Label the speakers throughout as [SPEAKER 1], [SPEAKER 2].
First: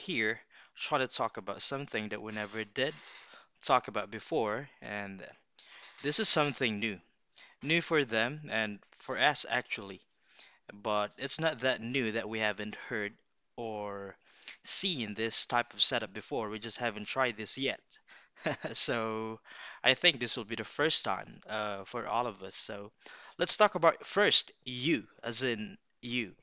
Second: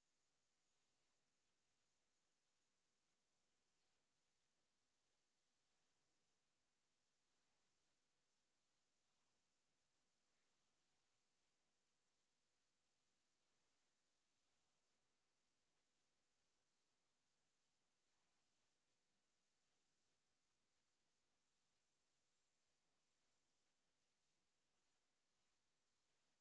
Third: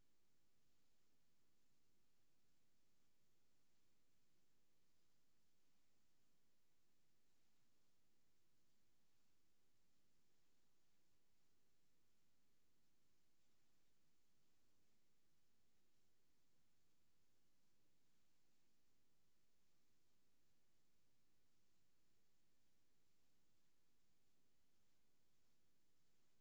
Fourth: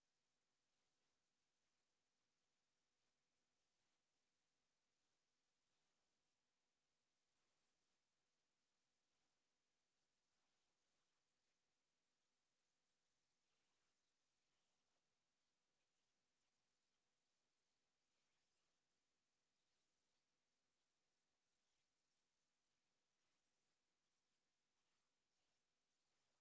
[SPEAKER 1] here trying to talk about something that we never did talk about before, and this is something new. New for them and for us, actually, but it's not that new that we haven't heard or seen this type of setup before. We just haven't tried this yet. So, I think this will be the first time for all of us. So, let's talk about first you, as in you.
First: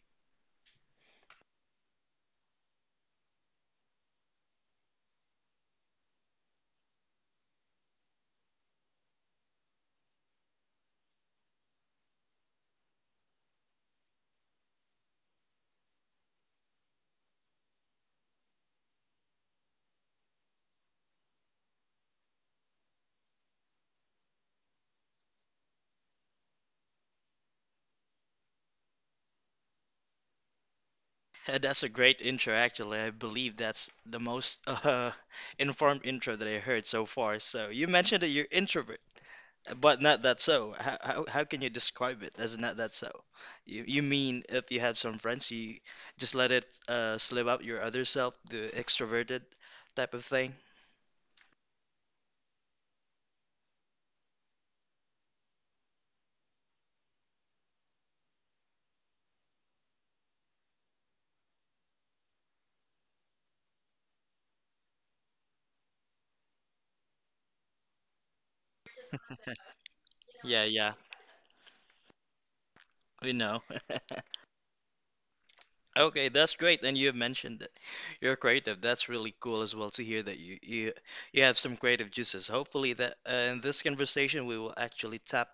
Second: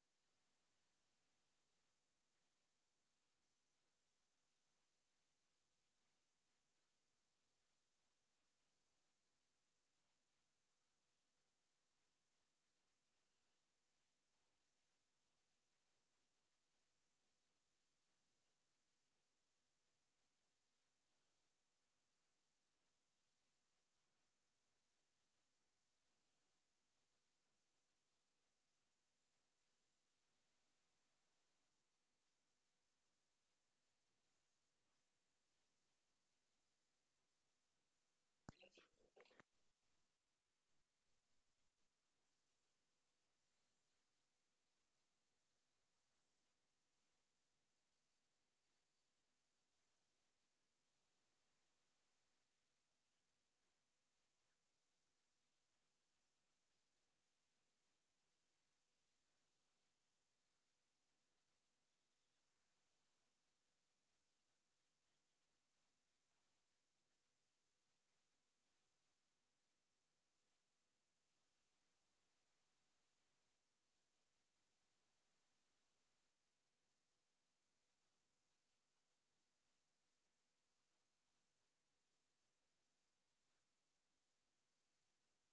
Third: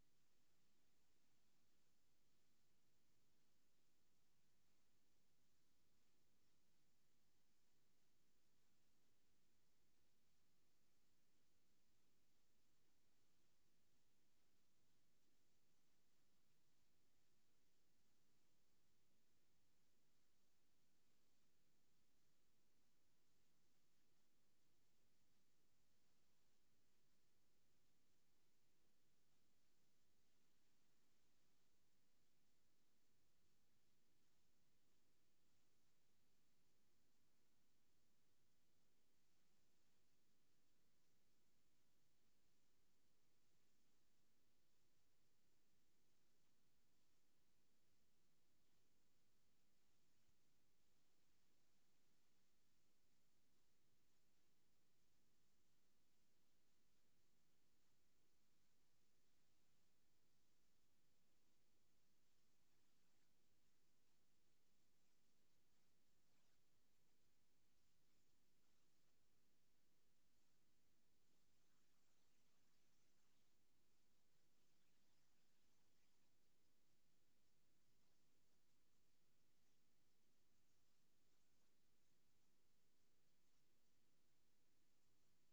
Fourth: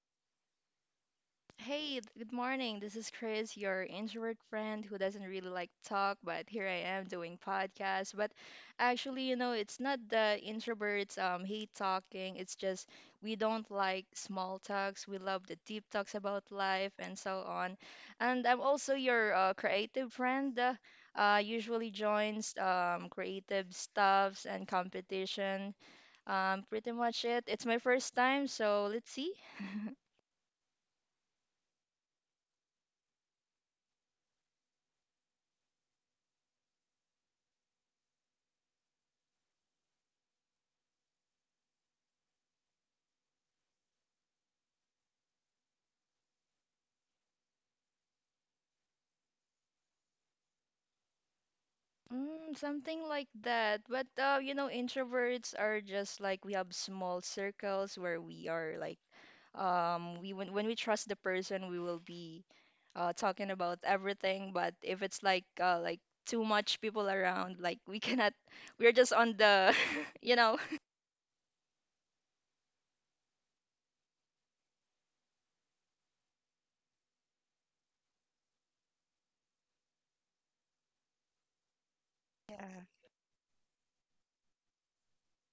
[SPEAKER 2] Hey, good morning. This is Chris, your introvert friend who doesn't really like talk, but here I am doing podcast. But actually, you know, it's not the introverts hate talking. It's just we don't like small talks. We love the deep talks about life and so on. And I'm also your creative friend. Usually joins creative stuffs and competition. Pretty much it. It's my first time, so let's see.
[SPEAKER 1] That's a great intro, actually. I believe that's the most informed intro that I heard so far. So you mentioned that you're introvert, but not that so. How can you describe it as not that so? You mean if you have some friends, you just let it slip out your other self, the extroverted type of thing?
[SPEAKER 2] Mm, something like that. But you know, introverts are just like we have small circles where we are like we when we trust the person we will be talking about everything. But if it's like too much people around, like we cannot we're just on the you know.
[SPEAKER 1] Yeah, yeah, we know. Okay, that's great. And you have mentioned that you're creative. That's really cool as well to hear that you have some creative juices. Hopefully that in this conversation we will actually tap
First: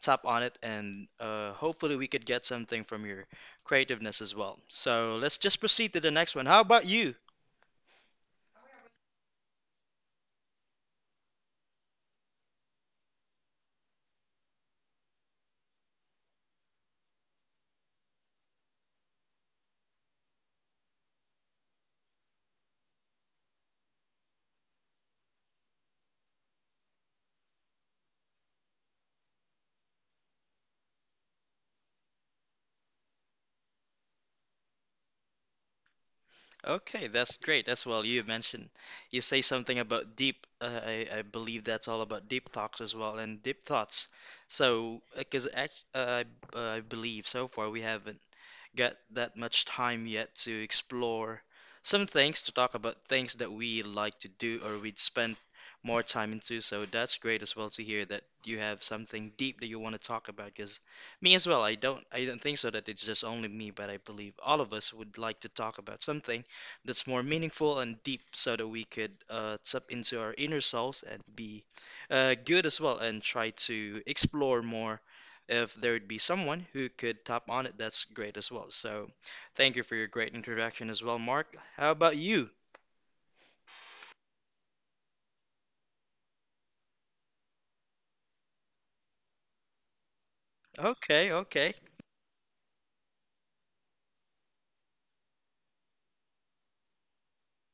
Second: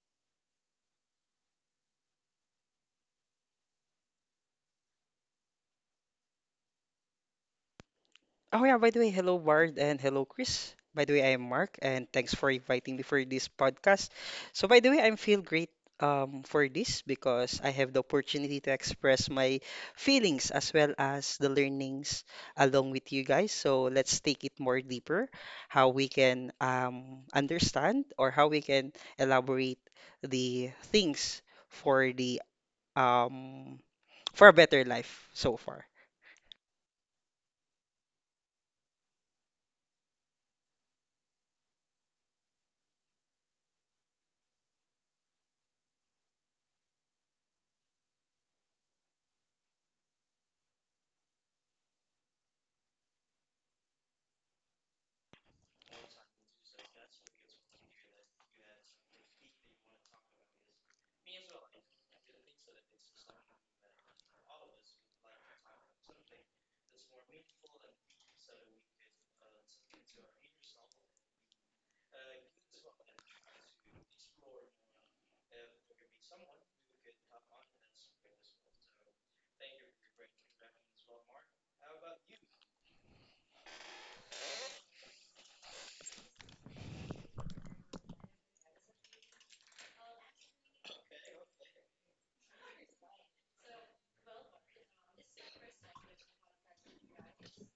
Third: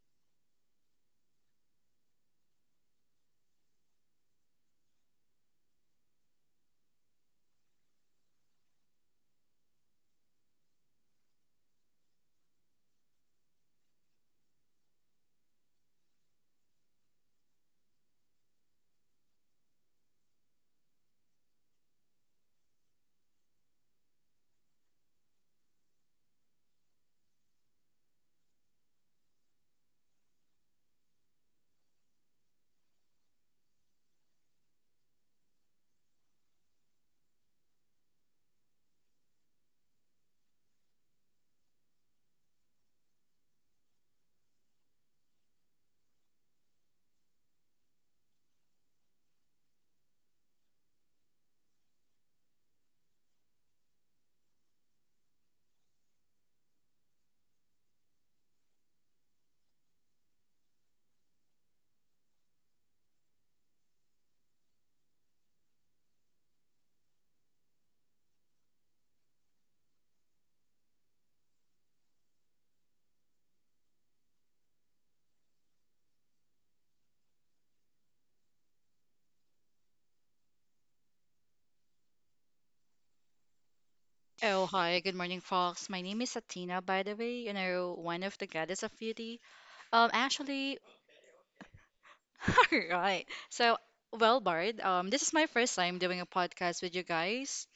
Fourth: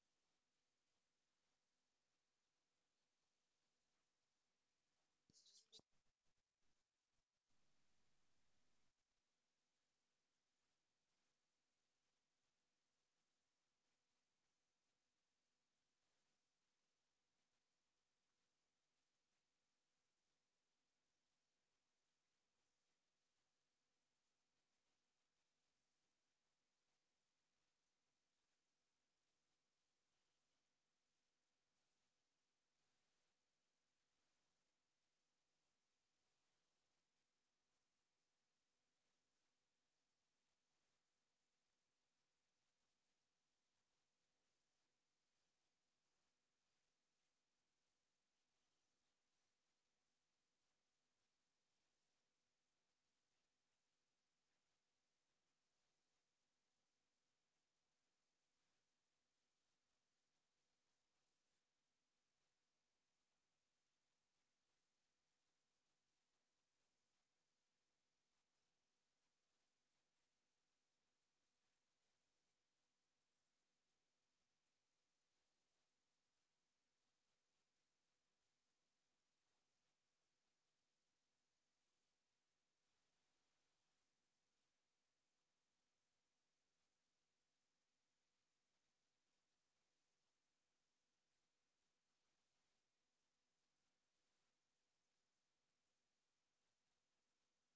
[SPEAKER 1] tap on it and hopefully we could get something from your creativeness as well. So let's just proceed to the next one. How about you?
[SPEAKER 3] Oh yeah, by the way, hello Bard and hello Chris. By the way, I am Mark and thanks for inviting me for this podcast. So by the way, I feel great for this because I have the opportunity to express my feelings as well as the learnings along with you guys. So let's take it more deeper, how we can understand or how we can elaborate the things for the um for a better life so far.
[SPEAKER 1] Okay, that's great as well. You say something about deep. I believe that's all about deep talks as well and deep thoughts. So, because 'cause act- I believe so far we haven't get that much time yet to explore some things, to talk about things that we like to do or we'd spend more time into. So that's great as well to hear that you have something deep that you want to talk about. Because me as well, I don't think so that it's just only me, but I believe all of us would like to talk about something that's more meaningful and deep, so that we could tap into our inner selves and be good as well and try to explore more if there'd be someone who could top on it, that's great as well. So thank you for your great introduction as well, Mark. How about you?
[SPEAKER 4] Oh, hi. Good morning, folks. My name is Athena, by the way, you know, one of the goddess of beauty. Um, actually,
[SPEAKER 1] Okay, okay.
[SPEAKER 4] all right. So, Bard, this is my first time doing a podcast with you guys.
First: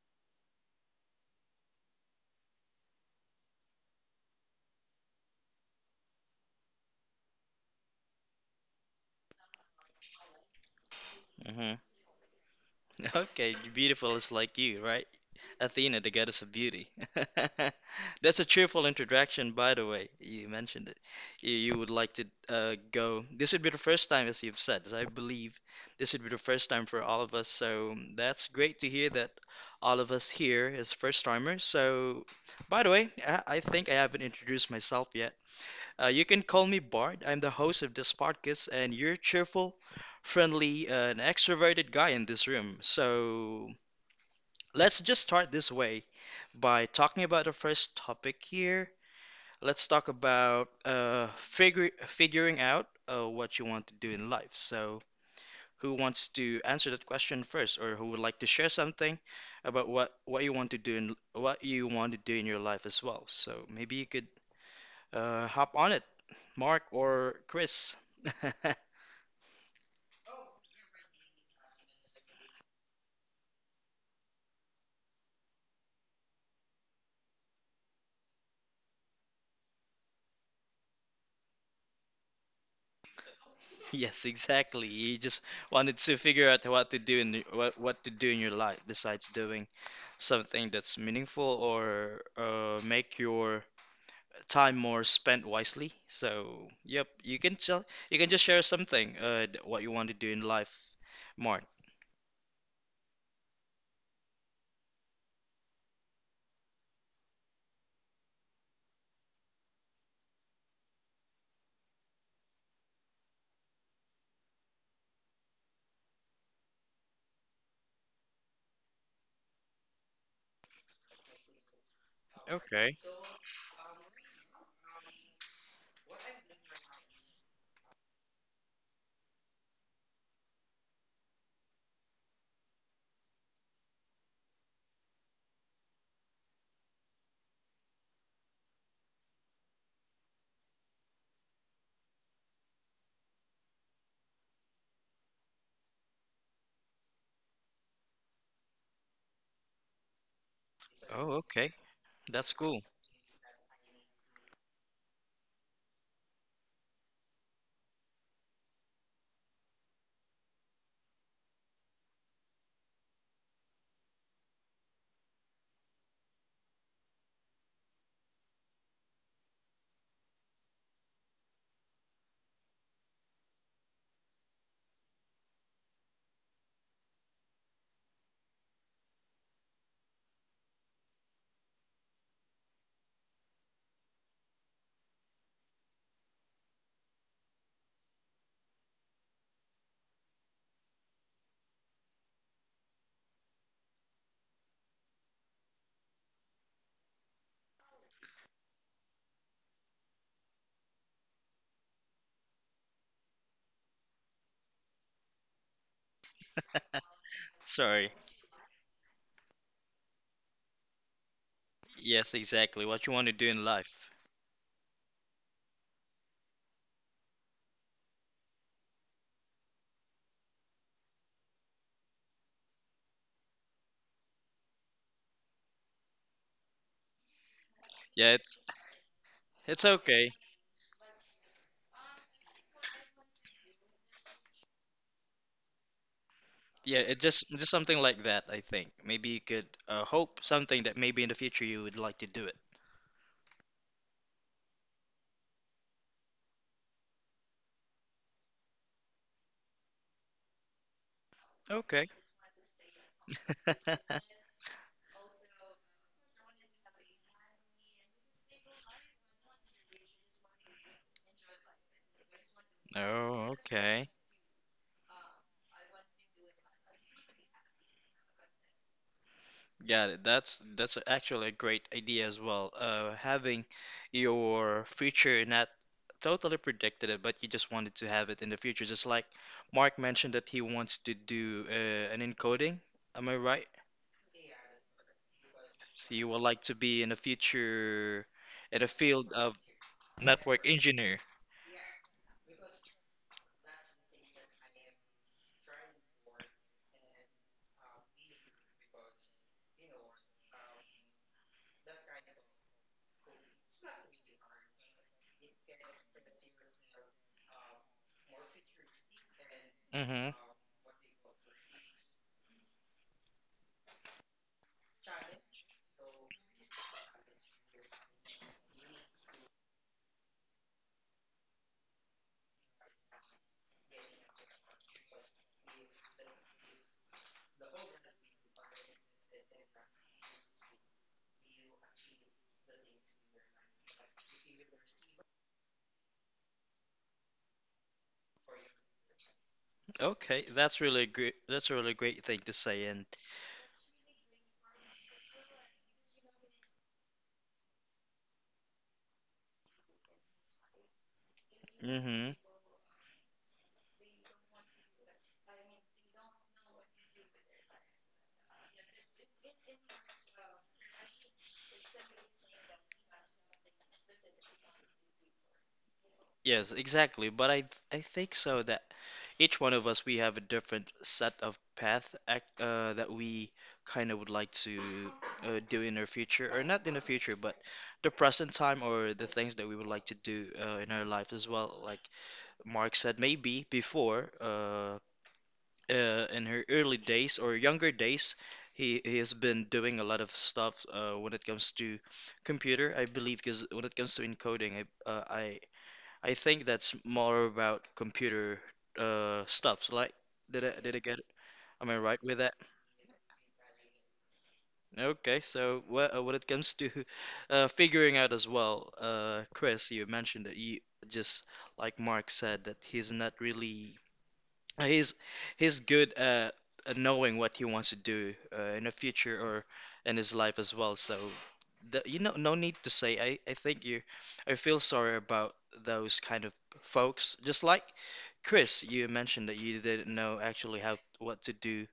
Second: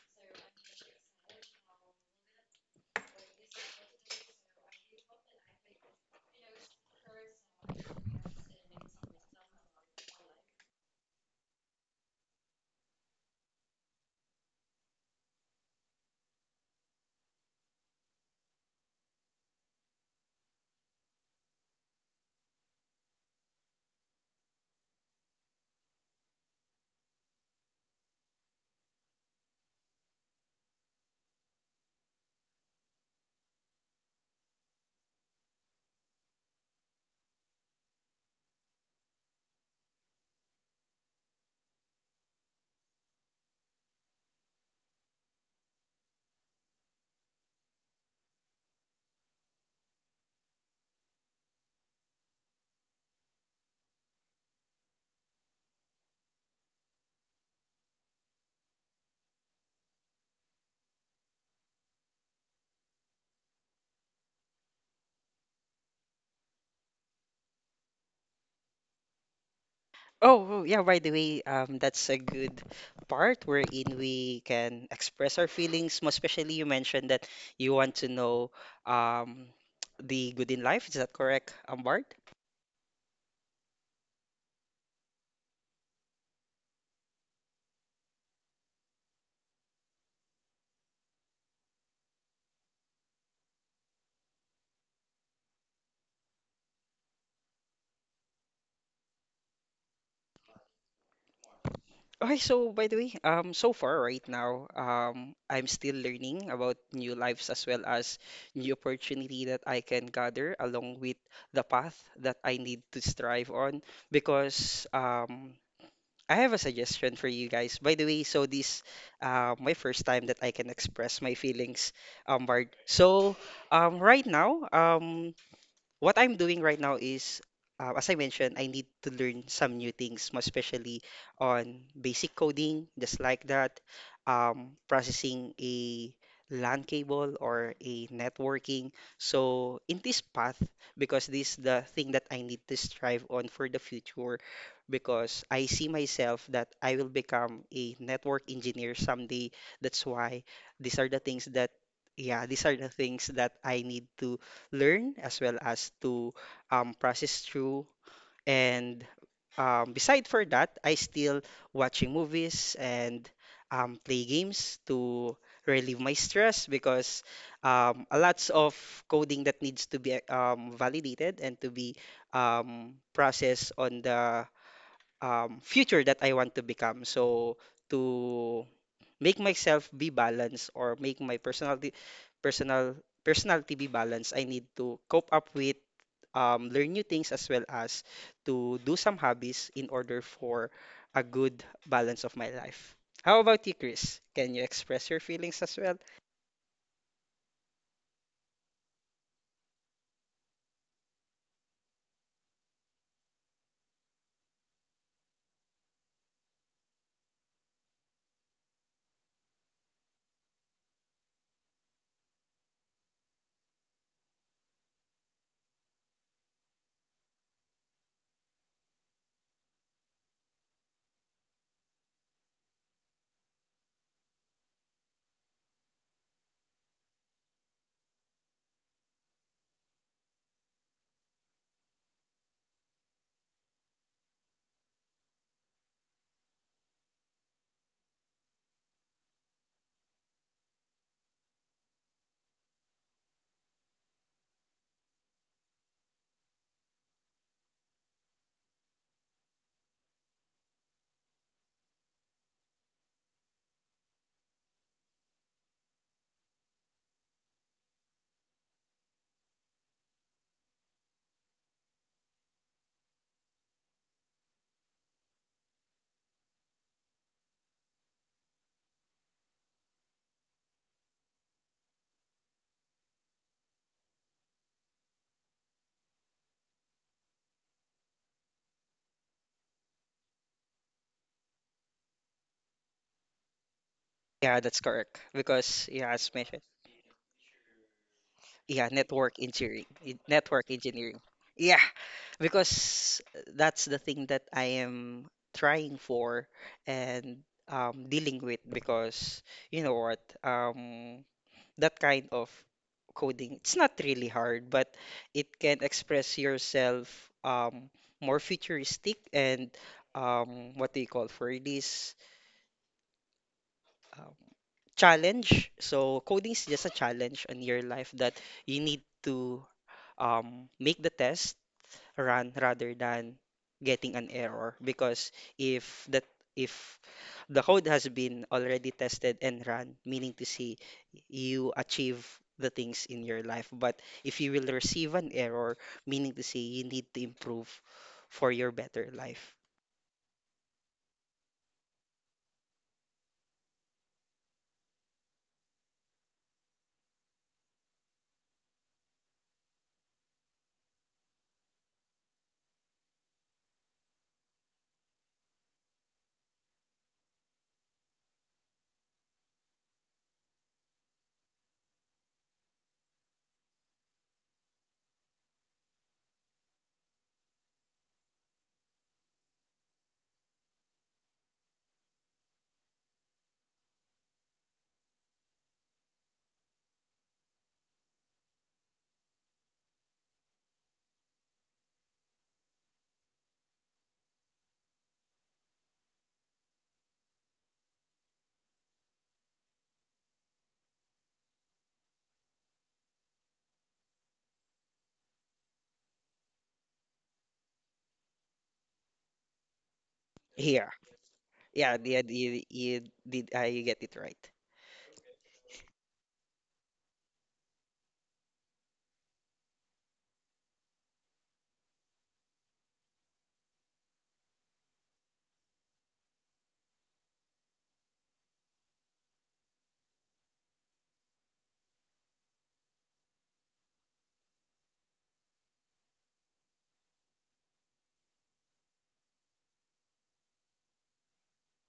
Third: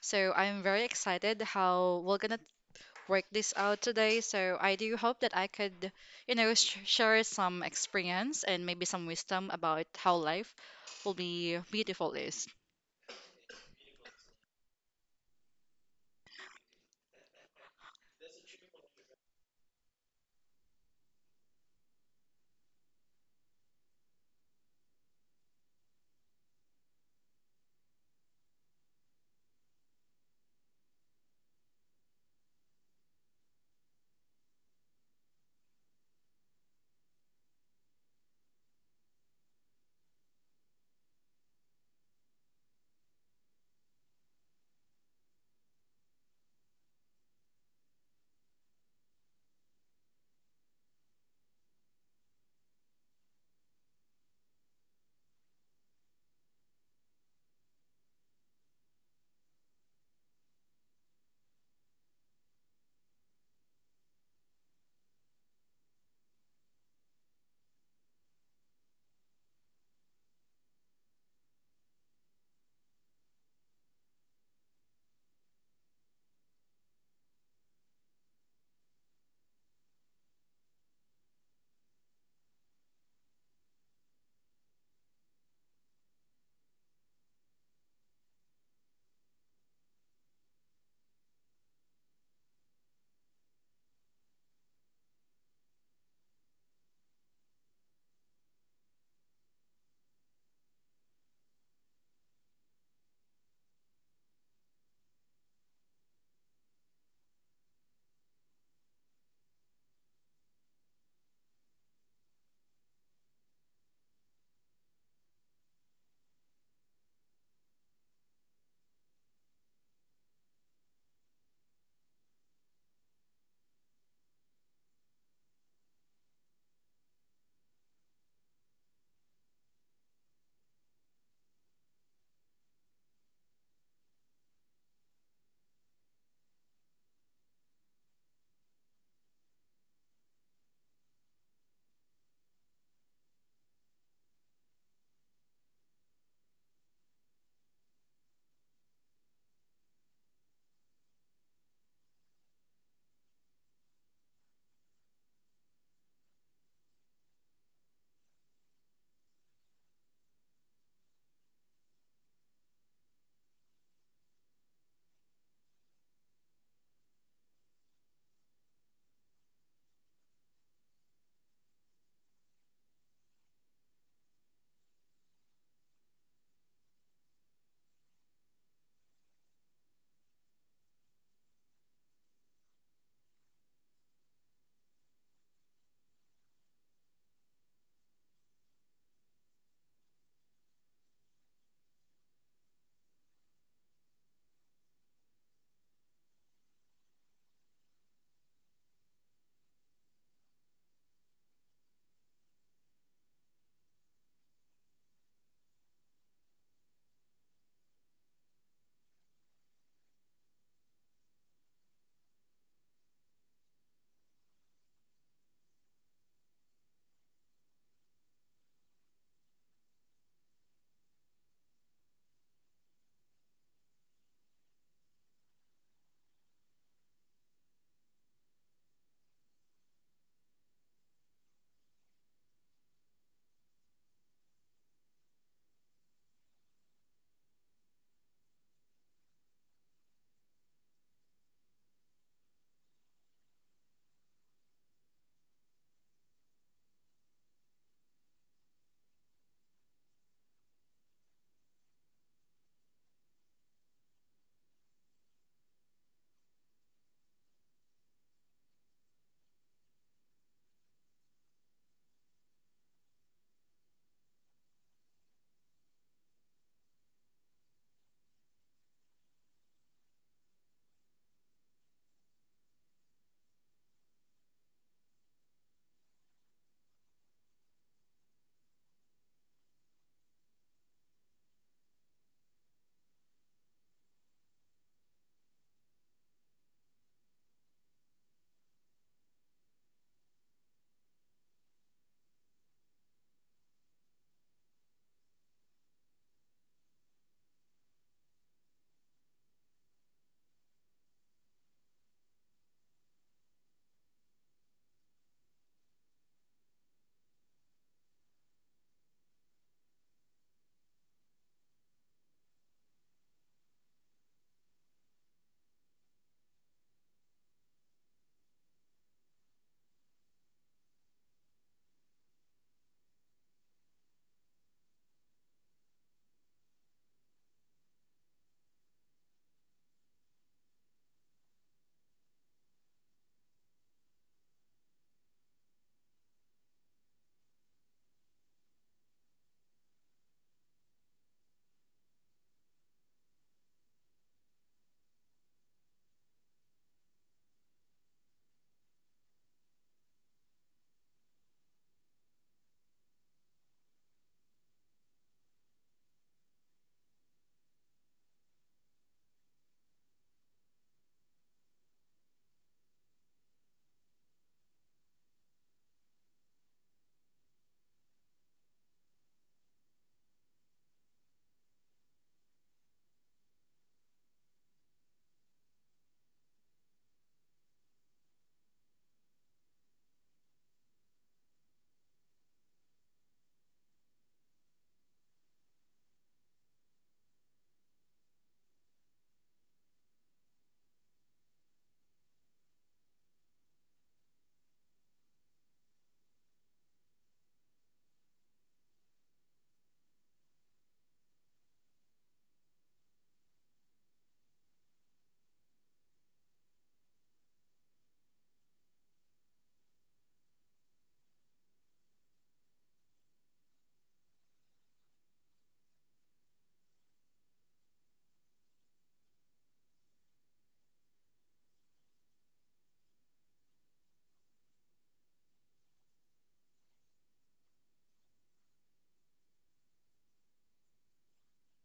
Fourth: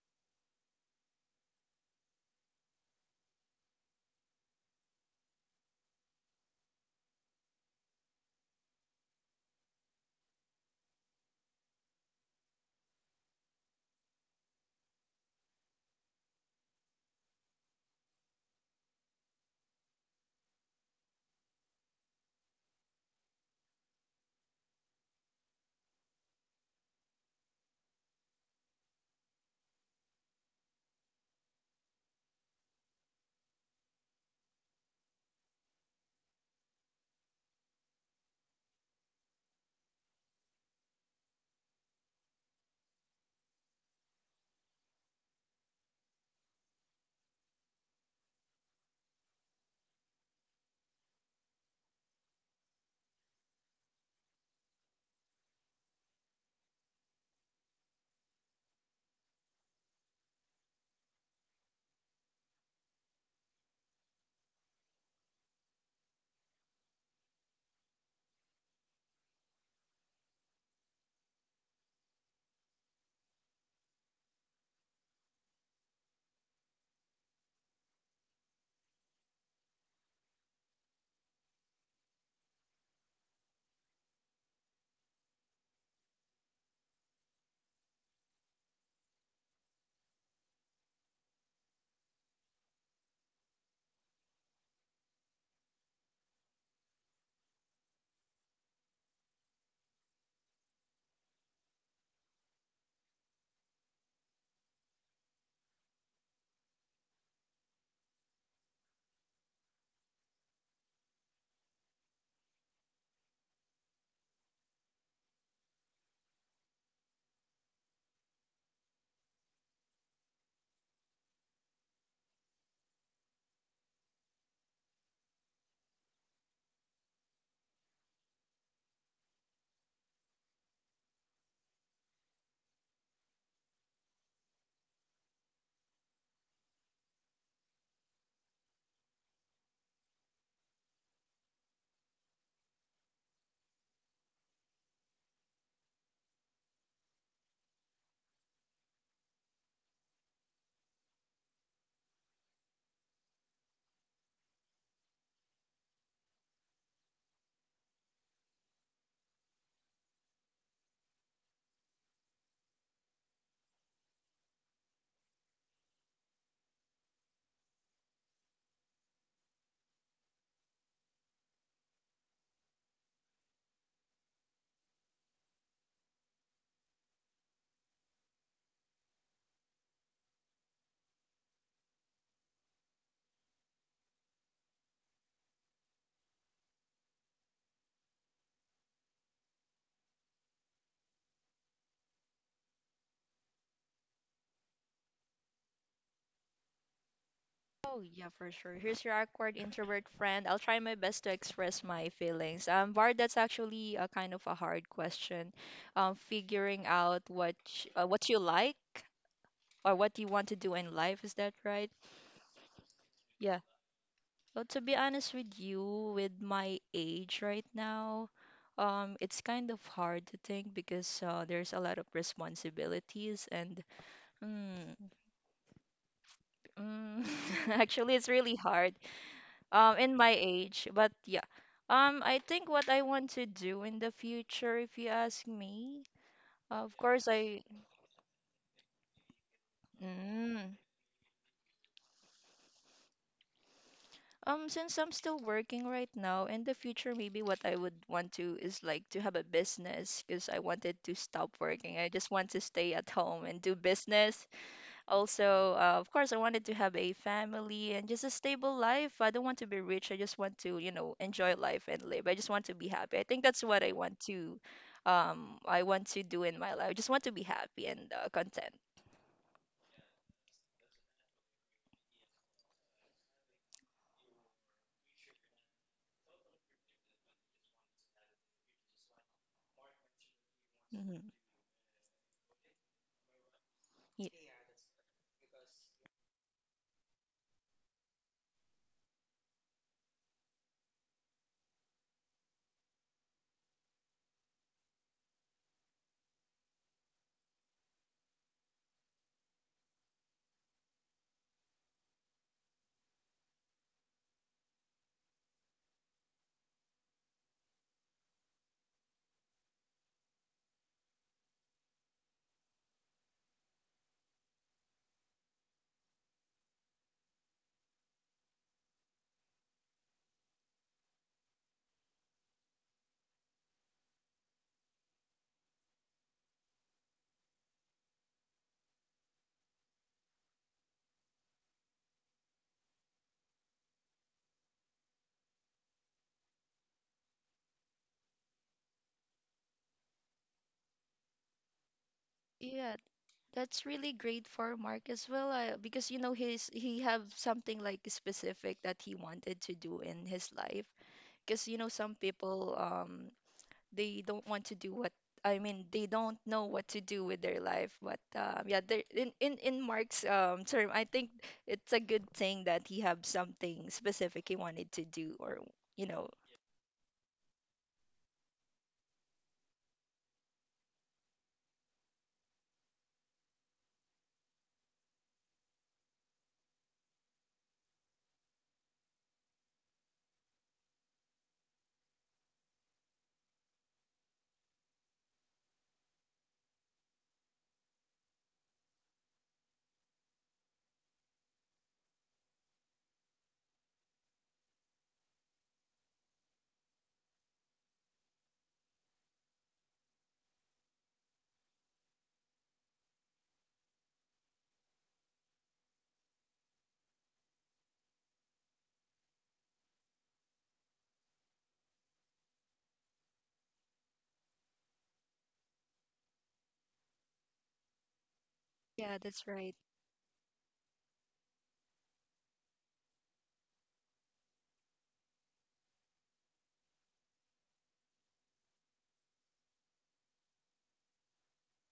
[SPEAKER 4] So, I'm very excited how we're gonna work this out today. So, I do hope that I could, you know, sh share some experience and maybe some wisdom about how life will be
[SPEAKER 1] hmm
[SPEAKER 4] beautiful is.
[SPEAKER 1] Okay, beautiful is like you, right? Athena, the goddess of beauty. That's a cheerful introduction, by the way. You mentioned it. You would like to go. This would be the first time, as you've said, as I believe this would be the first time for all of us. So that's great to hear that all of us here is first timers. So, by the way, I think I haven't introduced myself you can call me Bart. I'm the host of this podcast, and you're cheerful, friendly, and extroverted guy in this room. So let's just start this way by talking about the first topic here. Let's talk about figure figuring out what you want to do in life. So who wants to answer that question first, or who would like to share something about what you want to do in your life as well? So maybe you could hop on it, Mark or Chris.
[SPEAKER 3] Oh yeah, by the way, that's a good part wherein we can express our feelings. Most especially, you mentioned that you want to know um, the good in life. Is that correct, Bart?
[SPEAKER 1] Yes, exactly. You just wanted to figure out what to do in your life besides doing something that's meaningful or make your time more spent wisely. So, yep, you can just share something what you want to do in life, Mark.
[SPEAKER 3] Okay, so by the way, so far right now, I'm still learning about new lives as well as new opportunity that I can gather along with the path that I need to strive on because I have a suggestion for you guys. By the way, so this my first time that I can express my feelings, Bard.
[SPEAKER 1] Okay.
[SPEAKER 3] So right now, what I'm doing right now is, as I mentioned, I need to learn some new things, most especially on basic coding, just like that, processing a LAN cable or a networking. So in this path, because this the thing that I need to strive on for the future, because I see myself that I will become a network engineer someday. That's why these are the
[SPEAKER 1] Oh,
[SPEAKER 3] things that,
[SPEAKER 1] okay.
[SPEAKER 3] yeah,
[SPEAKER 1] That's
[SPEAKER 3] these are
[SPEAKER 1] cool.
[SPEAKER 3] the things that I need to learn as well as to process through. And beside for that, I still watching movies and play games to relieve my stress because a lots of coding that needs to be validated and to be processed on the future that I want to become. So to make myself be balanced or make my personal personality be balanced, I need to cope up with learn new things as well as to do some hobbies in order for a good balance of my life. How about you, Chris? Can you express your feelings as well?
[SPEAKER 2] Oh, yeah, for sure. Here's your awkward introvert friend. I'll try my best to express my feelings. Var, that's actually a kind of a hard question. Figuring out
[SPEAKER 1] Sorry.
[SPEAKER 2] what you like or what you want to do in life, is that right?
[SPEAKER 1] Yes, exactly. What you want to do
[SPEAKER 2] Yeah.
[SPEAKER 1] in life.
[SPEAKER 2] Well, to be honest with you, with my age right now, it's kind of hard to think because there's a lot of responsibilities and mm, mm, actually, it's
[SPEAKER 1] Yeah,
[SPEAKER 2] really
[SPEAKER 1] it's
[SPEAKER 2] hard.
[SPEAKER 1] it's
[SPEAKER 2] In my
[SPEAKER 1] okay.
[SPEAKER 2] age, but yeah, I think what I want to do in the future, if you ask me, of
[SPEAKER 1] Yeah, it
[SPEAKER 2] course, I
[SPEAKER 1] just something like that, I think. Maybe you could hope
[SPEAKER 2] mm,
[SPEAKER 1] something that maybe in the future you would like to do it.
[SPEAKER 2] since I'm still working right now, in the future maybe what I would want to is like to have a business because I wanted to stop working. I
[SPEAKER 1] Okay.
[SPEAKER 2] just want to stay at home and do business. Also, of course, I wanted to have a family and just a stable life. I don't want to be rich. I just want to, you know, enjoy life and live. I just want to be happy. I think
[SPEAKER 1] Oh,
[SPEAKER 2] that's what
[SPEAKER 1] okay.
[SPEAKER 2] I want to do in my life. I just want to be happy and content.
[SPEAKER 1] Got it. That's actually a great idea as well. Having your future not totally predicted it, but you just wanted to have it in the future. Just like Mark mentioned that he wants to
[SPEAKER 2] Hmm.
[SPEAKER 1] do an encoding. Am I right?
[SPEAKER 2] Yeah.
[SPEAKER 3] Yeah, that's correct. Because yeah,
[SPEAKER 1] So you
[SPEAKER 3] as
[SPEAKER 1] would like
[SPEAKER 3] mentioned,
[SPEAKER 1] to be in the future in the
[SPEAKER 3] yeah,
[SPEAKER 1] field
[SPEAKER 3] network
[SPEAKER 1] of
[SPEAKER 3] engineering,
[SPEAKER 1] network
[SPEAKER 3] network
[SPEAKER 1] engineer.
[SPEAKER 3] engineering. Yeah, because that's the thing that I am trying for and dealing with because you know what, that kind of coding, it's not really hard, but it can express yourself um, more futuristic and
[SPEAKER 1] Mm-hmm.
[SPEAKER 3] what do you call for this? um, challenge. So coding is just a challenge in your life that you need to make the test run rather than getting an error because if that if the code has been already tested and run, meaning to say you achieve the things in your life. But if you will receive an error, meaning to say you need to improve for your better life.
[SPEAKER 1] Okay, that's really great. That's a really great thing to say.
[SPEAKER 2] Yeah,
[SPEAKER 1] And
[SPEAKER 2] that's really great for Mark as well, because you know he have something like specific that he wanted to do in his life. Because you know some
[SPEAKER 1] mm-hmm.
[SPEAKER 2] people they don't want to do what I mean they don't know what to do with their life, but yeah, there in Mark's term, I think it's a good thing that he have something specific he wanted to do, or you know.
[SPEAKER 1] Yes, exactly. But I think so that each one of us we have a different set of path ac that we kind of would like to do in our future, or not in the future, but the present time or the things that we would like to do in our life as well. Like Mark said, maybe before in her early days or younger days, he has been doing a lot of stuff when it comes to computer, I believe, because when it comes to encoding, I uh, I I think that's more about computer stuff. So, like, did
[SPEAKER 3] Here.
[SPEAKER 1] I get it? Am I
[SPEAKER 3] Yeah,
[SPEAKER 1] right
[SPEAKER 3] yeah,
[SPEAKER 1] with that?
[SPEAKER 3] you did I get it right.
[SPEAKER 1] Okay, so wh when it comes to figuring out as well, Chris, you mentioned that you just like Mark said that he's not really uh, he's he's good at knowing what he wants to do in the
[SPEAKER 2] Yeah,
[SPEAKER 1] future
[SPEAKER 2] that's
[SPEAKER 1] or
[SPEAKER 2] right.
[SPEAKER 1] in his life as well. So the, you know, no need to say. I think you I feel sorry about those kind of folks. Just like Chris, you mentioned that you didn't know actually how what to do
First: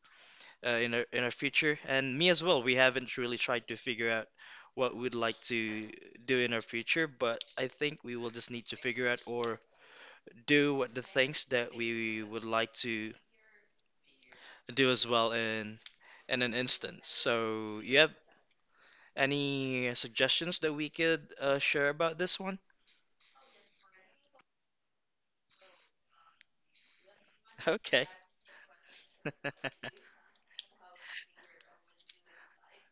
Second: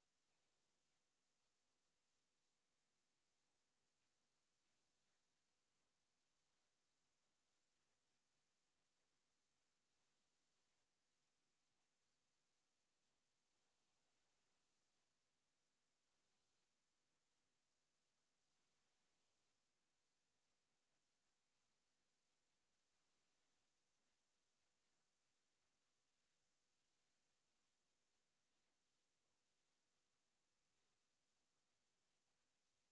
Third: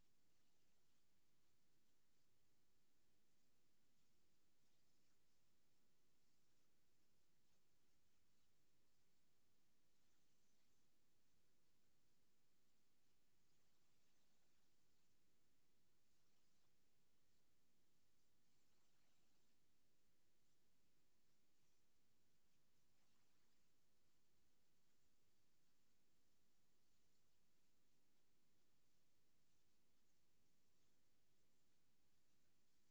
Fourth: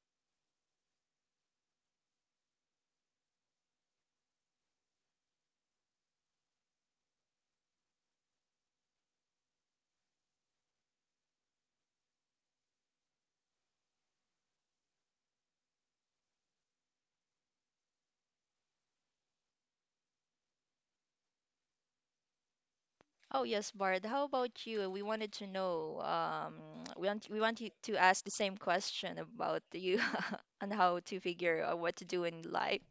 [SPEAKER 1] in our future, and me as well. We haven't really tried to figure out what we'd like to do in our future, but I think we will just need to figure out or do what the things that we would like to do as well in an instance. So, you have any suggestions that we could share about this one?
[SPEAKER 2] Oh yes, Bard, how about you? We wanted to know, we want you to
[SPEAKER 1] Okay,
[SPEAKER 2] ask the same question about you and how to figure out what to do in life.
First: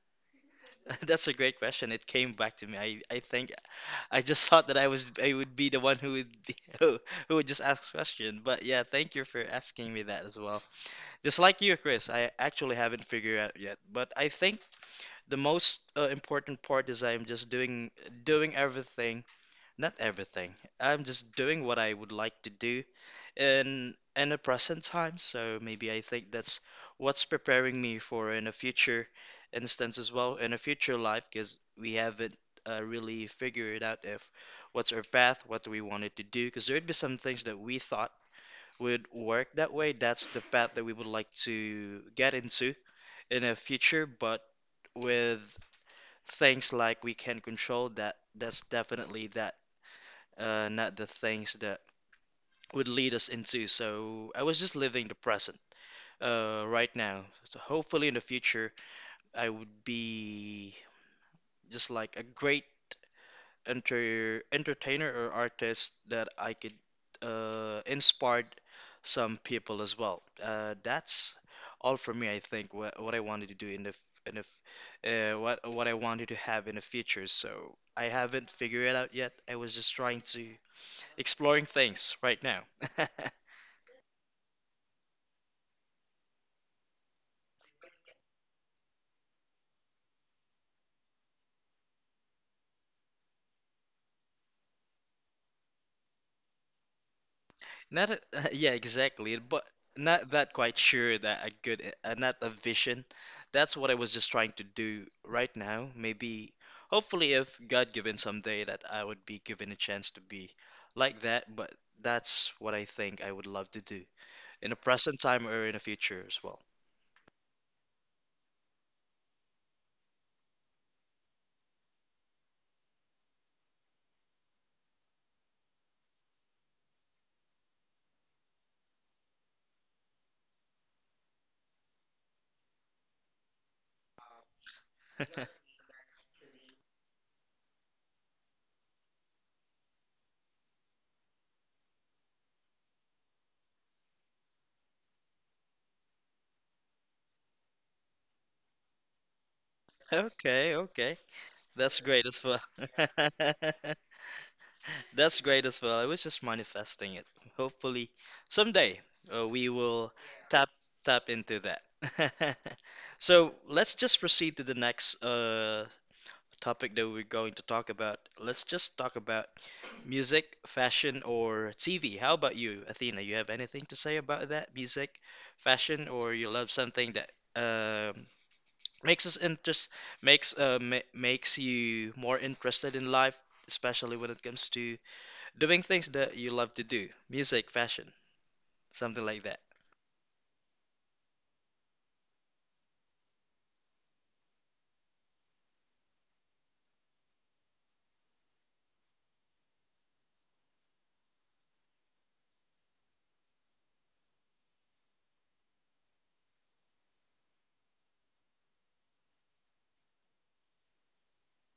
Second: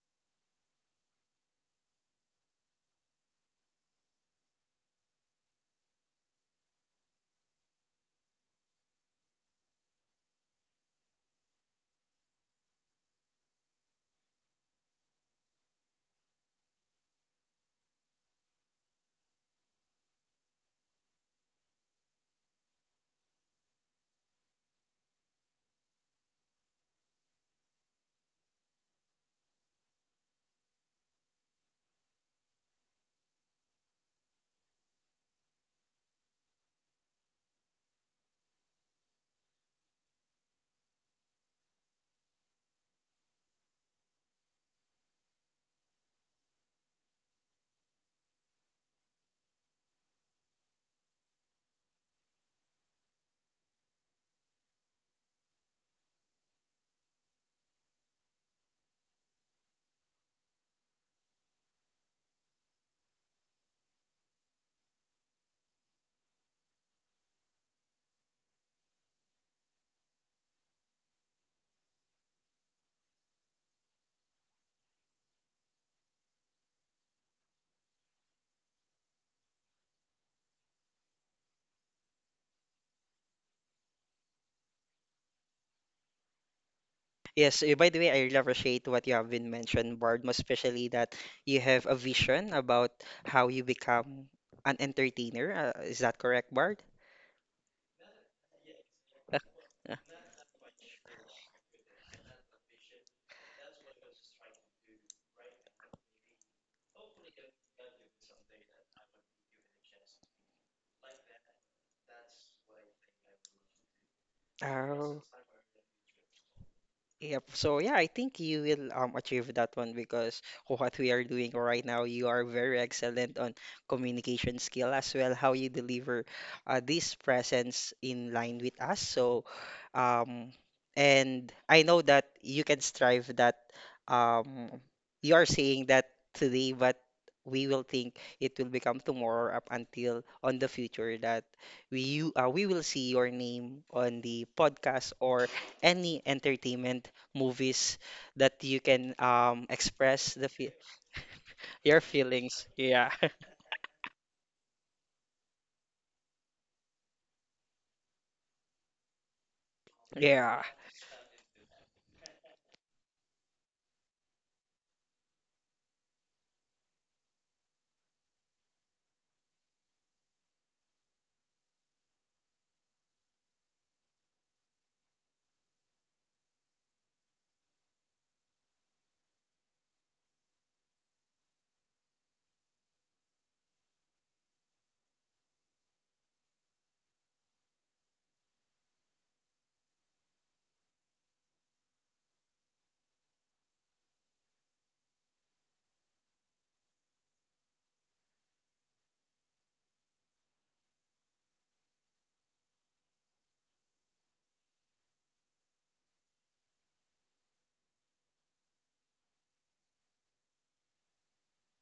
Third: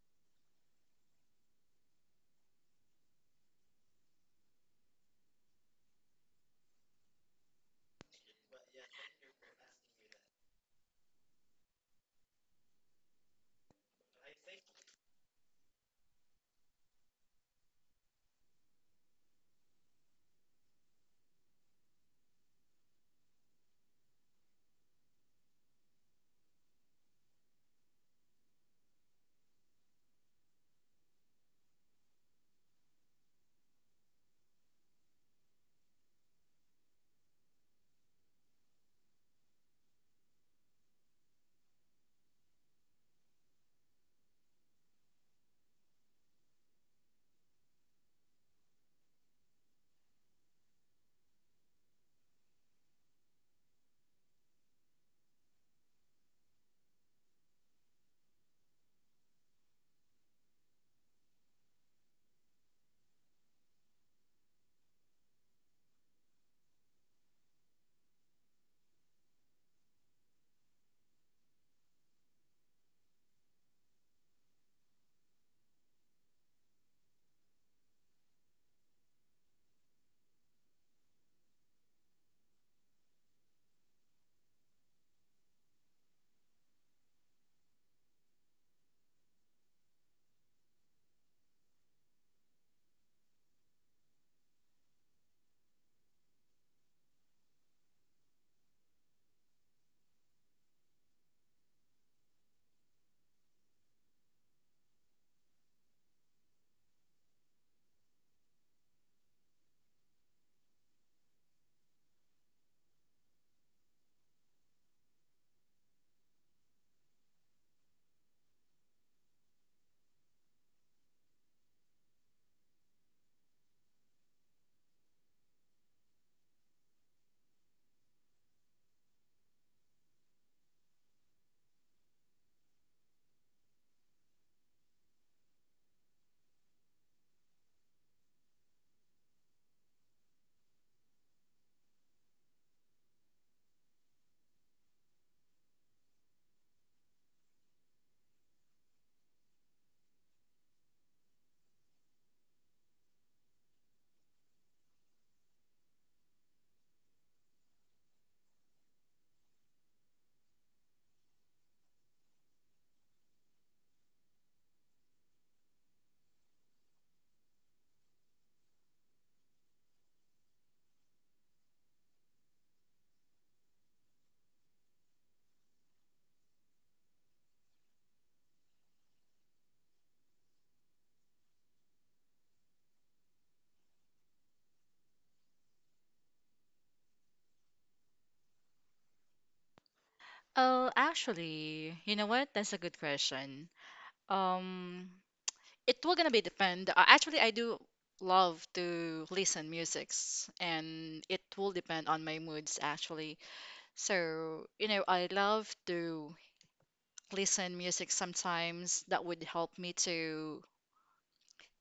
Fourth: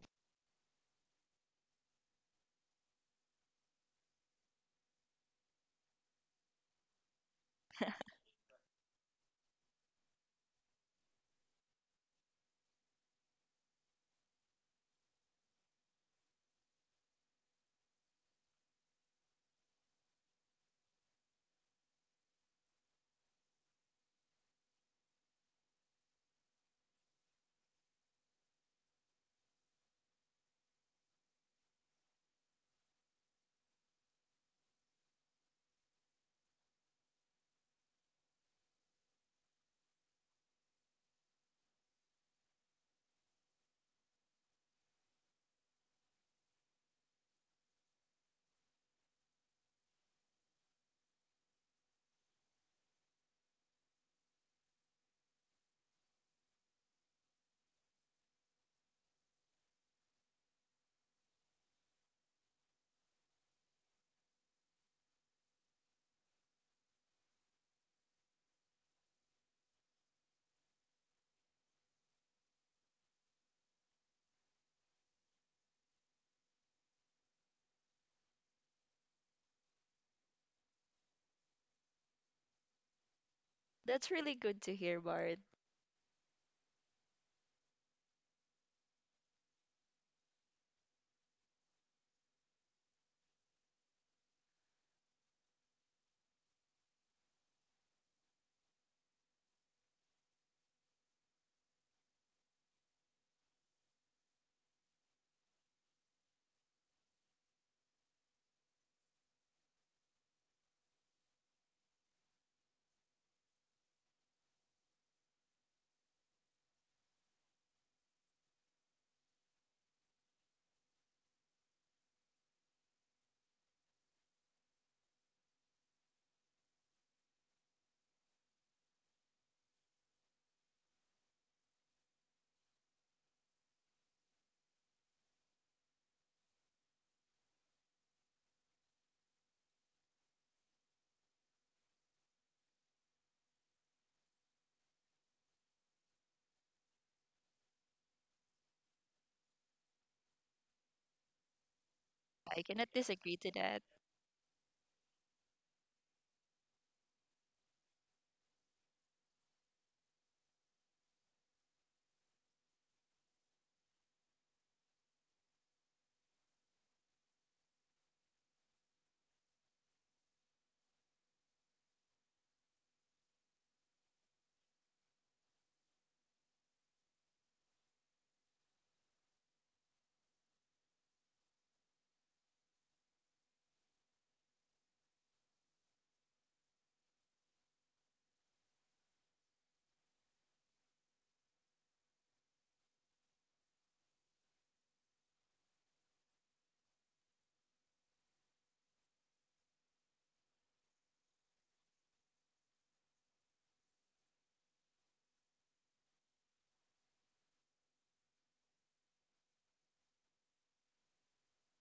[SPEAKER 1] that's a great question. It came back to me. I think I just thought that I would be the one who would be, who would just ask question. But yeah, thank you for asking me that as well. Just like you, Chris, I actually haven't figured out yet. But I think the most important part is I'm just doing everything, not everything. I'm just doing what I would like to do in the present time. So maybe I think that's what's preparing me for in a future instance as well, in a future life, because we haven't really figured out if what's our path, what we wanted to do, because there'd be some things that we thought would work that way. That's the path that we would like to get into in a future, but with things like we can control that, that's definitely that, not the things that would lead us into. So I was just living the present right now. So hopefully in the future, I would be just like a great entertainer or artist that I could inspire some people as well. That's all for me, I think. What I wanted to do in the f- what I wanted to have in the future. So I haven't figured it out yet. I was just trying to exploring things right now.
[SPEAKER 2] That's really good to hear, Bard.
[SPEAKER 3] Yes, eh, by the way, I really appreciate what you have been mentioned, Bard, most especially that you have a vision about how you become an entertainer. Is that correct, Bard?
[SPEAKER 1] Not a, yeah, exactly. But not that quite sure that not a vision. That's what I was just trying to do right now. Maybe, hopefully, if God given someday that I would be given a chance to be like that. But that's what I think I would love to do in the present
[SPEAKER 3] Oh,
[SPEAKER 1] time or in the future as well.
[SPEAKER 3] yep. So yeah, I think you will achieve that one because what we are doing right now, you are very excellent on communication skill as well, how you deliver this presence in line with us. So um and I know that you can strive that um you are saying that today, but we will think it will become tomorrow up until on the future that we will see your name on the podcast or any entertainment movies that you can express the fe
[SPEAKER 1] Okay, okay. That's
[SPEAKER 3] your
[SPEAKER 1] great as well.
[SPEAKER 2] I
[SPEAKER 3] feelings.
[SPEAKER 2] cannot
[SPEAKER 3] Yeah.
[SPEAKER 2] disagree to that.
[SPEAKER 1] That's great as well. I was just manifesting it. Hopefully, someday we will
[SPEAKER 3] Yeah.
[SPEAKER 1] tap tap into that. So let's just proceed to the next topic that we're going to talk about. Let's just talk about music, fashion, or TV. How about you, Athena? You have anything to say about that? Music, fashion, or you love something that um makes us interest makes ma makes you more interested in life, especially when it comes to doing things that you love to do. Music, fashion, something like that.
[SPEAKER 4] Oh, actually, you know what? That's a good question. Um, it will gonna be depend. Actually, I do love to listen musics, and it will depend on my moods actually. So you know, I love to listen music sometimes. That would help me to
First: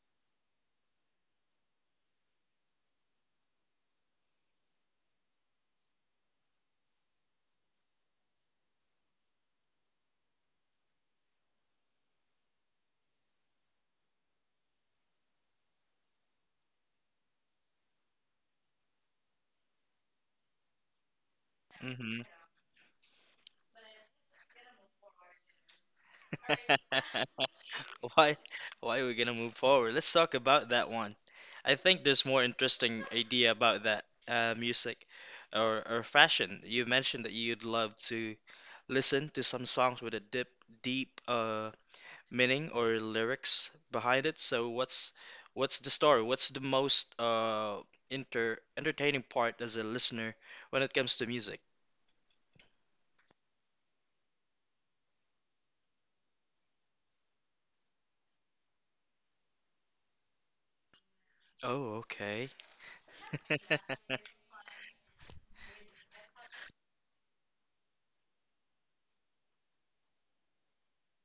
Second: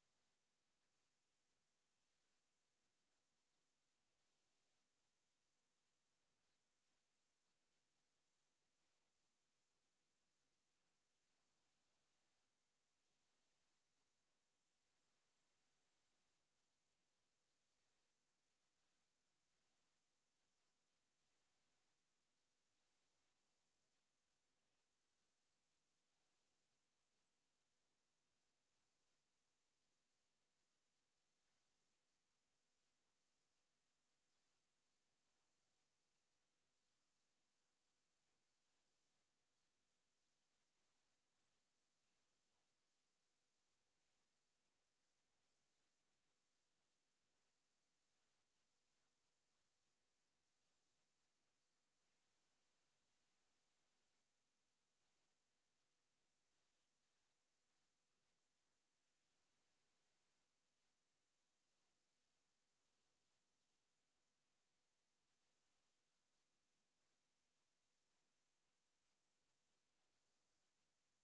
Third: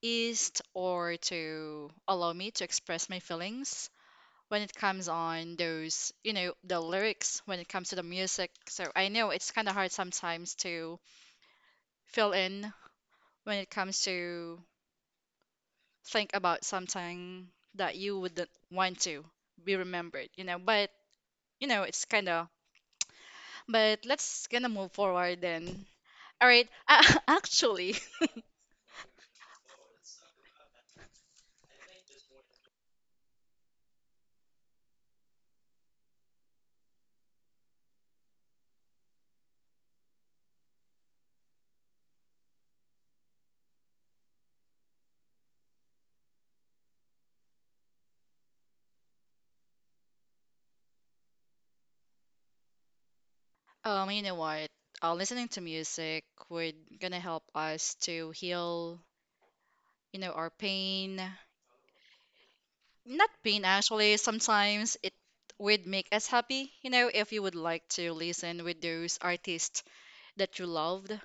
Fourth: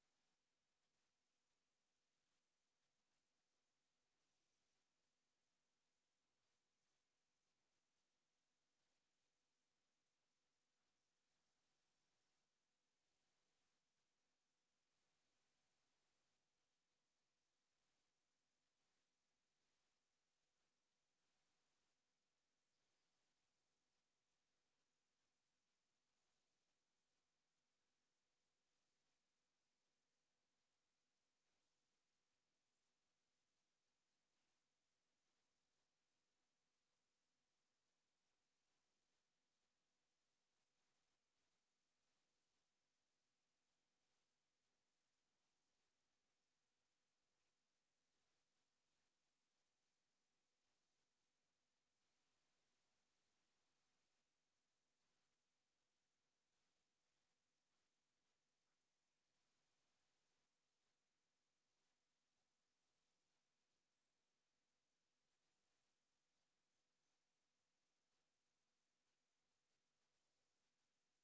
[SPEAKER 4] ease or to allow me to express my feelings when it comes on those, you know, the lyrics when it comes to the music. So I know it's kind of hard sometimes to fill in when it comes to think about something that you wouldn't want to be remembered, you know. But you know, it's
[SPEAKER 1] hmm
[SPEAKER 4] kind of. But let's gonna move forward then. All right.
[SPEAKER 1] Why, why are we gonna move forward? Let's talk about that one. I think there's more interesting idea about that music or fashion. You mentioned that you'd love to listen to some songs with a deep deep meaning or lyrics behind it. So what's the story? What's the most inter entertaining part as a listener when it comes to music?
[SPEAKER 4] You know what? Listening to music would gonna help us to heal, you know, our pain.
[SPEAKER 1] Oh, okay.
[SPEAKER 4] Not pain actually. Sometimes it would make us happy, you know, if you would like to listen with those artists that you loved.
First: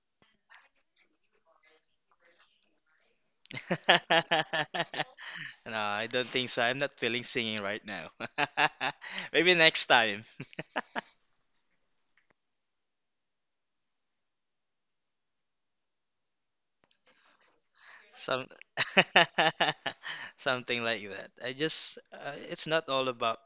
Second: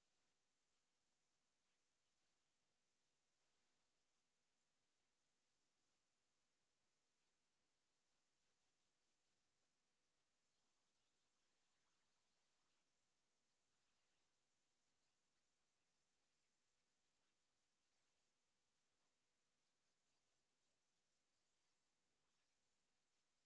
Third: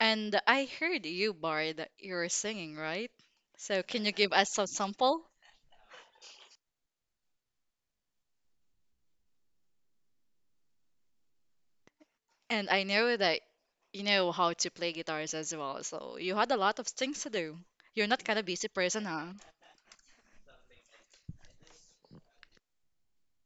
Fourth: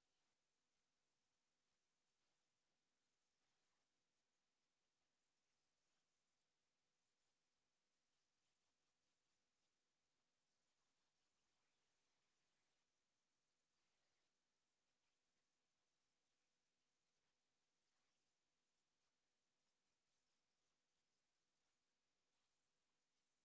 [SPEAKER 4] And I heard you, Bar, that you are singing, right? So can you give us some sample?
[SPEAKER 1] No, I don't think so. I'm not feeling singing right now. Maybe next time.
[SPEAKER 4] And I know that you know how to play guitars as well, so you had a lot of things to do. You're not kind of
[SPEAKER 1] Some
[SPEAKER 4] busy person, huh?
[SPEAKER 1] something like that. I just it's not all about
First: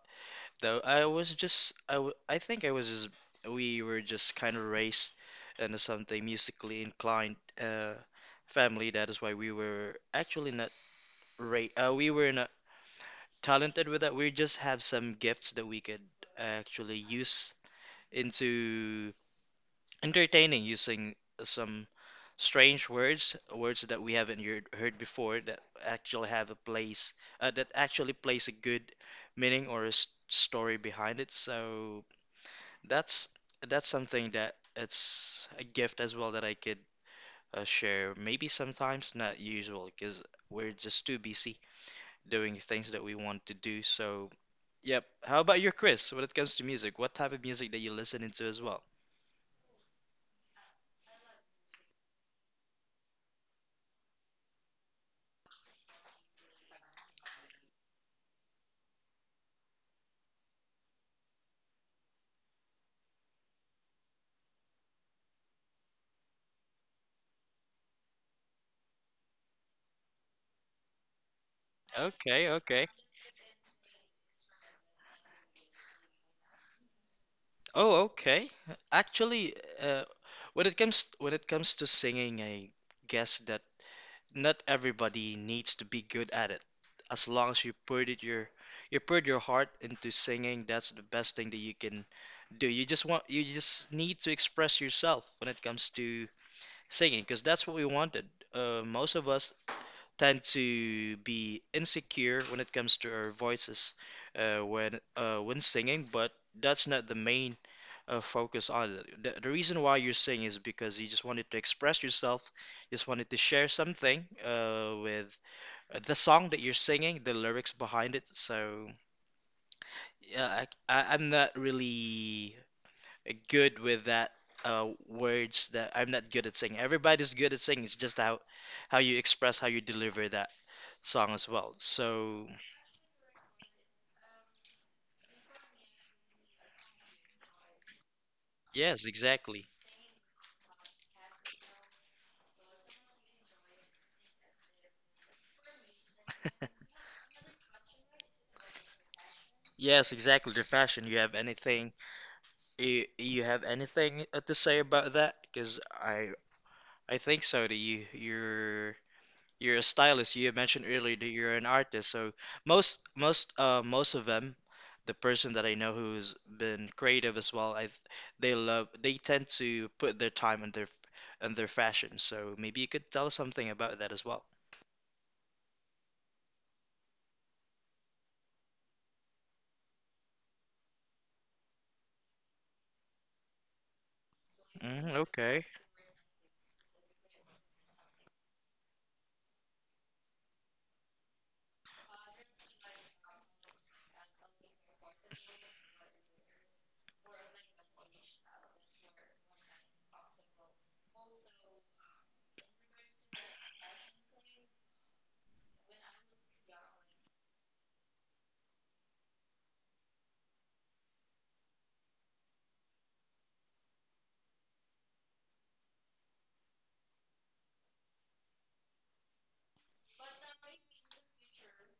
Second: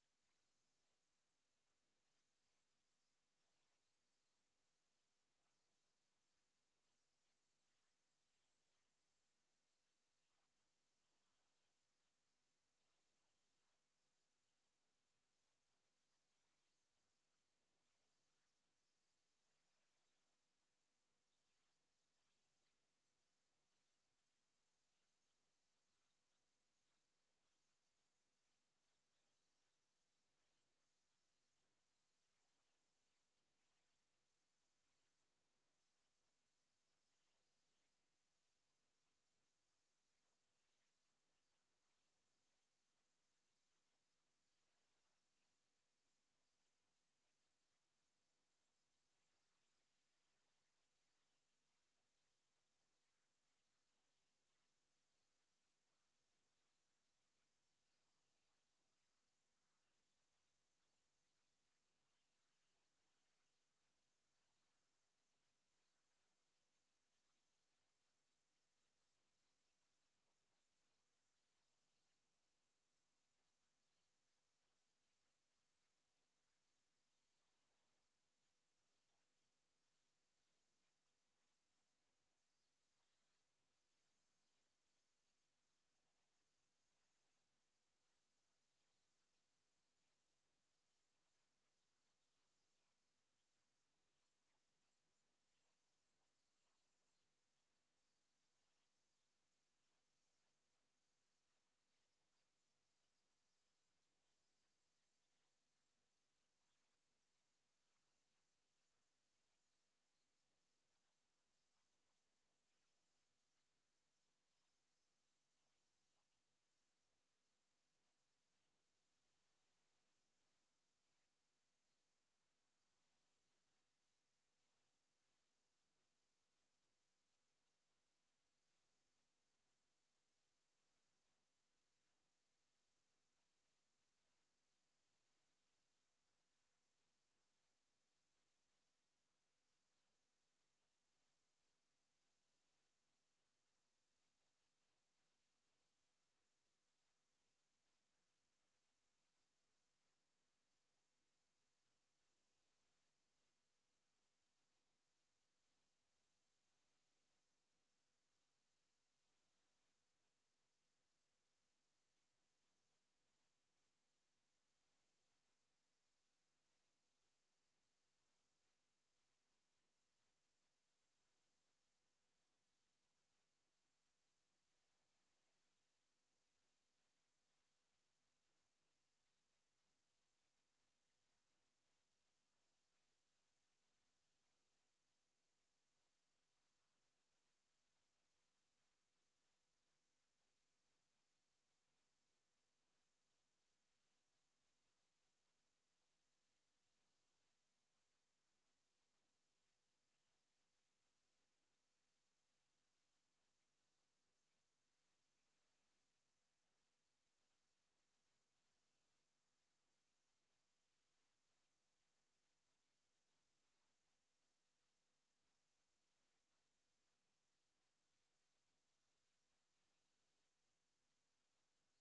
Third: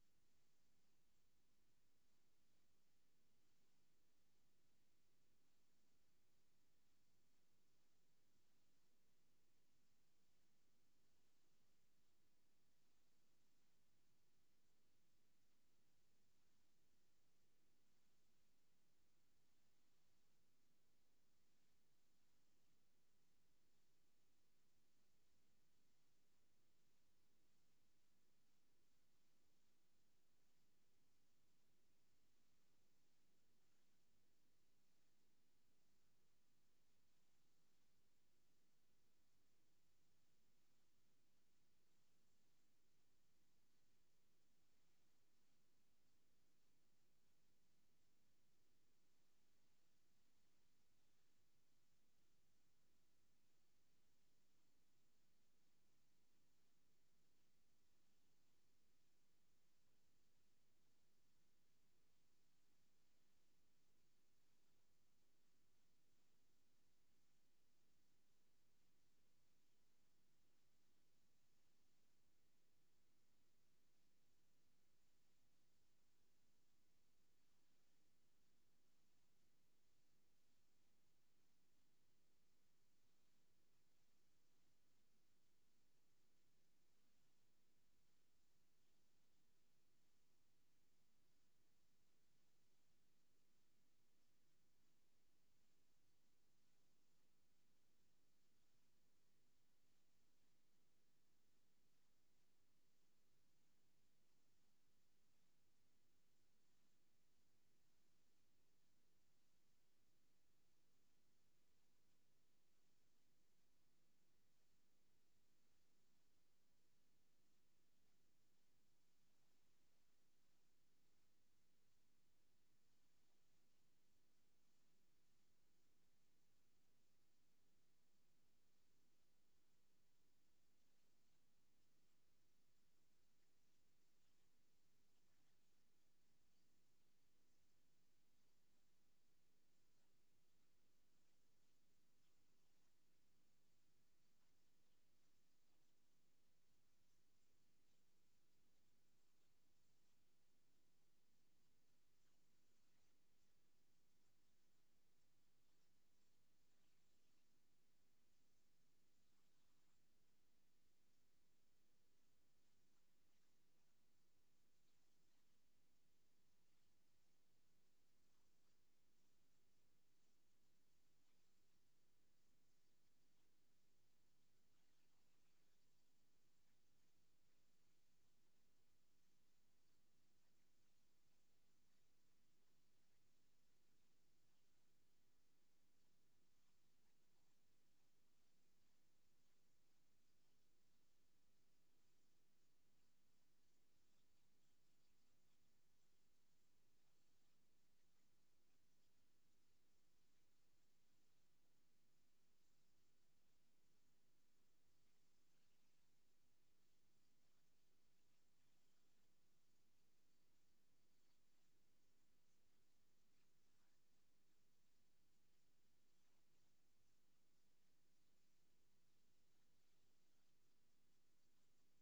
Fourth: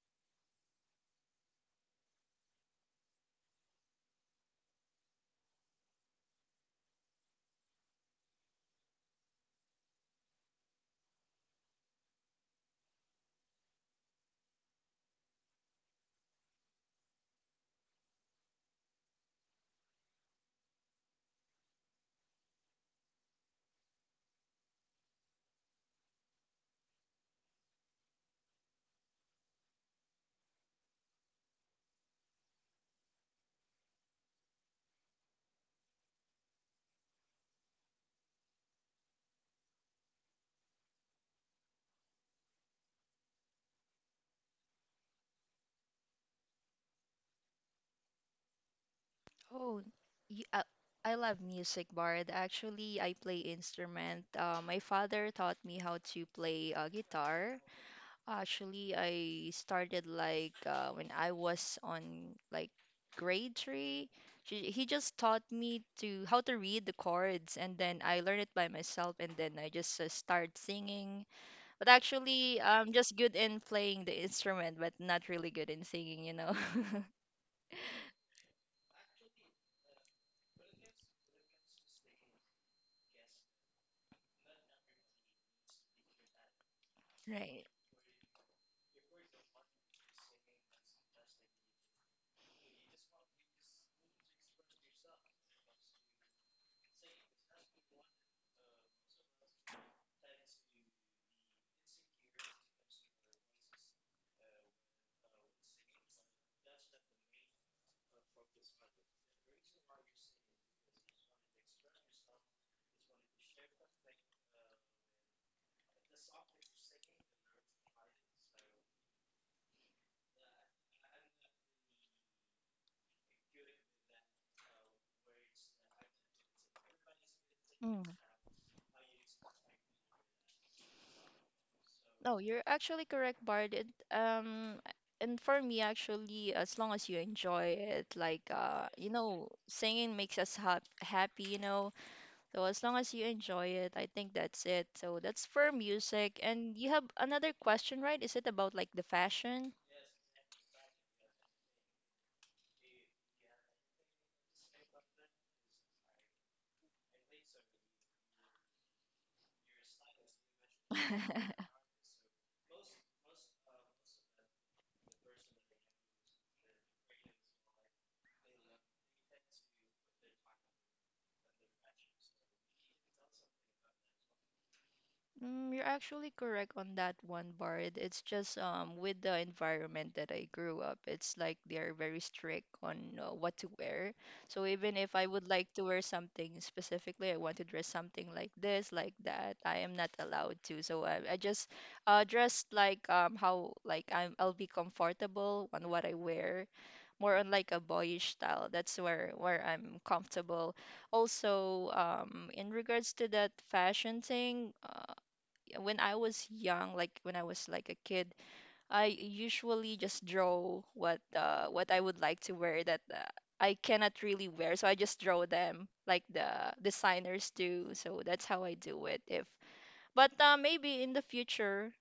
[SPEAKER 1] though. I was just I, w I think I was just we were just kind of raised into something musically inclined uh family. That is why we were actually not ra we were not talented with that. We just have some gifts that we could actually use into entertaining using some strange words, words that we haven't heard before that actually have a place, that actually plays a good meaning or a story behind it. So that's that's something that it's a gift as well that I could share. Maybe sometimes not usual because we're just too busy doing things that we want to do. So yep. How about your Chris? When it comes to music, what type of music that you listen into as well?
[SPEAKER 2] Oh, y I love music, Bard. Actually, I play instrument. My father taught me how to play guitar. Actually, I started like when I was on like grade three. He just taught me to how to read the chords, and then I learned it by myself, and then I just start singing. But
[SPEAKER 1] Okay,
[SPEAKER 2] actually,
[SPEAKER 1] okay.
[SPEAKER 2] I'm just good in playing the instrument, but not really good in singing, you know.
[SPEAKER 1] Oh, okay. Actually, uh, when it comes to singing, I guess that not everybody needs to be good at it. As long as
[SPEAKER 2] Right.
[SPEAKER 1] you put your heart into singing, that's the best thing that you can do. You just need to express yourself when it comes to singing, because that's what we wanted. Most of us tend to be insecure when it comes to our voices when singing, but that's not the main focus on it. The reason why you're saying is because you just wanted to express yourself, just wanted to share something with the song that you're singing, the lyrics behind it. So yeah, I'm not really good with that words that I'm not good at singing. Everybody's good at singing. It's
[SPEAKER 2] Mm.
[SPEAKER 1] just how you express, how you deliver that song as well.
[SPEAKER 2] No,
[SPEAKER 1] So
[SPEAKER 2] you're actually correct, Bard. It, and for me, actually, as long as you enjoy it, like
[SPEAKER 1] yes,
[SPEAKER 2] you know,
[SPEAKER 1] exactly.
[SPEAKER 2] singing makes us ha happy, you know. So as long as you enjoy it, I think that's it. So that's for music. And you have another question, right? Is it about like the fashion?
[SPEAKER 1] Yes, exactly. The fashion. You have anything? You have anything to say about that? Because I think so that you're a stylist. You had mentioned earlier that you're an artist. So most of them, the person that I know who's been creative as well, I they tend to put their time and their fashion. So maybe you could tell us something about that as well.
[SPEAKER 2] Mm, you're actually correct on that one, Bard. It's just with the environment that I grew up, it's like they're very strict on what to wear. So even if
[SPEAKER 1] Mm,
[SPEAKER 2] I would
[SPEAKER 1] okay,
[SPEAKER 2] like to wear something specifically, I want to dress something like this, like that, I am not allowed to. So I just dress like how like I'll be comfortable on what I wear, more on like a boyish style. That's where I'm comfortable. Also, in regards to that fashion thing, when I was young, like when I was like a kid, I usually just draw what I would like to wear that I cannot really wear. So I just draw them like the designers do. So that's how I do it. If but maybe in the future,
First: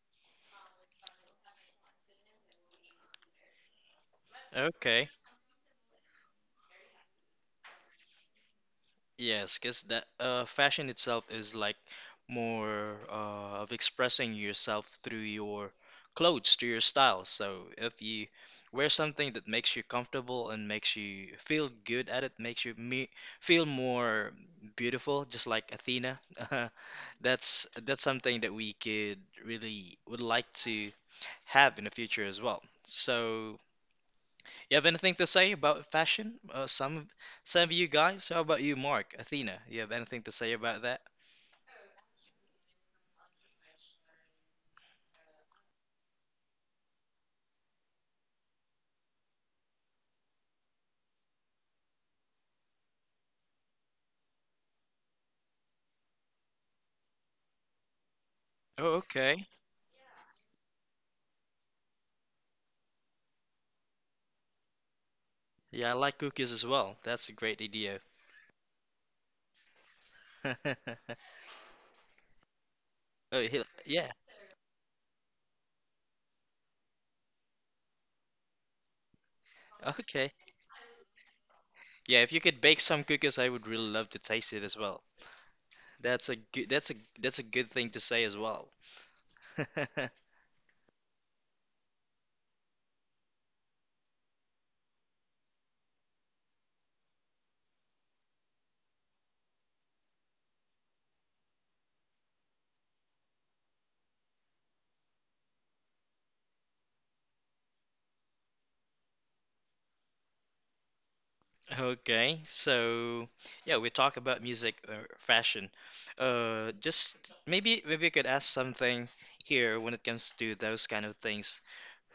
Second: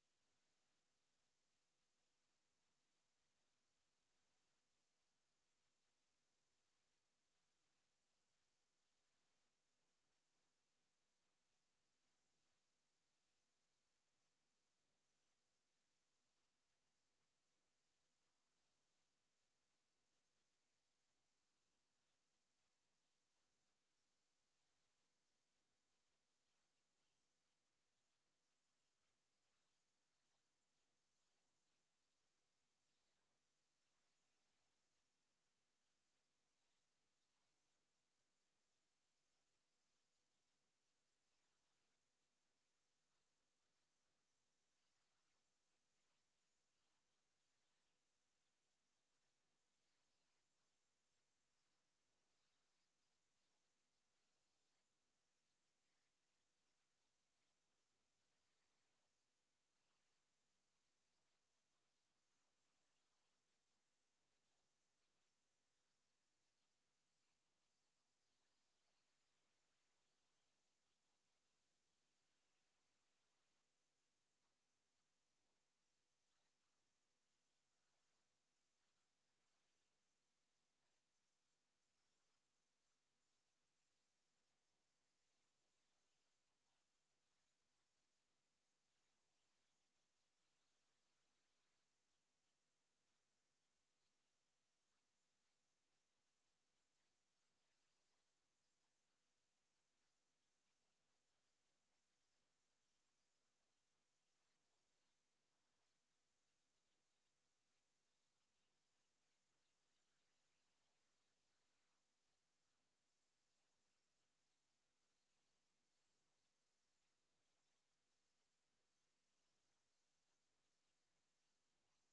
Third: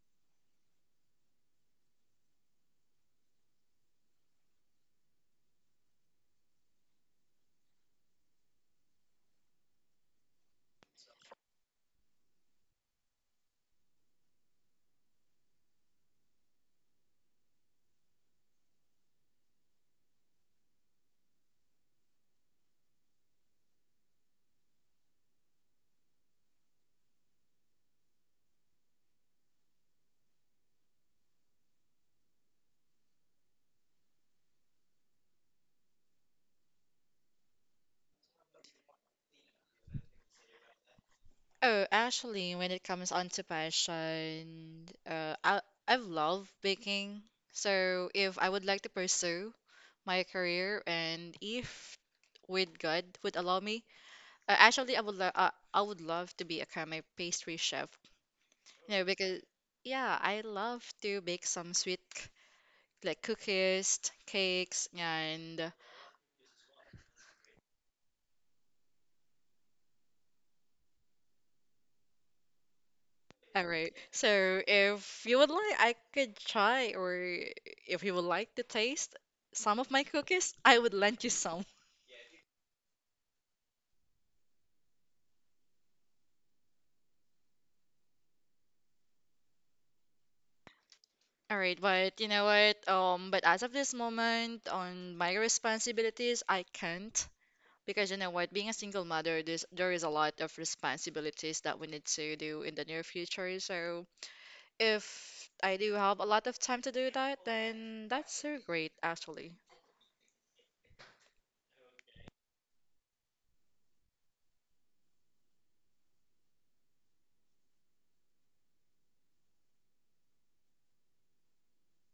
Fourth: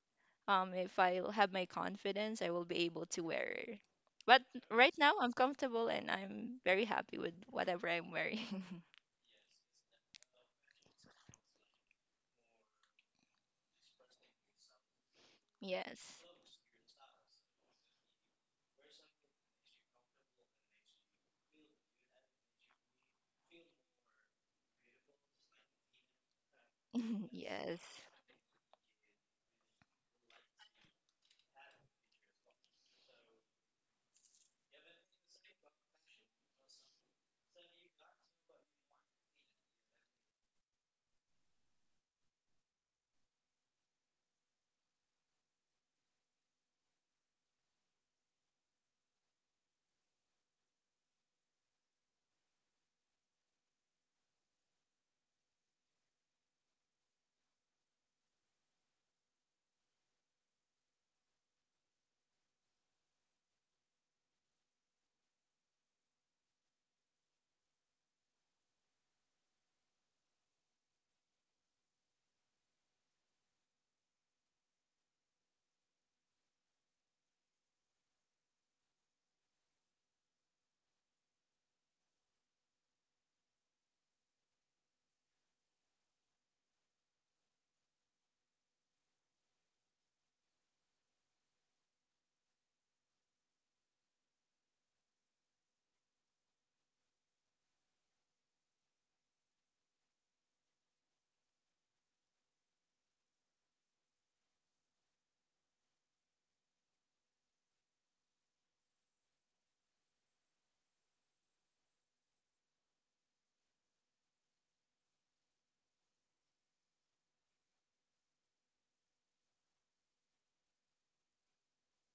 [SPEAKER 2] if I have my confidence, I will be able to wear it. But right
[SPEAKER 1] okay.
[SPEAKER 2] now, I'm comfortable and I'm very happy with whatever I'm wearing.
[SPEAKER 1] Yes, because that fashion itself is like more of expressing yourself through your
[SPEAKER 2] Yes.
[SPEAKER 1] clothes, through your style. So if you wear something that makes you comfortable and makes you feel good at it, makes you me feel more beautiful, just like Athena. that's
[SPEAKER 2] Yes.
[SPEAKER 1] that's something that we could really would like to have in the future as well. So. You have anything to say about fashion? Some of you guys? How about you, Mark? Athena, you have anything to say about that?
[SPEAKER 4] Oh, actually, when it comes on to passion, I love baking. So if I would like to pursue my career, and if with God would allow me, actually I would lo- I would love to become a pastry chef.
[SPEAKER 1] Oh,
[SPEAKER 4] No, because
[SPEAKER 1] okay.
[SPEAKER 4] yeah, I love to bake some like cookies, cakes, and
[SPEAKER 1] Yeah, I like cookies as well. That's a great idea. Oh,
[SPEAKER 4] all right.
[SPEAKER 1] yeah.
[SPEAKER 4] So if you would like, I could try, or if you would like to taste some of my
[SPEAKER 1] Okay.
[SPEAKER 4] cookies, I would lend you some.
[SPEAKER 1] Yeah, if you could bake some cookies, I would really love to taste it as well. That's a that's a good thing to say as well.
[SPEAKER 4] All right, but you know what? But as of this moment, on my responsibilities, I can't because you know what? Being a single mother, there is a lot of responsibilities that we need to do in the near future. So if I do have a lot of time to do that, then that's so great, actually.
[SPEAKER 1] Okay, so yeah, we talk about music or fashion. Just maybe you could ask something here when it comes to those kind of things.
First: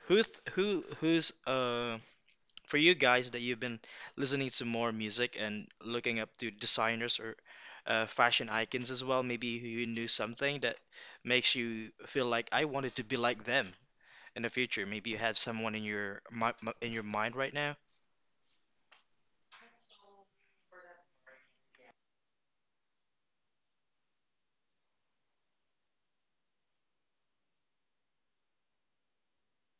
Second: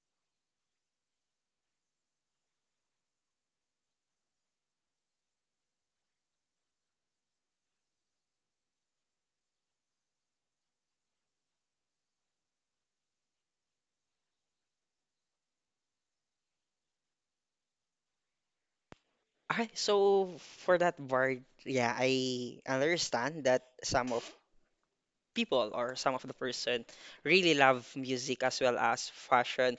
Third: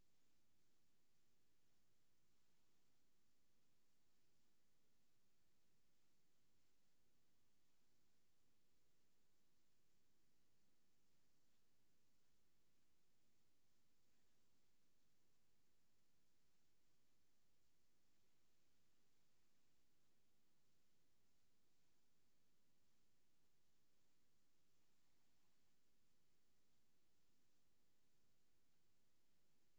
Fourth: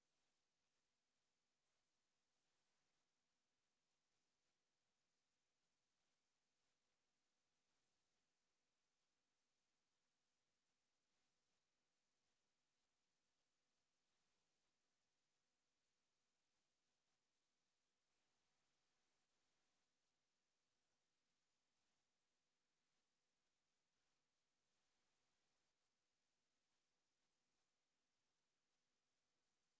[SPEAKER 1] Who who's for you guys that you've been listening to more music and looking up to designers or fashion icons as well? Maybe you knew something that makes you feel like I wanted to be like them in the future. Maybe you have someone in your in your mind right now.
[SPEAKER 3] I so for that part, yeah, I understand that some of the person really love music as well as fashion.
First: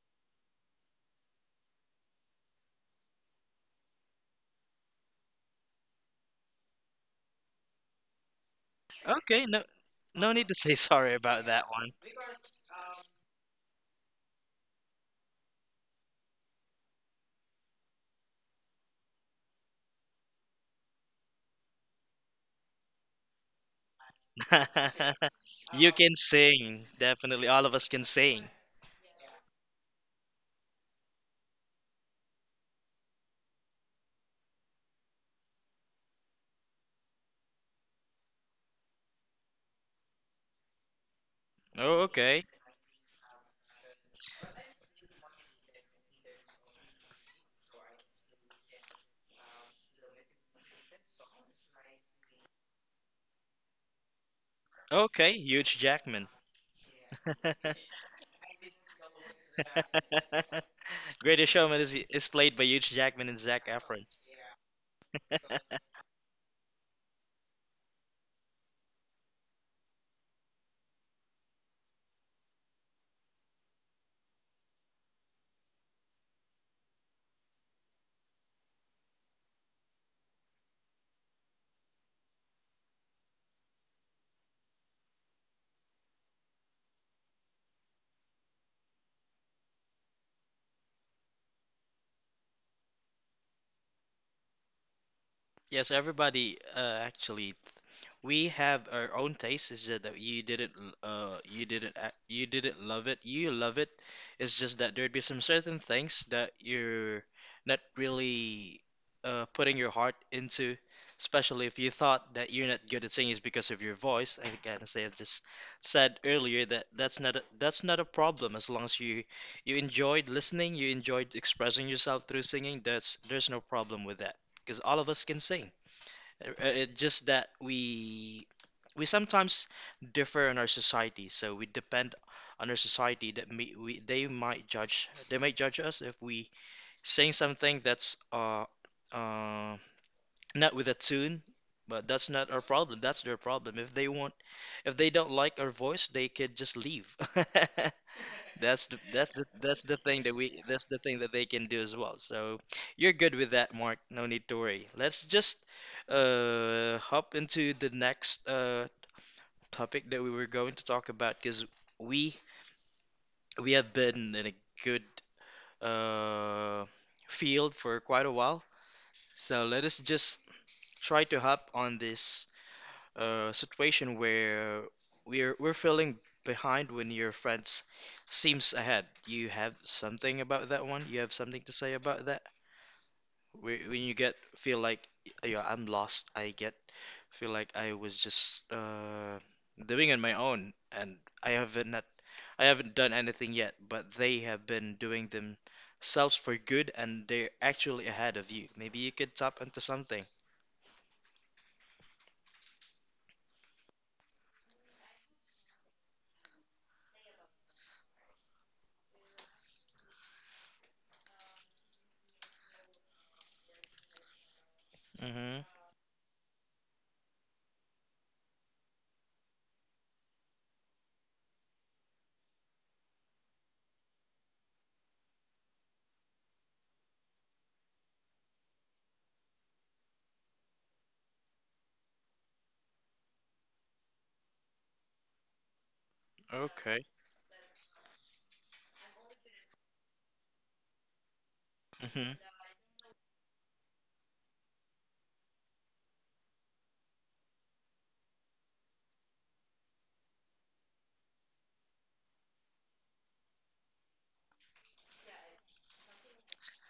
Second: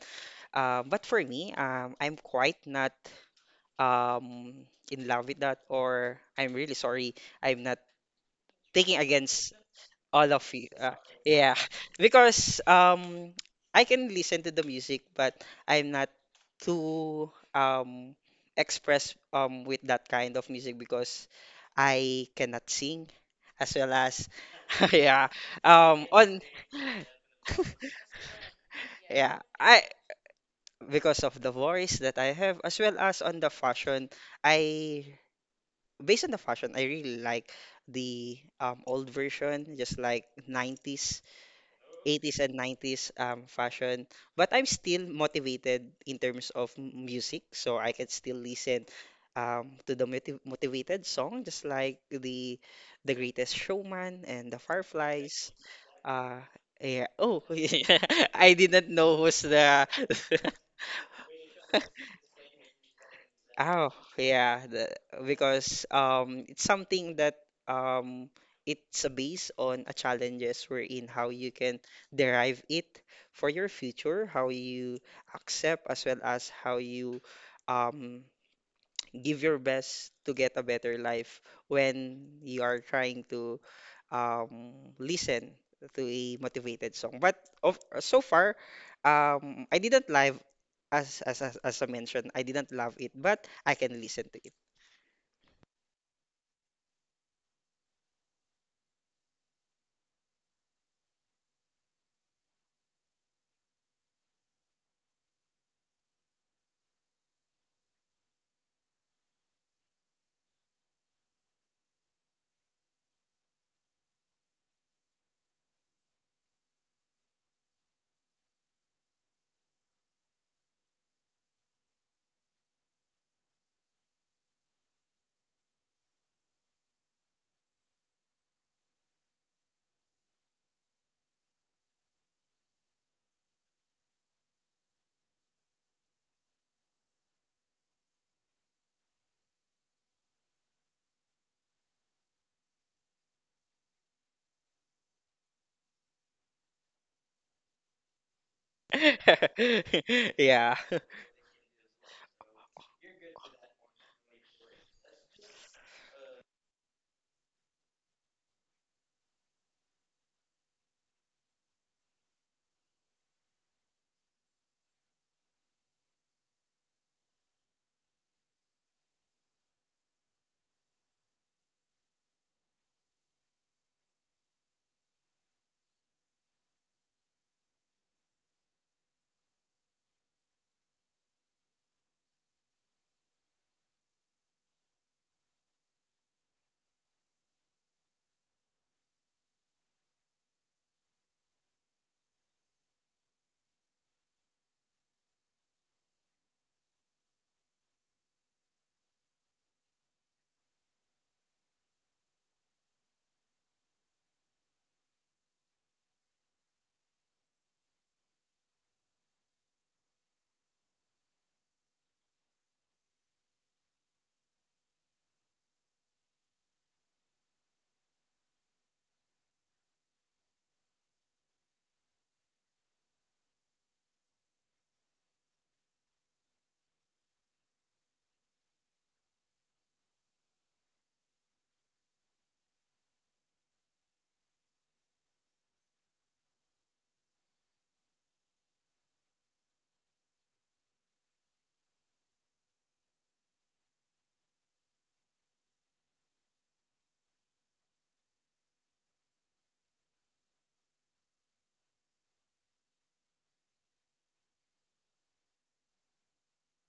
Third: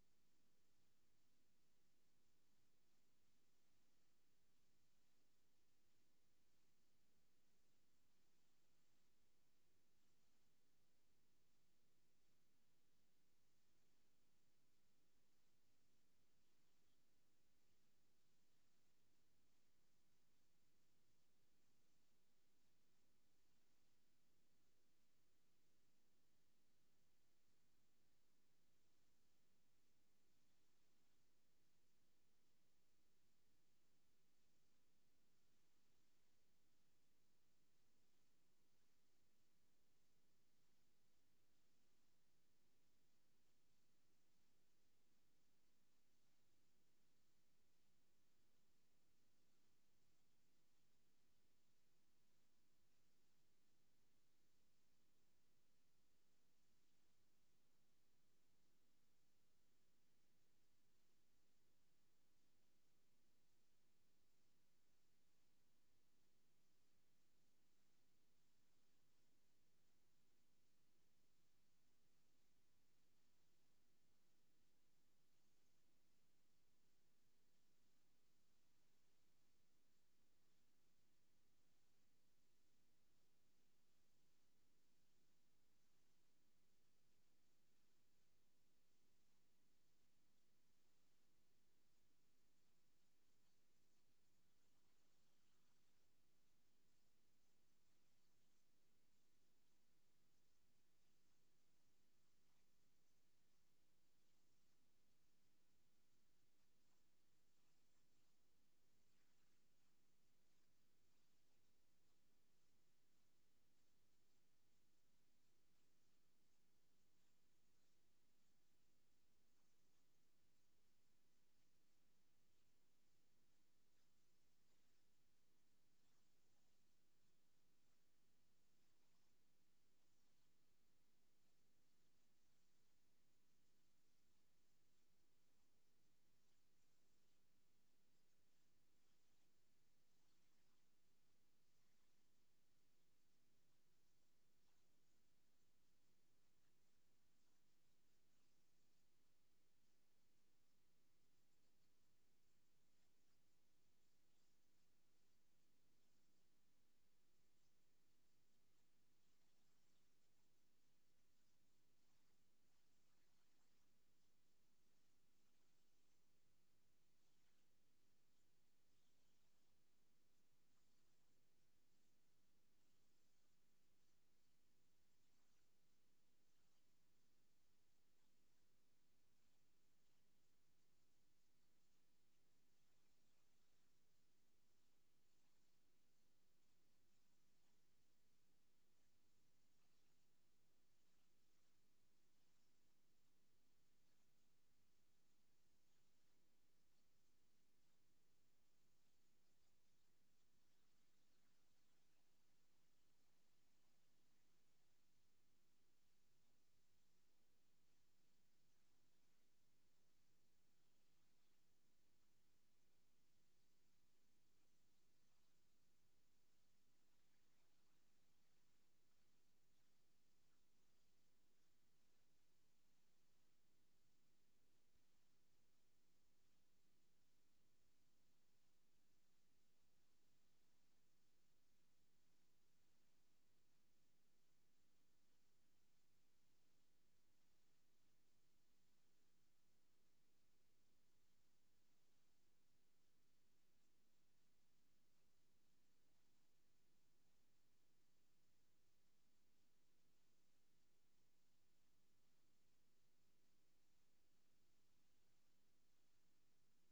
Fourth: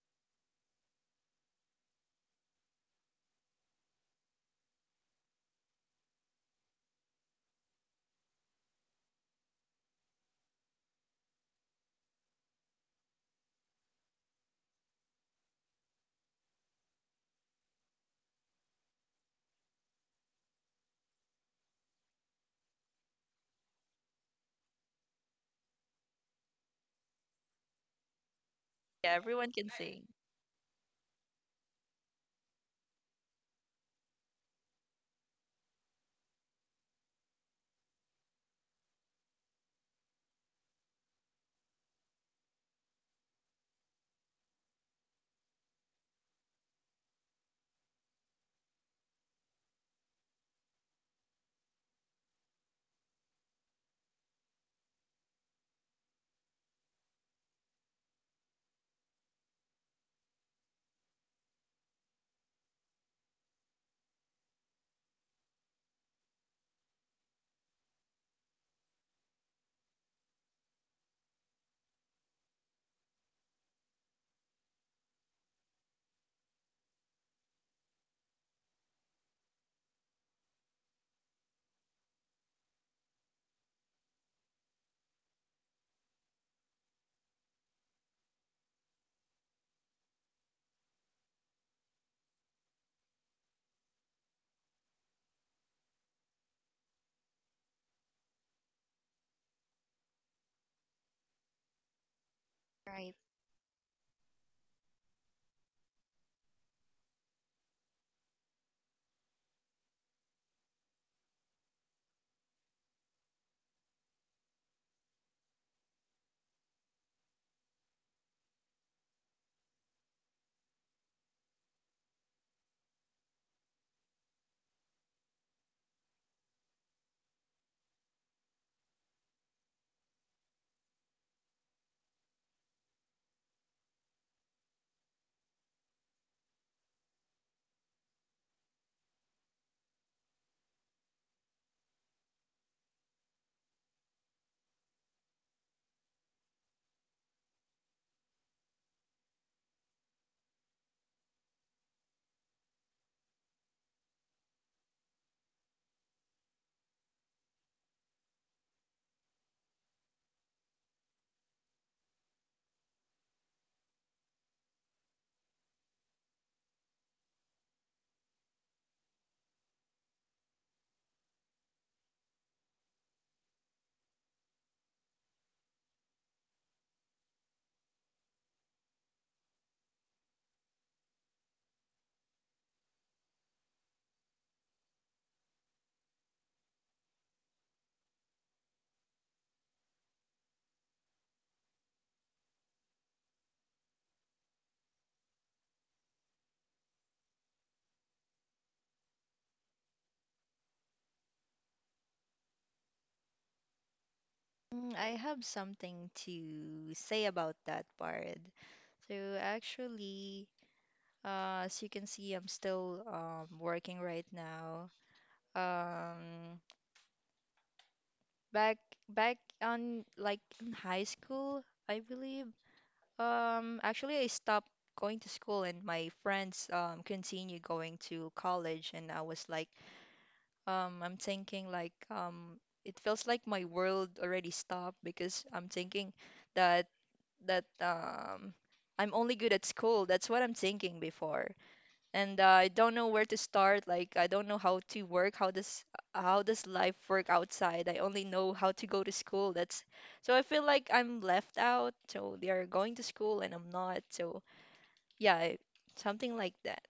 [SPEAKER 3] But for me, I'm quite not in love with that or I'm really sorry. I'm not taking
[SPEAKER 1] Okay,
[SPEAKER 3] against
[SPEAKER 1] no, no
[SPEAKER 3] all of
[SPEAKER 1] need to
[SPEAKER 3] you.
[SPEAKER 1] say sorry about
[SPEAKER 3] Yeah,
[SPEAKER 1] that one.
[SPEAKER 3] because I can listen to the music, but I'm not too express with that kind of music because I cannot sing as well as yeah
[SPEAKER 1] You can
[SPEAKER 3] on
[SPEAKER 1] sing, definitely. All of us can sing.
[SPEAKER 2] Yeah,
[SPEAKER 3] yeah
[SPEAKER 2] everyone can
[SPEAKER 3] I
[SPEAKER 2] sing.
[SPEAKER 3] because of the voice that I have as well as on the fashion I based on the fashion I really like the old version just like 90s
[SPEAKER 1] Oh,
[SPEAKER 3] 80s
[SPEAKER 1] okay.
[SPEAKER 3] and 90s fashion. But I'm still motivated in terms of music, so I can still listen to the motivated song, just like the Greatest Showman and the
[SPEAKER 1] Okay,
[SPEAKER 3] Fireflies.
[SPEAKER 1] Huge Jackman.
[SPEAKER 3] Uh, yeah. Oh, yeah. I didn't know who's the
[SPEAKER 1] Greatest Showman is played by Hugh Jackman and Zac
[SPEAKER 3] Oh,
[SPEAKER 1] Efron.
[SPEAKER 3] yeah, the, because it's something that um, it's a base on a challenges wherein how you can derive it for your future, how you accept as well as how you um, give your best to get a better life when you are trying to listen to a motivated song. But of, so far, I didn't live as I mentioned, I didn't love it, but I can listen to it.
[SPEAKER 1] Yes, everybody. Actually, we have our own taste. It's just that you didn't. You didn't. You didn't love
[SPEAKER 2] Right.
[SPEAKER 1] it. You love it. It's just that there'd be some certain things that you're not really putting your heart into. Especially if you thought that you're not good at singing is because of your voice. I gotta say, I just said earlier that that's not a problem as long as you enjoyed listening, you enjoyed expressing yourself through singing. That's there's no problem with that because all of us can sing. It's just that we sometimes differ in our society, so we depend on our society that me, we they might judge us if we sing something that's uh not with a tune, but that's not our problem. That's their problem. If they want, if they don't like our voice, they could just leave. That's the that's the thing that we
[SPEAKER 3] Yeah.
[SPEAKER 1] that's the thing that they can do as well. So you're good with that, Mark. No need to worry. Let's just hop into the next topic that we were going to talk about because we we have been in a good uh field for quite a while. So let us just try to hop on this a situation where we're feeling behind when your friends seems ahead. You have something about that one? You have something to say about that? When you get feel like yeah, I'm lost. I get feel like I was just doing on my own and I haven't not, I haven't done anything yet, but they have been doing themselves for good and they're actually ahead of you. Maybe you could tap into something.
[SPEAKER 2] Mm, I have something to say about that part. So actually, as you can see, I'm still working right now.
[SPEAKER 1] Mm-hmm.
[SPEAKER 2] Um, back back on like in high school, I believe. Actually, I stopped going to school, and my friends continue going to college, and I was like I'm thinking like it feels like my world already stopped because I'm thinking that
[SPEAKER 1] Okay.
[SPEAKER 2] that um, I'm only good at school. That's what I'm thinking before, and I don't know where to start. Like I don't know how to work. How does life work outside? I only know how to go to school. That's so I feel like I'm left out. So they are going to school and I'm not. So yeah, something like that.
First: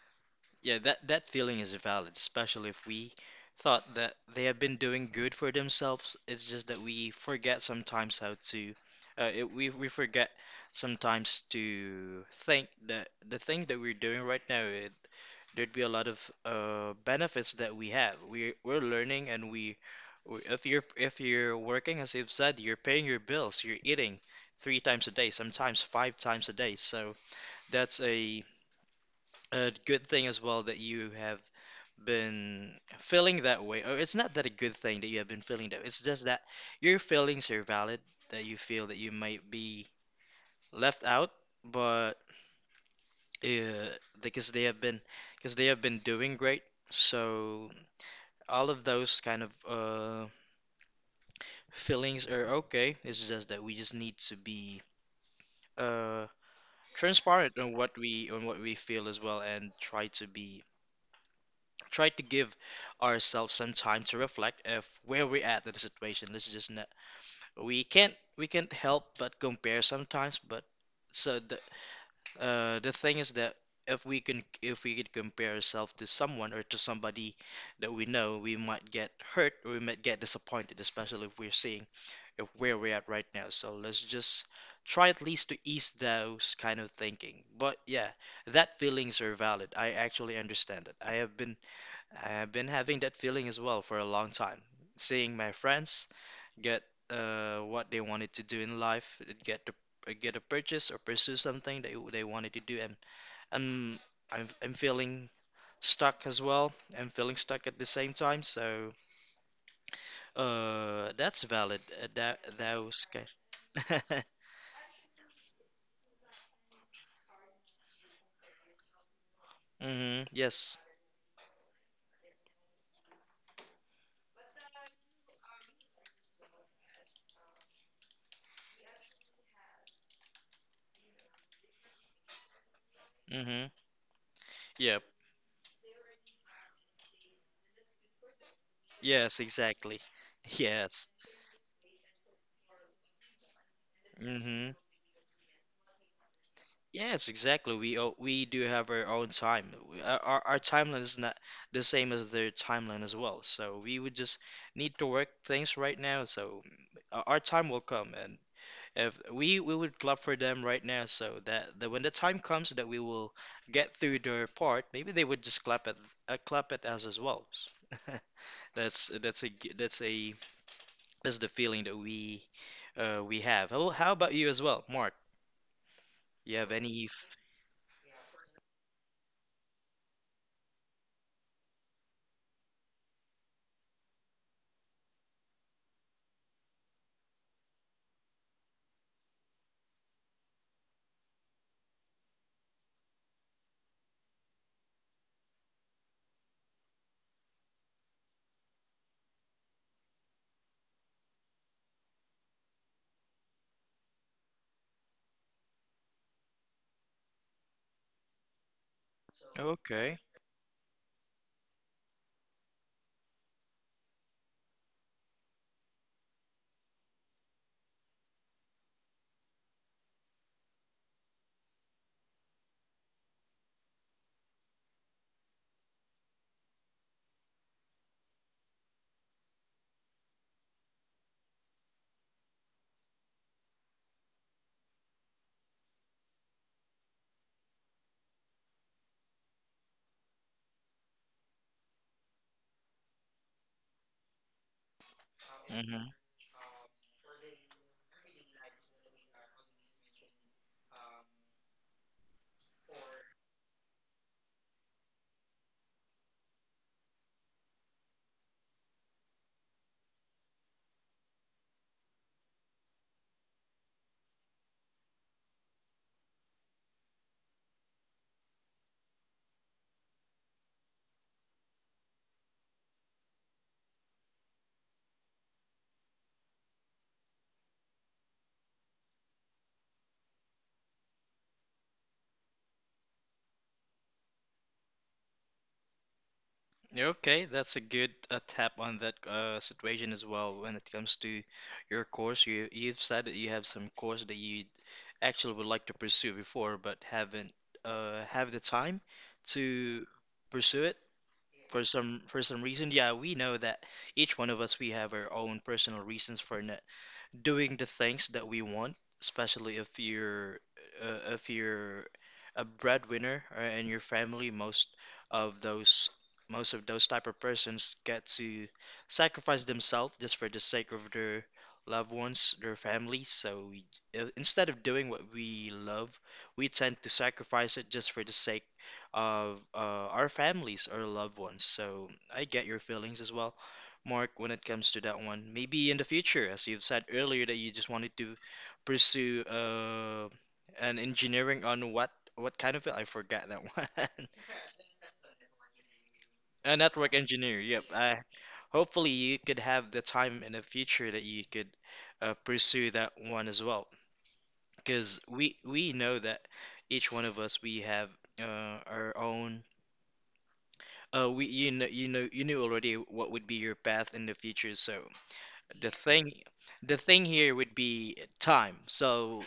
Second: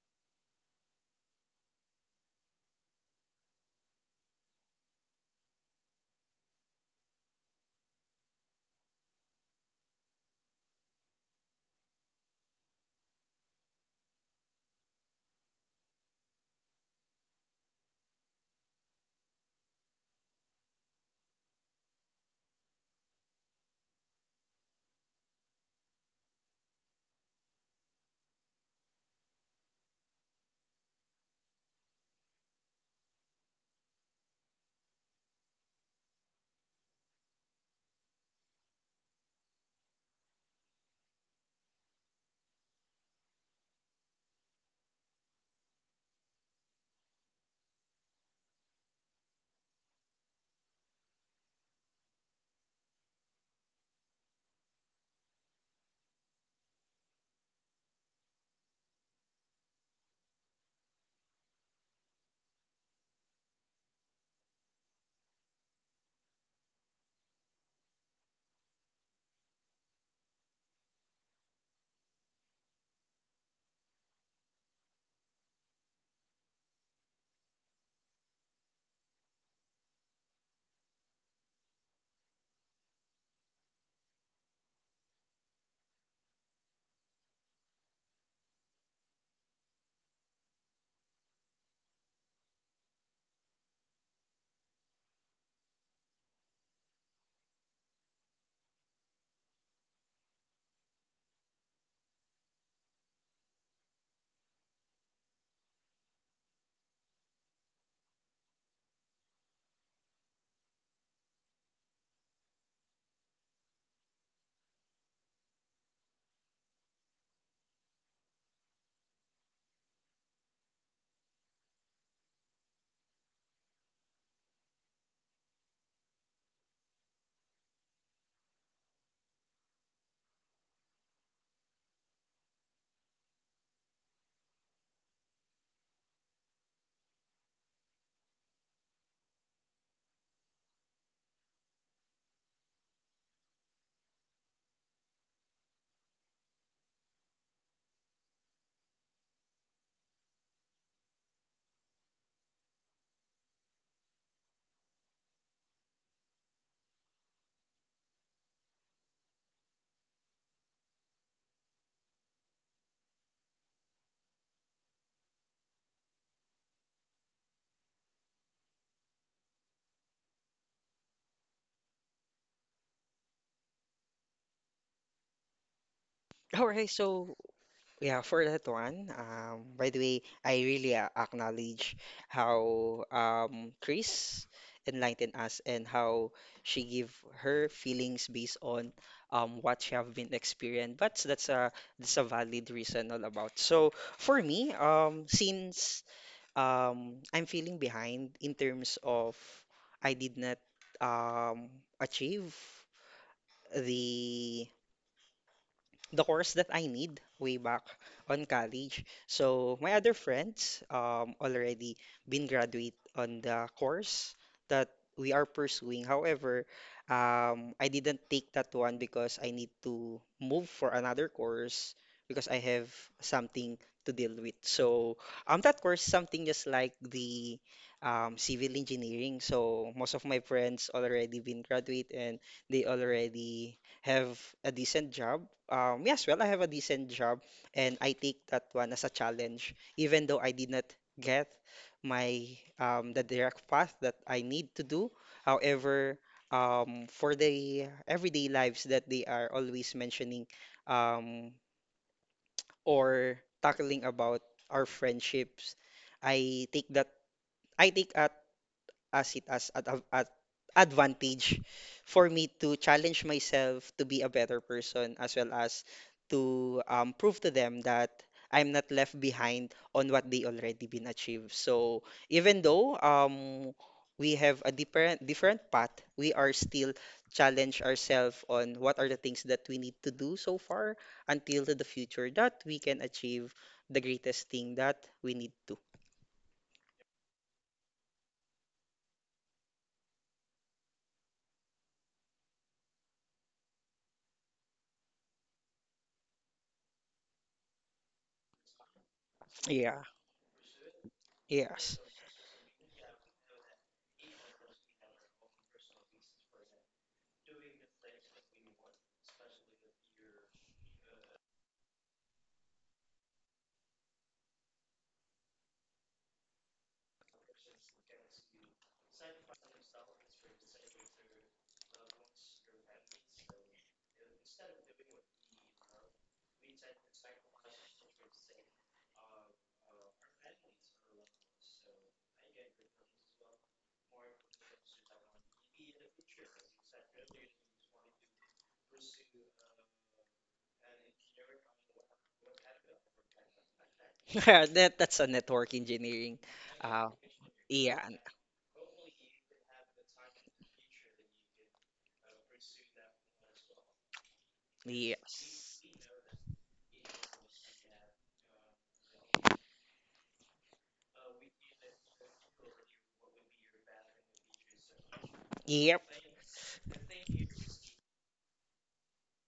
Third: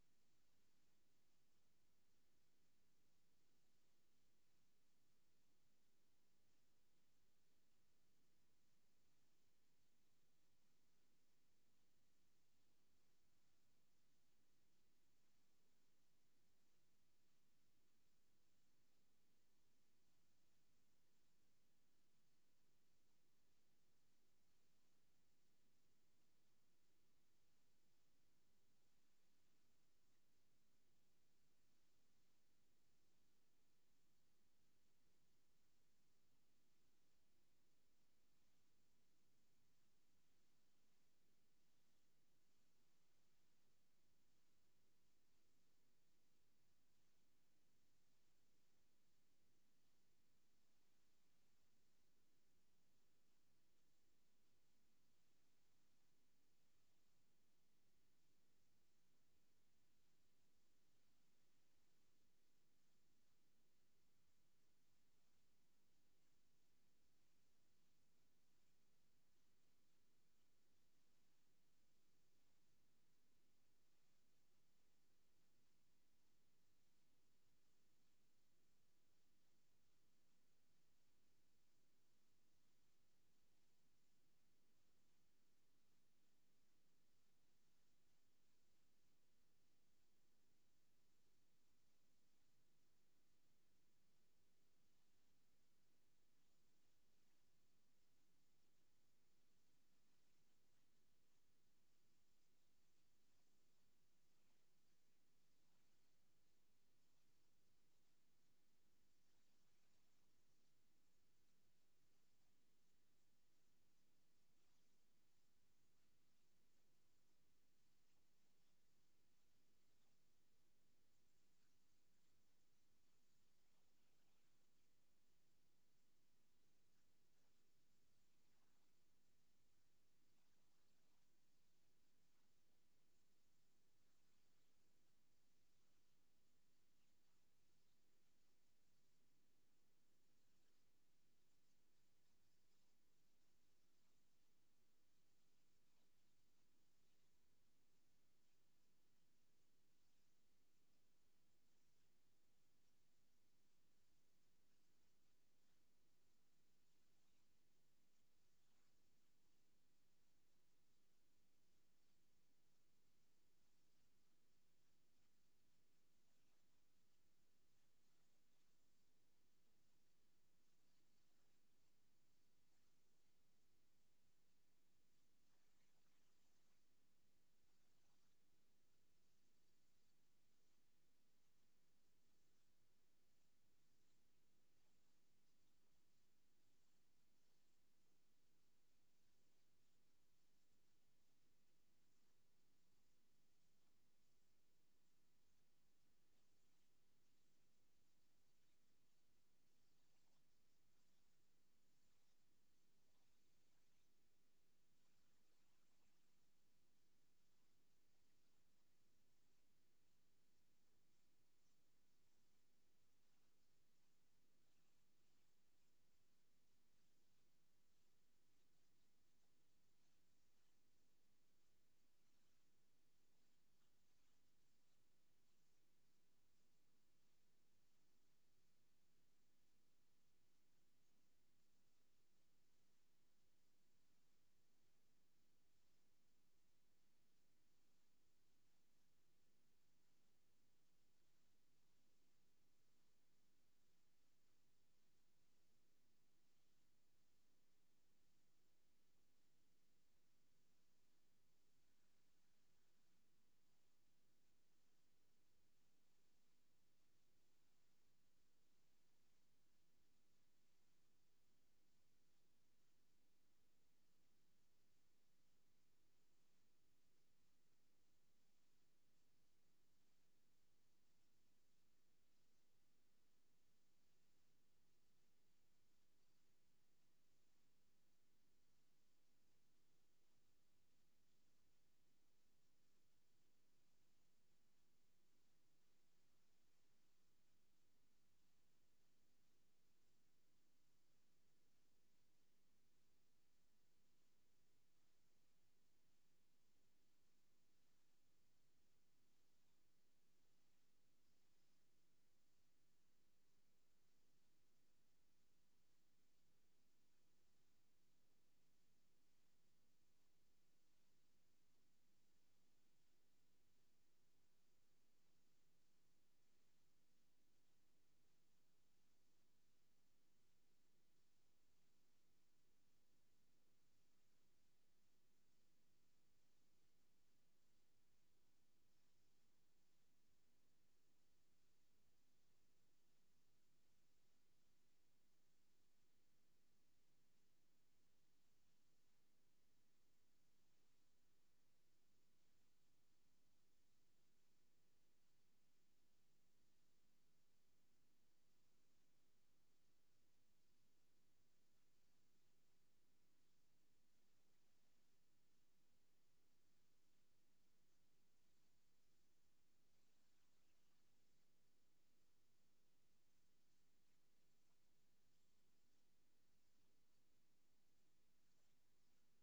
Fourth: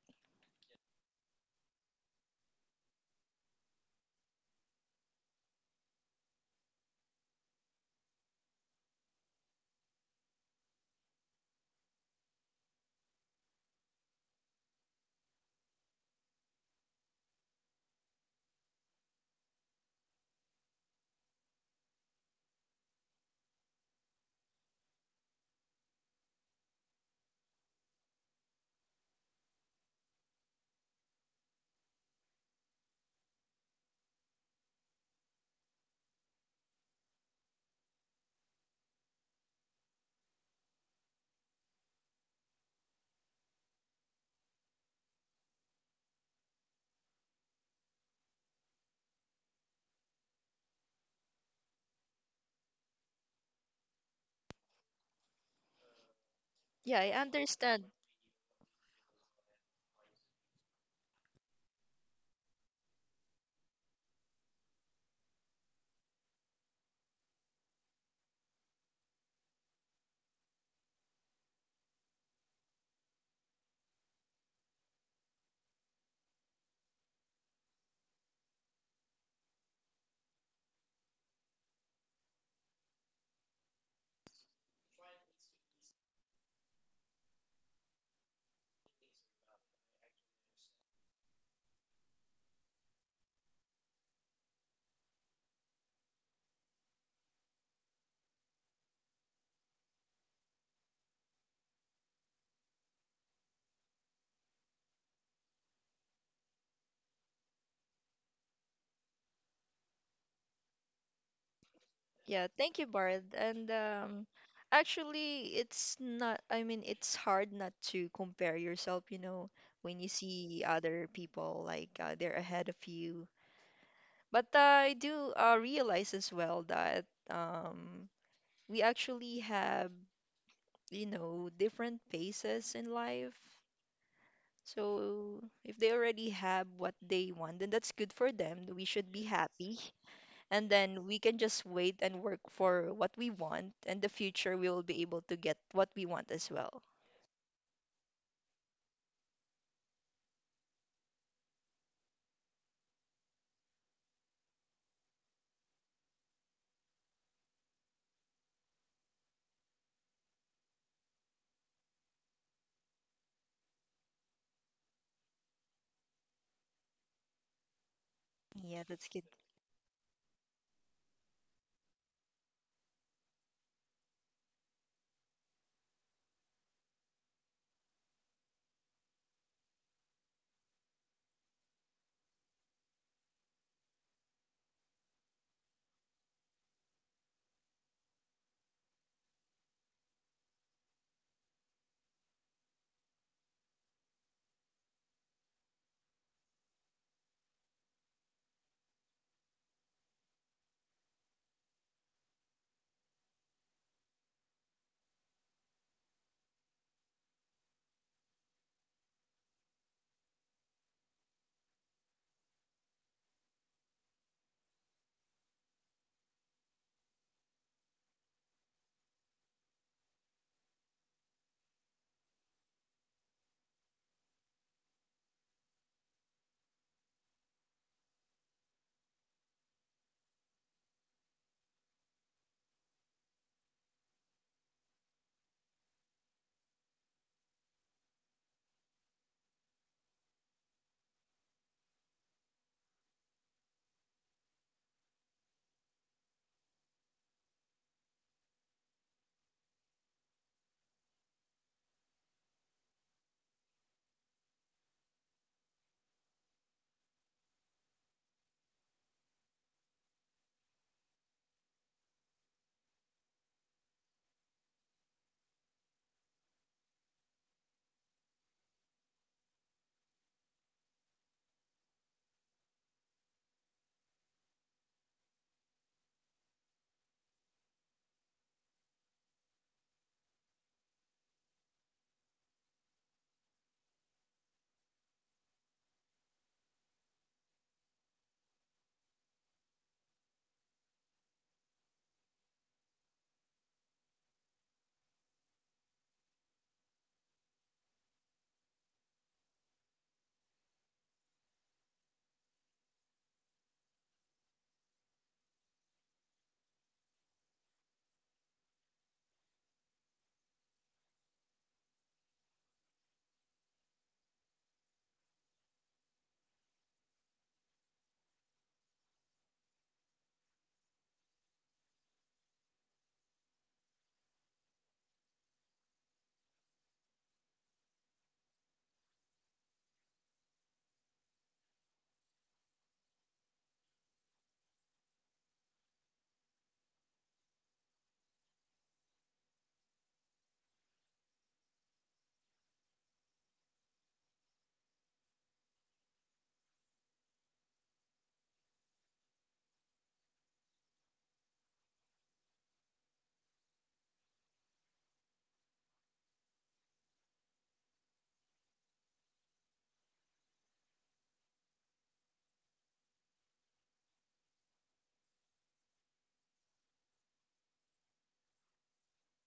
[SPEAKER 1] Yeah, that feeling is valid, especially if we thought that they have been doing good for themselves. It's just that we forget sometimes how to, we forget sometimes to think that the thing that we're doing right now, there'd be a lot of benefits that we have. We're learning and if you're working, as you've said, you're paying your bills, you're eating three times a day, sometimes five times a day. So that's a, a good thing as well that you have been feeling that way, or it's not that a good thing that you have been feeling that. It's just that your feelings are valid, that you feel that you might be left out, but uh, because they have been because they have been doing great. So all of those kind of feelings are okay. It's just that we just need to be uh,
[SPEAKER 2] Yeah, I
[SPEAKER 1] transparent
[SPEAKER 2] understand.
[SPEAKER 1] on what we feel as well, and try to give ourselves some time to reflect of where we're at in the situation. This is just not we can't help but compare sometimes but so the thing is that if we could compare ourselves to someone or to somebody that we know we might get hurt or we might get disappointed especially if we're seeing if where we're at right now. So let's just try at least to ease those kind of thinking but yeah that feelings are valid. I actually understand it. I have been having that feeling as well for a long time seeing my friends get what they wanted to do in life, get the get a purchase or pursue something they wanted to do. And I'm I'm feeling stuck as well. I'm feeling stuck at the same time. So that's valid. That
[SPEAKER 2] Yeah, thank you,
[SPEAKER 1] those
[SPEAKER 2] Bard. And
[SPEAKER 1] kind.
[SPEAKER 2] actually, it's not, I mean, it's hard not to compare yourself, you know, when you
[SPEAKER 1] Mm-hmm.
[SPEAKER 2] see
[SPEAKER 1] Yes.
[SPEAKER 2] other people like they're ahead of you. But I do realize as well that um, we actually have, you know, different paces in life.
[SPEAKER 1] Mm-hmm. Yep.
[SPEAKER 2] So if they already have what they want, then that's good for them. We should be
[SPEAKER 1] Yes.
[SPEAKER 2] happy.
[SPEAKER 1] Exactly.
[SPEAKER 2] And then
[SPEAKER 1] Yes.
[SPEAKER 2] we can just wait and work for what we want, and the future we
[SPEAKER 1] Mm-hmm.
[SPEAKER 2] will be able to get what we want as well.
[SPEAKER 1] Yes, exactly. We do have our own time. Our timeline is not the same as their timeline as well. So we would just need to work things right now. So our time will come, and if we would clap for them right now, so that when the time comes that we will get through their part, maybe they would just clap at us as well.
[SPEAKER 2] Yeah, that's good.
[SPEAKER 1] That's a g- that's a that's the feeling that we have. How about you as well, Mark? You
[SPEAKER 3] All
[SPEAKER 1] have
[SPEAKER 3] right,
[SPEAKER 1] any?
[SPEAKER 3] so
[SPEAKER 1] F-
[SPEAKER 3] yeah, for that one, by the way, I really acknowledge how Chris enlightened us and how she give her feelings based on what she have been experienced. But that's a valid reason all about. So for me, since I'm feeling behind in terms of I did not um, achieve the the course that I need way back on college. So my other
[SPEAKER 1] Okay.
[SPEAKER 3] friends already been graduate on the course that we are pursuing. However, I didn't take that one because I need to move for another course because I have something to deal with. So that course something just like the civil engineering. So most of my friends already been graduate and they already have a decent job. Yes, well, I have a decent job, and I take that one as a challenge, even though I did not get my the direct path that I need to do. However, for the everyday lives that they are always mentioning um, or tackling about our friendships, I take that I take a as it as at advantage for me to challenge myself to be a better person as well as to prove to them that I'm not left behind on what they already been achieved. So even though we have a different path, we are still challenge ourselves on what are the things that we need to do so far until to the future that we can achieve the greatest thing that we need to.
[SPEAKER 1] Okay, that's a good tap on that situation as well when it comes to your course. You've said that you have some course that you actually would like to pursue before, but haven't have the time to
[SPEAKER 3] Yeah.
[SPEAKER 1] pursue it
[SPEAKER 3] Yes.
[SPEAKER 1] for some reason. Yeah, we know that each one of us we have our own personal reasons for not doing the things that we want, especially if you're a breadwinner or in your family, of those most of those type of persons get to sacrifice themselves just for the sake of their loved ones, their families. So we, instead of doing what we love, we tend to sacrifice it just for the sake of our families or loved ones. So I get your feelings as well. Mark, when it comes to that one? Maybe in the future, as you've said earlier, that you just wanted to pursue an engineering on what kind of it? I forgot that one.
[SPEAKER 3] Yeah, that that's a network engineering.
[SPEAKER 1] A
[SPEAKER 3] Uh,
[SPEAKER 1] network engineer. Yep.
[SPEAKER 3] yeah, and-
[SPEAKER 1] I, hopefully, you could have the time in the future that you could pursue that one as well,
[SPEAKER 3] yeah,
[SPEAKER 1] because we know that each one of us we have uh, our own. We you knew already what would be your path in the future, so the
[SPEAKER 3] yep,
[SPEAKER 1] thing, the thing here would be time. So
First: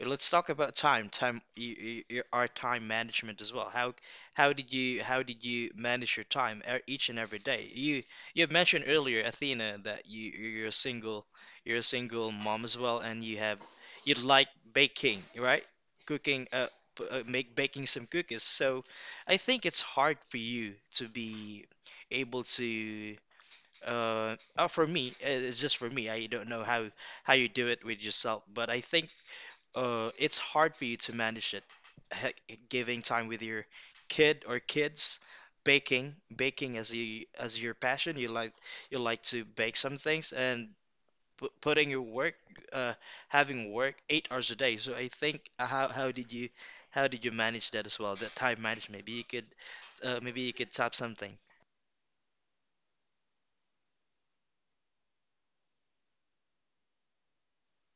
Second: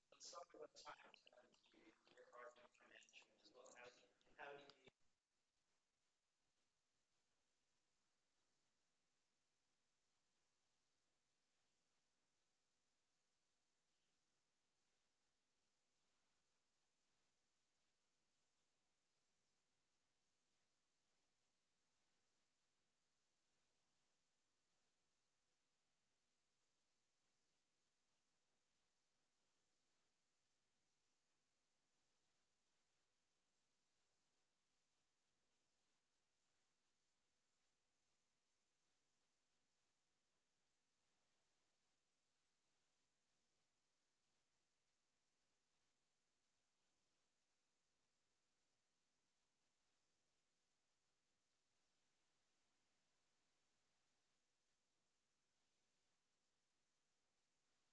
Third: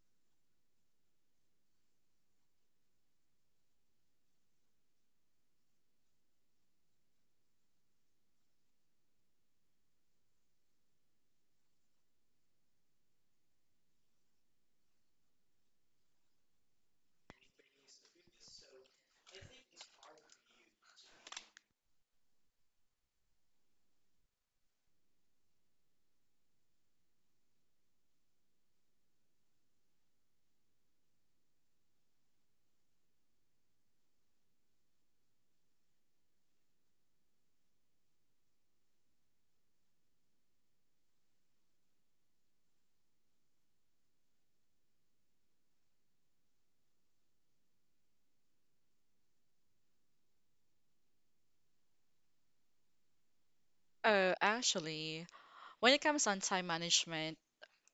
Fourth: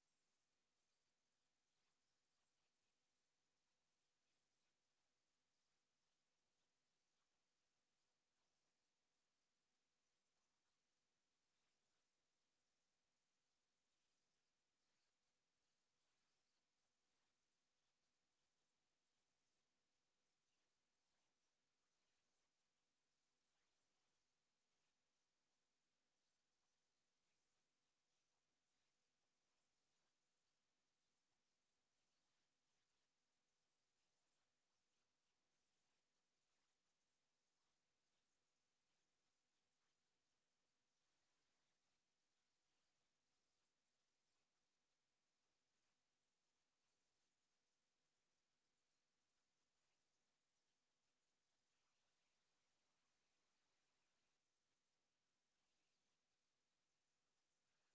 [SPEAKER 1] let's talk about time. Time, our time management as well. How did you manage your time each and every day? You have mentioned earlier, Athena, that you're a single mom as well, and you have you like baking, right? Cooking, make baking some cookies. So I think it's hard for you to be able to. For me, it's just for me. I don't know how you do it with yourself, but I think it's hard for you to manage it. Heck, giving time with your kid or kids, baking, as your passion. You like to bake some things and putting your work, uh, having work 8 hours a day. So I think how did you manage that as well? That time management. Maybe you could tap something.
[SPEAKER 4] Actually, when it comes on time management,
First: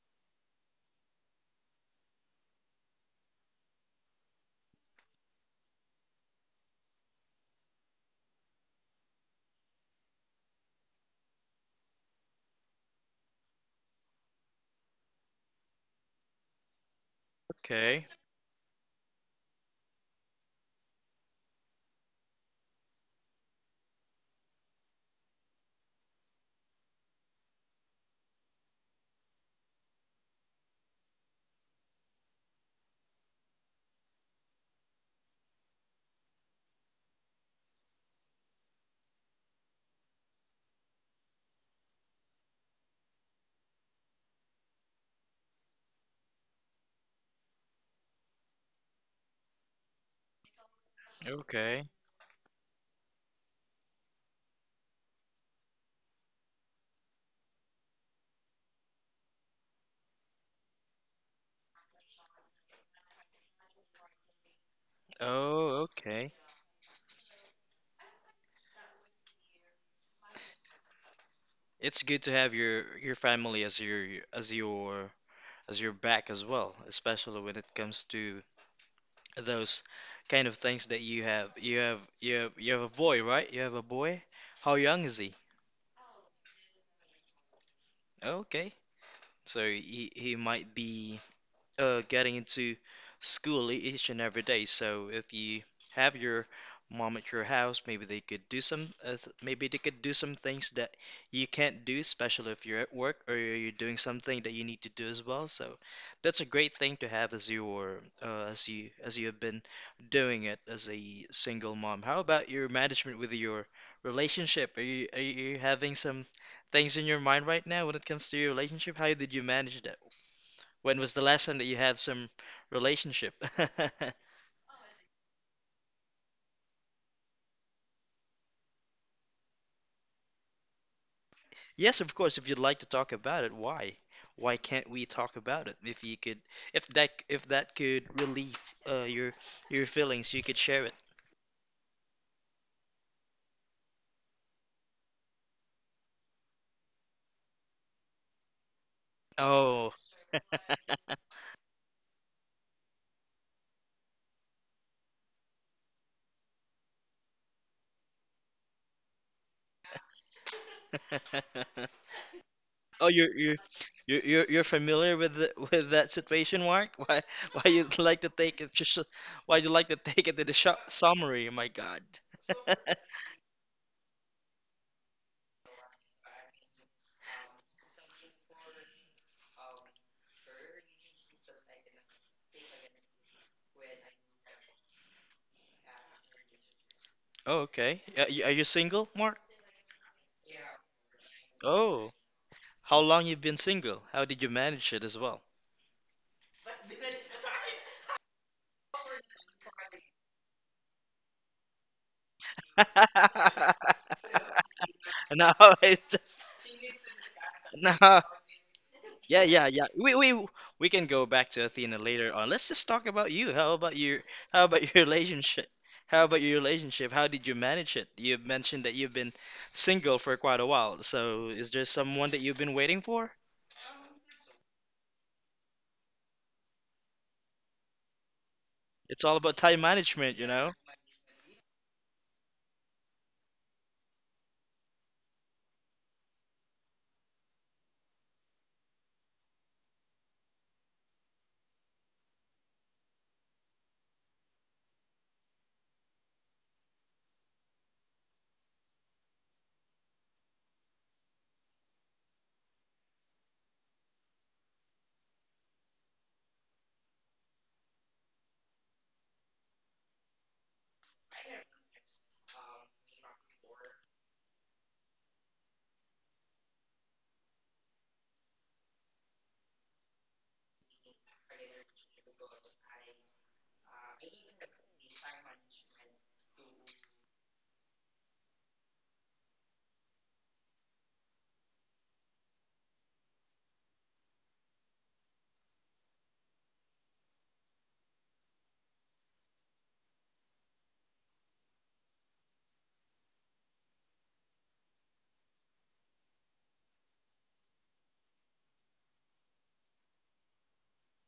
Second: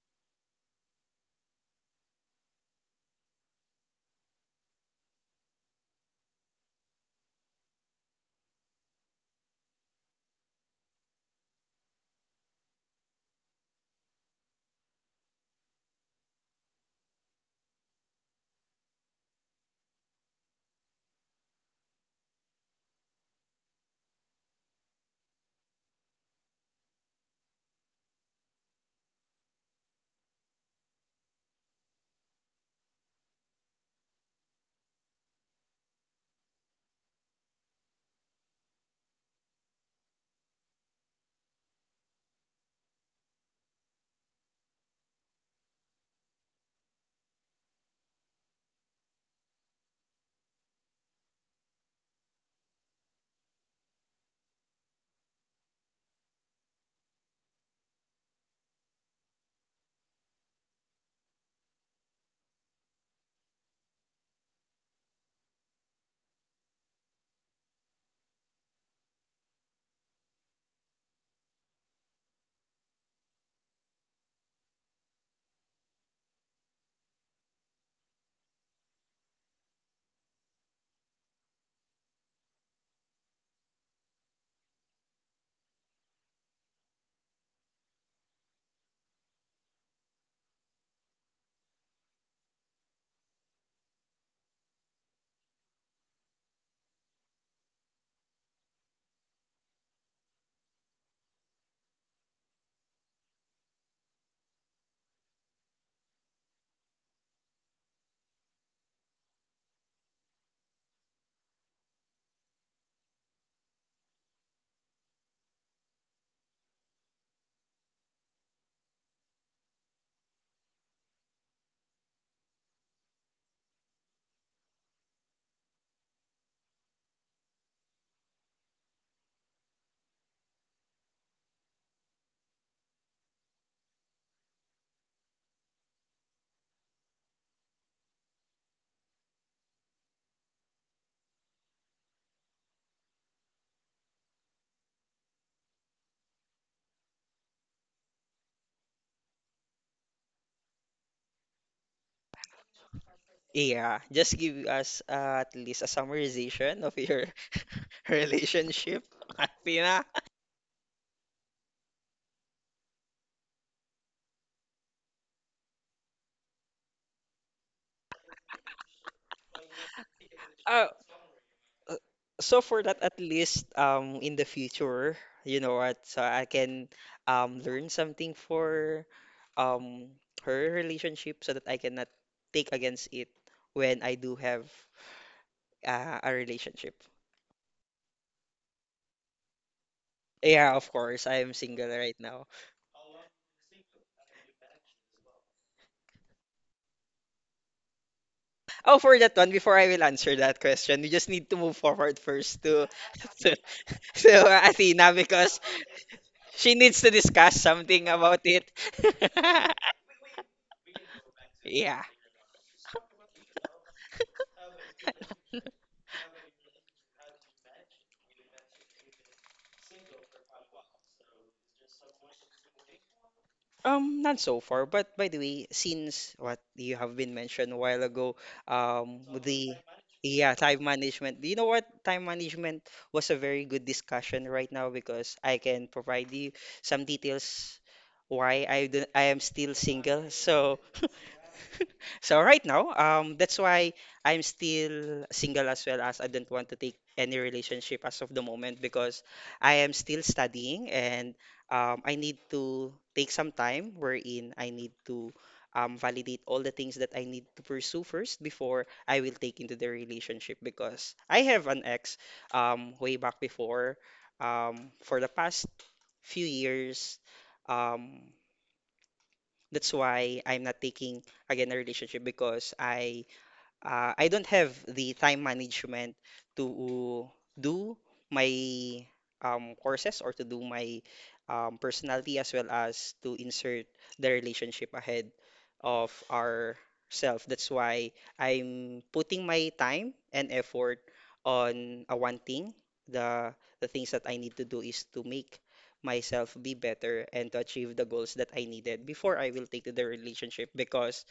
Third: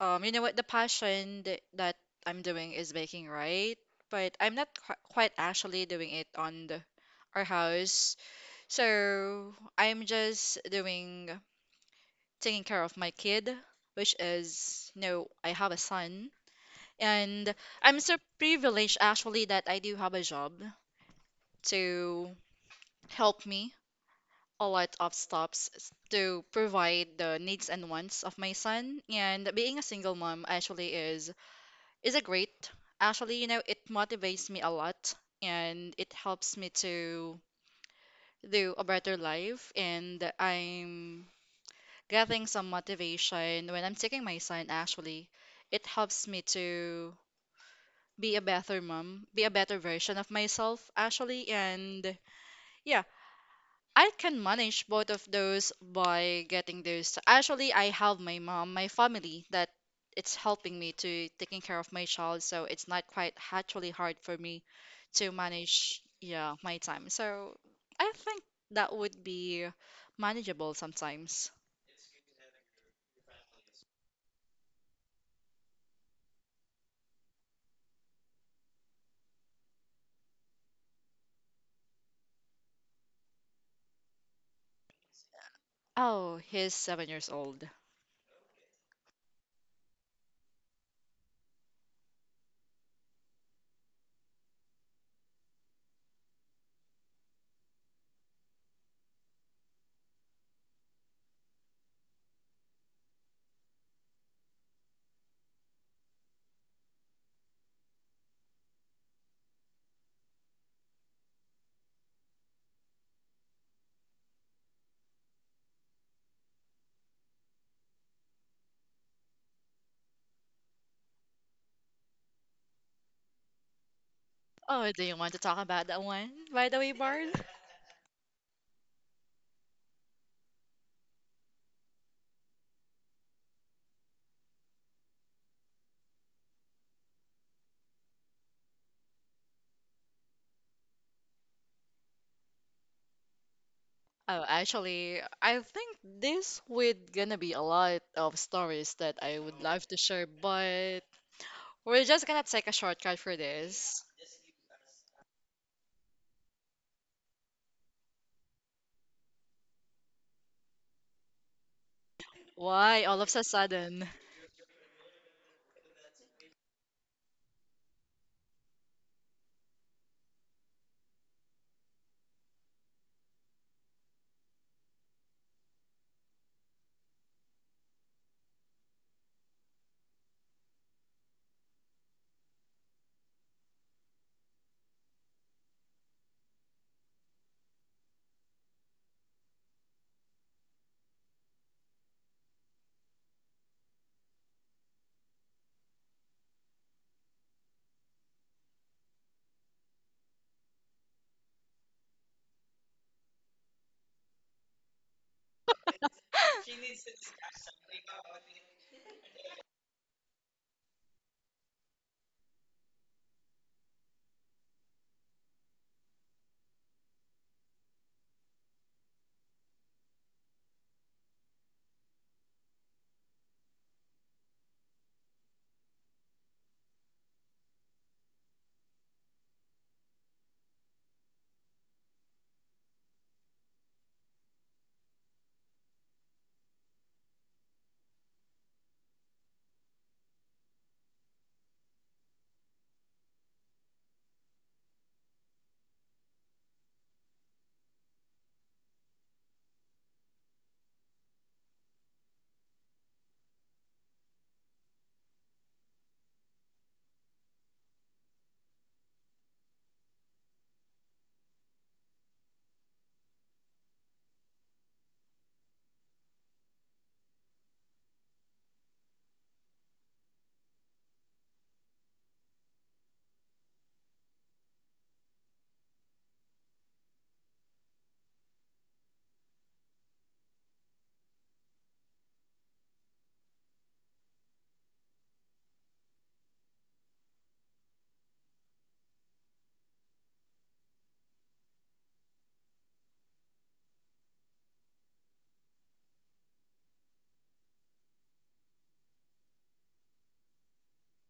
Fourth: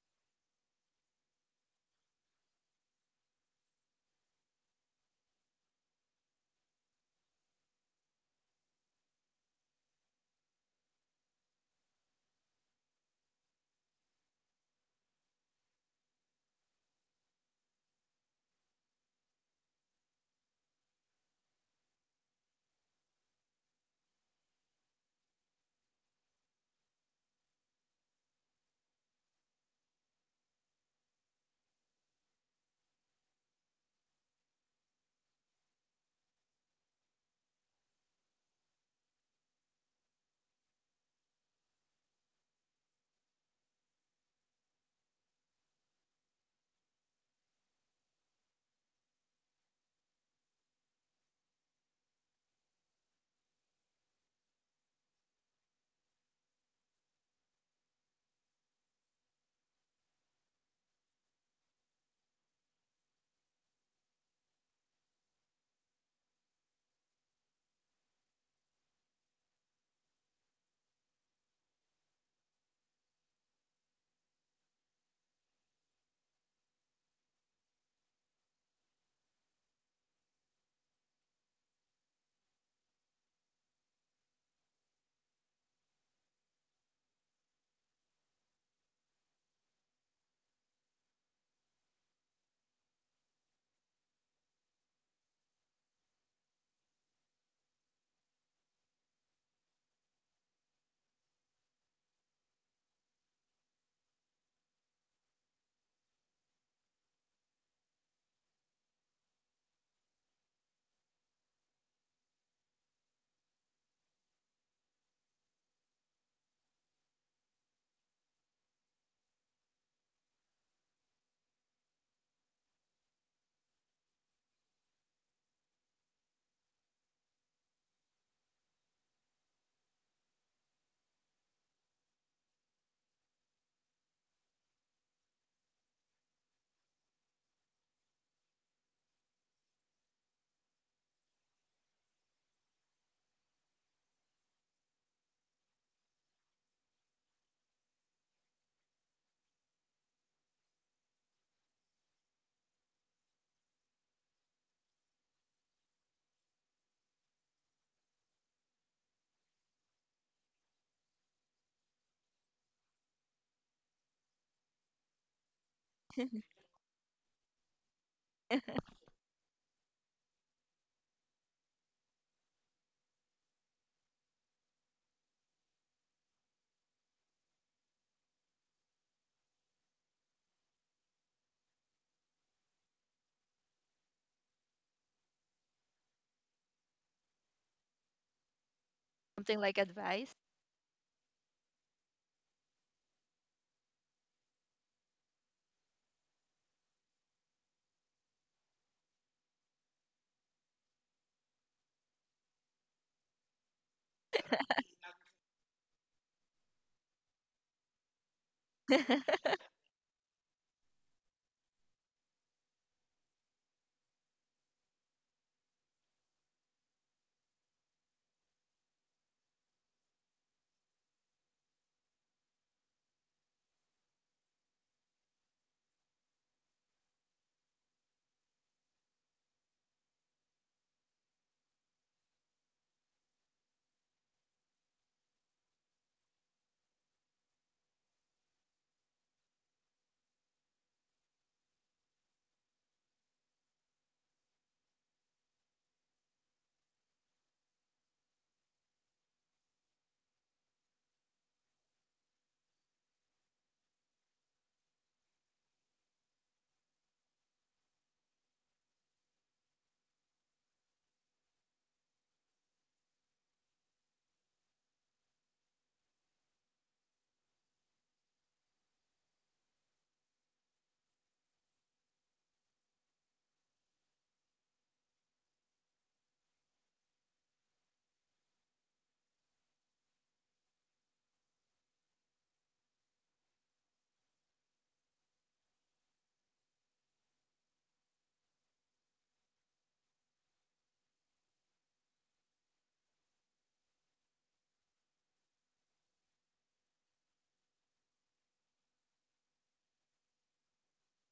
[SPEAKER 4] you know what, the passion th that I'm doing is baking, right? But I'm not qu quite actually doing it on the, our house. So I'm just doing taking care of my kid, which is, you know, I have a son, and I'm
[SPEAKER 1] Okay.
[SPEAKER 4] so privileged actually that I do have a job to help me a lot of stops s- to provide the needs and wants of my son, and being a single mom actually is a great, actually, you know, it motivates me a lot, and it helps me to do a better life, and I'm getting some motivation when I'm taking my son. Actually, it helps me to be a better mom, be a better version of myself actually.
[SPEAKER 1] Okay.
[SPEAKER 4] And yeah, I can manage both of those by getting those. Actually, I have my mom, my family, that it's helping me to taking care of my child, so it's not quite actually hard for me to
[SPEAKER 1] Oh,
[SPEAKER 4] manage,
[SPEAKER 1] okay.
[SPEAKER 4] yeah, my time. So I think that would be manageable sometimes.
[SPEAKER 1] It's good to have your family as your as your as your back as well, especially when it comes to those kind of things that you have. You have a boy, right? You have a boy. How young is he?
[SPEAKER 4] Oh, he's 7 years old.
[SPEAKER 1] Okay, so he might be, getting into school each and every day. So if you have your mom at your house, maybe they could do some, maybe they could do some things that you can't do, especially if you're at work or you're doing something that you need to do as well. So that's a great thing to have as you were, as you have been doing it as a single mom. How about your management with your relationship? Are you having some things in your mind right now when it comes to your relationship? How did you manage when was the last time that you had some relationship?
[SPEAKER 4] Oh, do you want to talk about that one, by the way, Bard?
[SPEAKER 1] Yes, of course, if you'd like to talk about it, why? Why can't we talk about it? If you could, if that could relieve uh, your your feelings, you could share it.
[SPEAKER 4] Oh, actually, I think this would gonna be a lot of stories that I would love to
[SPEAKER 1] Oh.
[SPEAKER 4] share, but we're just gonna take a shortcut for
[SPEAKER 3] yeah.
[SPEAKER 4] this.
[SPEAKER 3] Just give us at least a summarization of your relationship, Athena.
[SPEAKER 4] Why
[SPEAKER 1] Oh,
[SPEAKER 4] all of
[SPEAKER 1] you're
[SPEAKER 4] a
[SPEAKER 1] you're
[SPEAKER 4] sudden?
[SPEAKER 1] you're you're you're familiar with the, with that situation, Mark? Why you'd like to take it just why you like to take it to the shop
[SPEAKER 3] Uh,
[SPEAKER 1] summary? My
[SPEAKER 3] uh,
[SPEAKER 1] God.
[SPEAKER 3] so for that, at least in the future, you know what, so I can learn something for um her relationship so that I cannot take against it when I do have a relationship.
[SPEAKER 1] Oh, okay. Are you single, Mark?
[SPEAKER 2] Something like advice.
[SPEAKER 3] Yeah, of course, I am single right
[SPEAKER 1] Oh.
[SPEAKER 3] now.
[SPEAKER 1] How long you've been single? How did you manage it as well?
[SPEAKER 3] Oh, for that one, before I will answer that question, we just need to move forward first to to, to Athena
[SPEAKER 1] No,
[SPEAKER 3] because
[SPEAKER 1] it's just
[SPEAKER 3] she needs to discuss something
[SPEAKER 1] no.
[SPEAKER 3] about it.
[SPEAKER 1] Yeah, yeah, yeah. We We can go back to Athena
[SPEAKER 3] Yeah.
[SPEAKER 1] later on. Let's just talk about you. How about your relationship? How about your relationship? How did you manage it? You mentioned that you've been single for quite a while. So is there someone that you've been waiting for?
[SPEAKER 3] Not so far, but by the way, since what you have been mentioned a while ago,
[SPEAKER 1] It's all about
[SPEAKER 3] the
[SPEAKER 1] time management, you
[SPEAKER 3] yeah,
[SPEAKER 1] know?
[SPEAKER 3] time management. Do you know what? Time management was a very good discussion right now because I can provide you some details why I am still single. So so right now, that's why I'm still single as well as I don't want to take any relationship as of the moment because I am still studying and I need to take some time wherein I need to validate all the things that I need to pursue first before I will take into the relationship because I have an ex way back before for the past few years. Um, that's why I'm not taking again a relationship because I don't have the time management to do my courses or to do my personality as well as to insert the relationship ahead of our self. That's why I'm putting my time and effort on a one thing. The the things that I need to do is to make myself be better and to achieve the goals that I needed before I will take to the relationship because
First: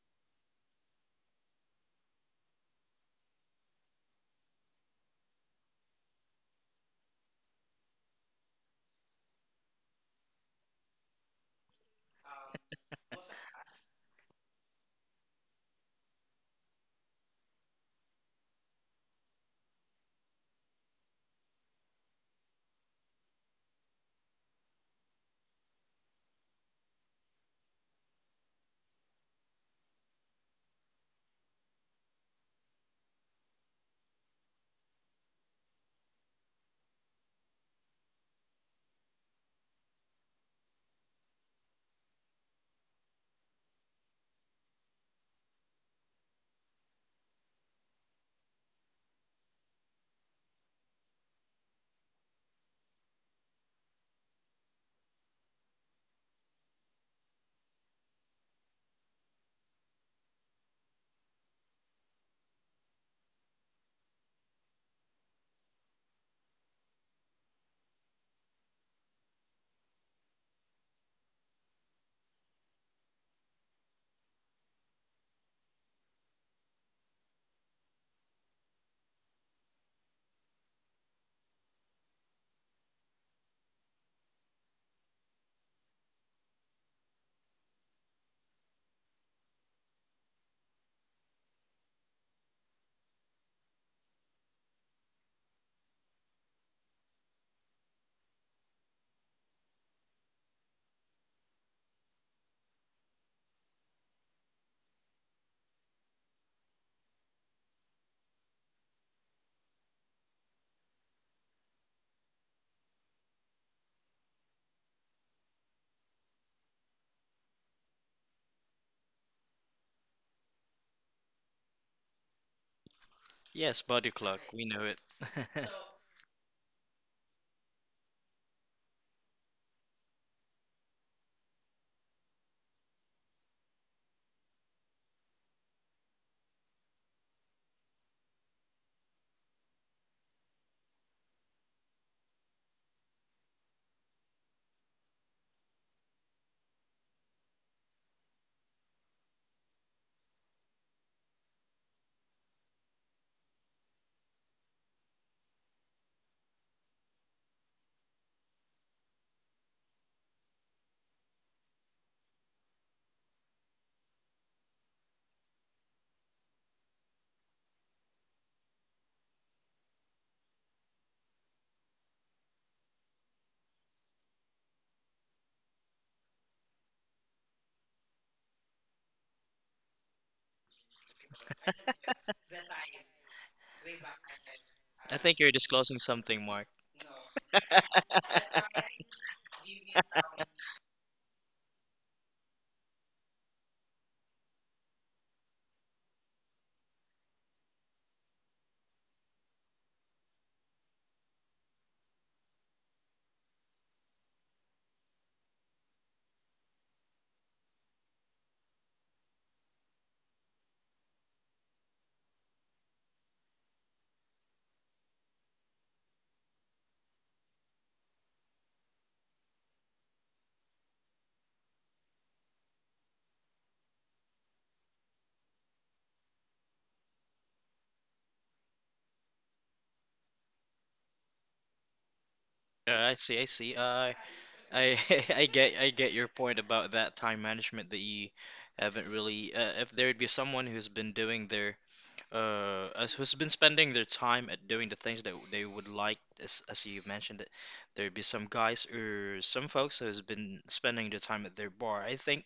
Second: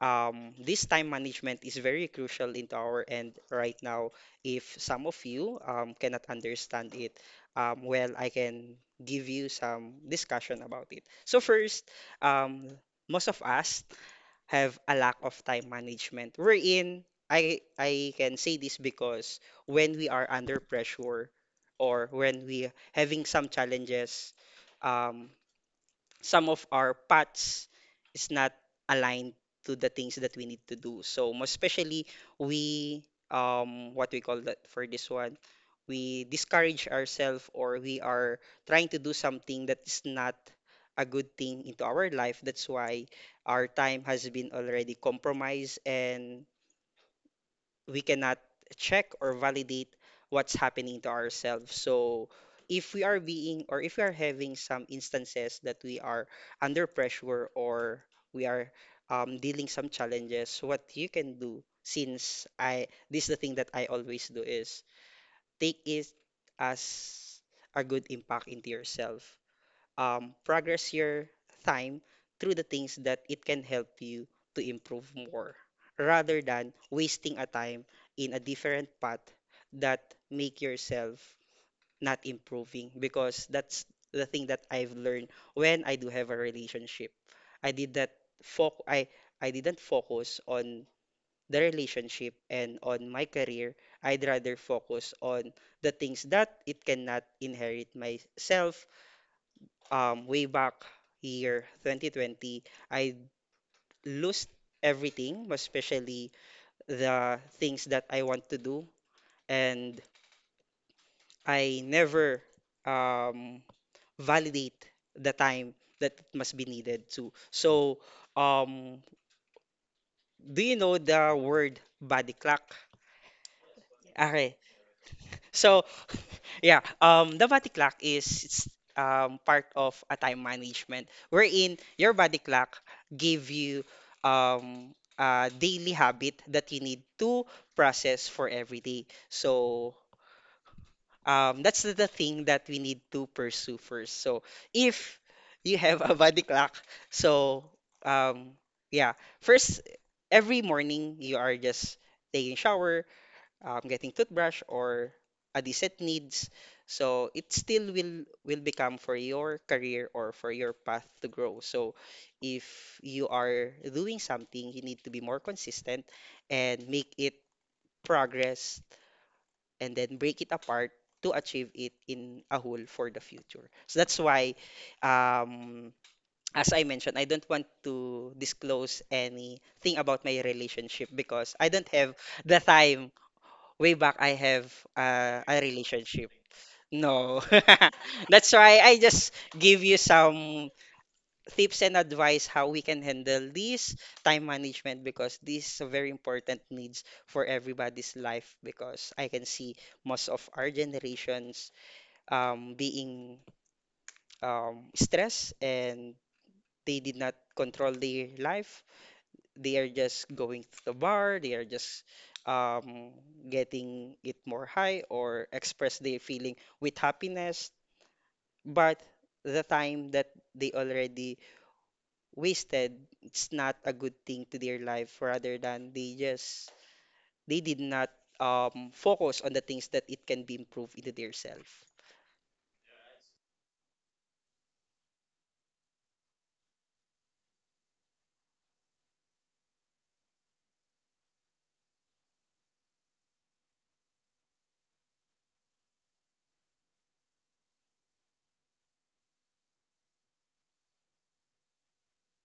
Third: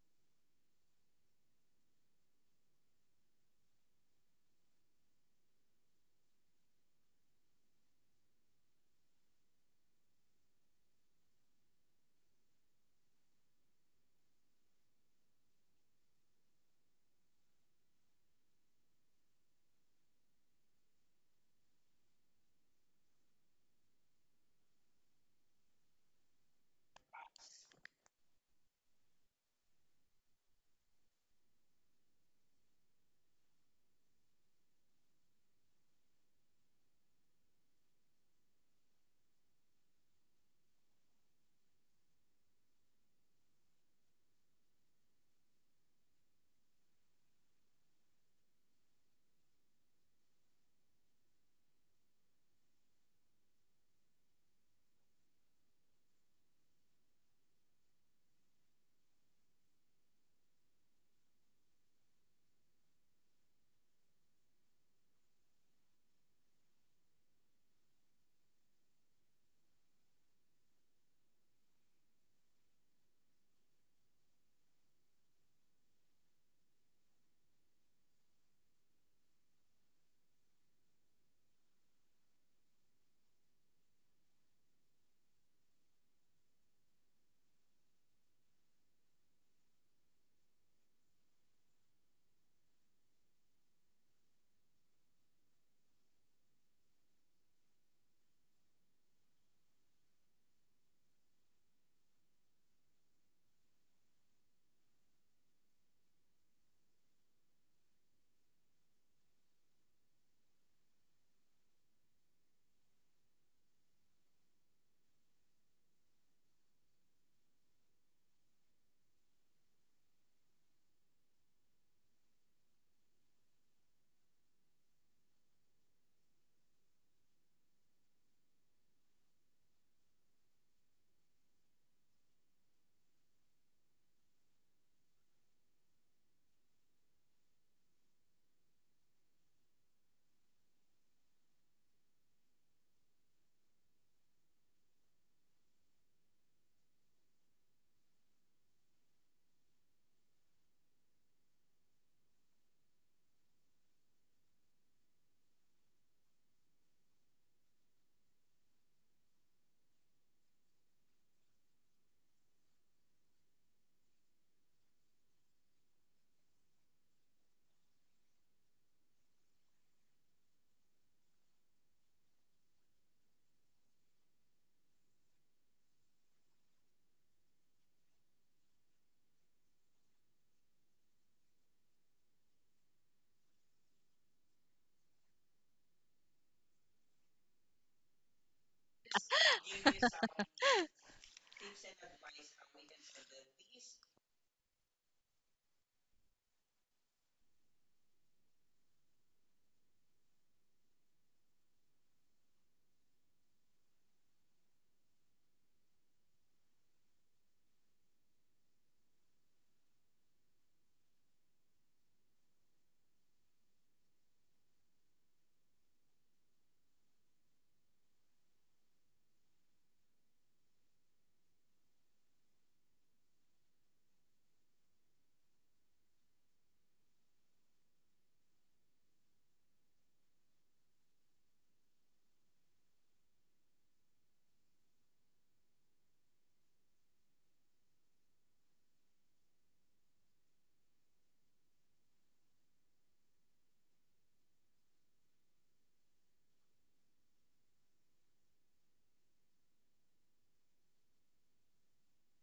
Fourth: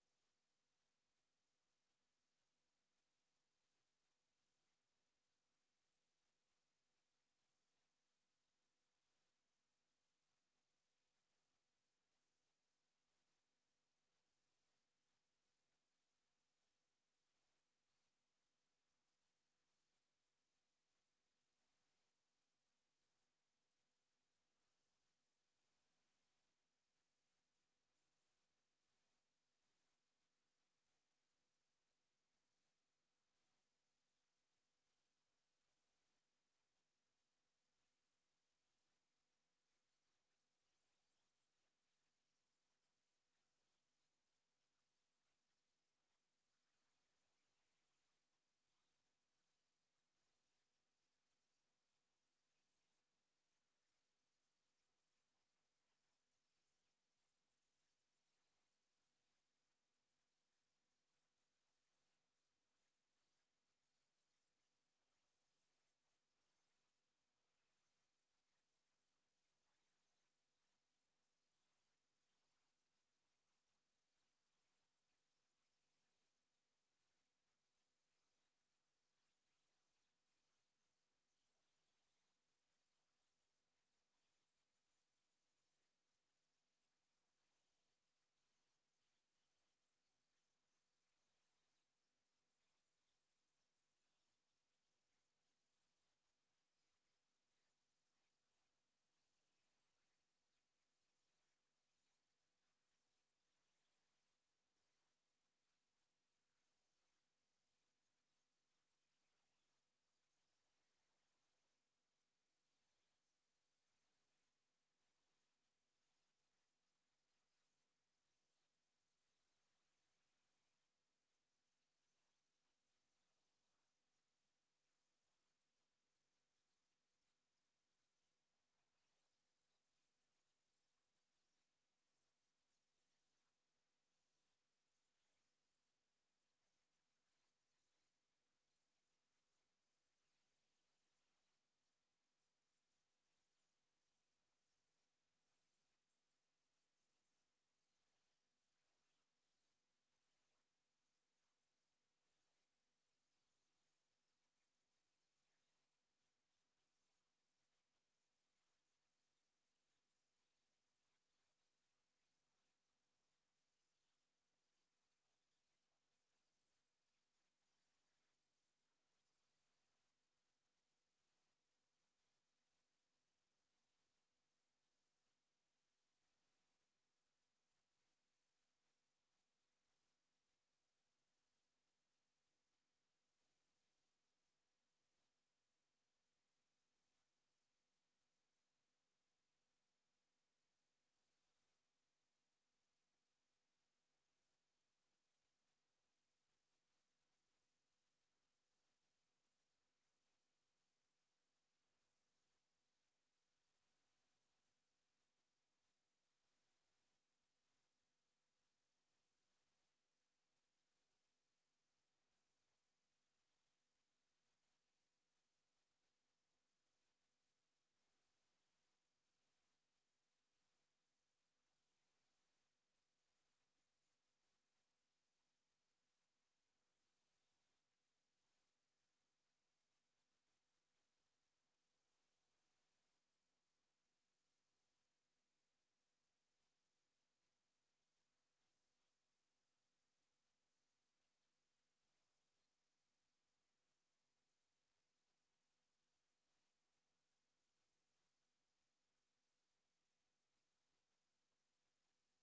[SPEAKER 3] this time management is very crucial into our end right now. If some of you cannot understand it, well, I can give you some discussion about it. So first, um, most of us have a lack of time management. We're in. I can say this because when we are under pressure or when we having some challenges, um, some of our paths is not aligned to the things that we need to do. So most especially we what we call that for this one, we discourage ourselves, or we are trying to do something that is not a good thing into our life. That's why our time has been already compromised, and we cannot check or validate what's happening to ourselves. So if we are being, or if we are having some instances that we are under pressure, or we are dealing some challenges, what you can do, since I this is the thing that I always do, is take it as a good impact into yourself. Um, progress your time through the things that it can help you to improve more, rather than wasting a time in a different path that make yourself not improving, because that's the thing that I've learned when I do have a relationship. I did that foc- I I didn't focus on the relationship and on my career. I'd rather focus on the things that it cannot inherit myself. Way back year 2020, I lost everything, especially the things that I want to do. And I never um, validate the time that it must be needed to. So, um, do you know the word body clock?
[SPEAKER 1] Yes, body
[SPEAKER 3] Yes.
[SPEAKER 1] clock.
[SPEAKER 3] Okay.
[SPEAKER 1] We know it.
[SPEAKER 3] So, yeah, the body clock is part of a time management wherein your body clock give you a daily habit that you need to process for every day. So, that's the thing that we need to pursue first. So, if you have a body clock, so um, yeah, first every morning you are just taking shower, getting toothbrush or a decent needs. So it still will become for your career or for your path to grow. So if you are doing something, you need to be more consistent and make it progress, and then break it apart to achieve it in a whole for the future. So that's why, um, as I mentioned, I don't want to disclose anything about my relationship because I don't have the time. Way back I have
[SPEAKER 1] I think you're
[SPEAKER 3] a
[SPEAKER 1] disclosing
[SPEAKER 3] relationship.
[SPEAKER 1] something, Mark.
[SPEAKER 3] No. That's why I just give you some tips and advice how we can handle this time management, because this is a very important needs for everybody's life, because I can see most of our generations being stressed, and they did not control their life. They are just going to the bar, they are just um, getting it more high or express their feeling with happiness. But the time that they already wasted, it's not a good thing to their life, rather than they did not focus on the things that it can be improved into their self.
[SPEAKER 1] I see. I I get your point about that time management that you haven't really. If there'd be someone who's been doing their who's been spending their time at doing the things that they would like, as you mentioned, it, there'd be some guys or some folks who's been spending their time at their bar. I think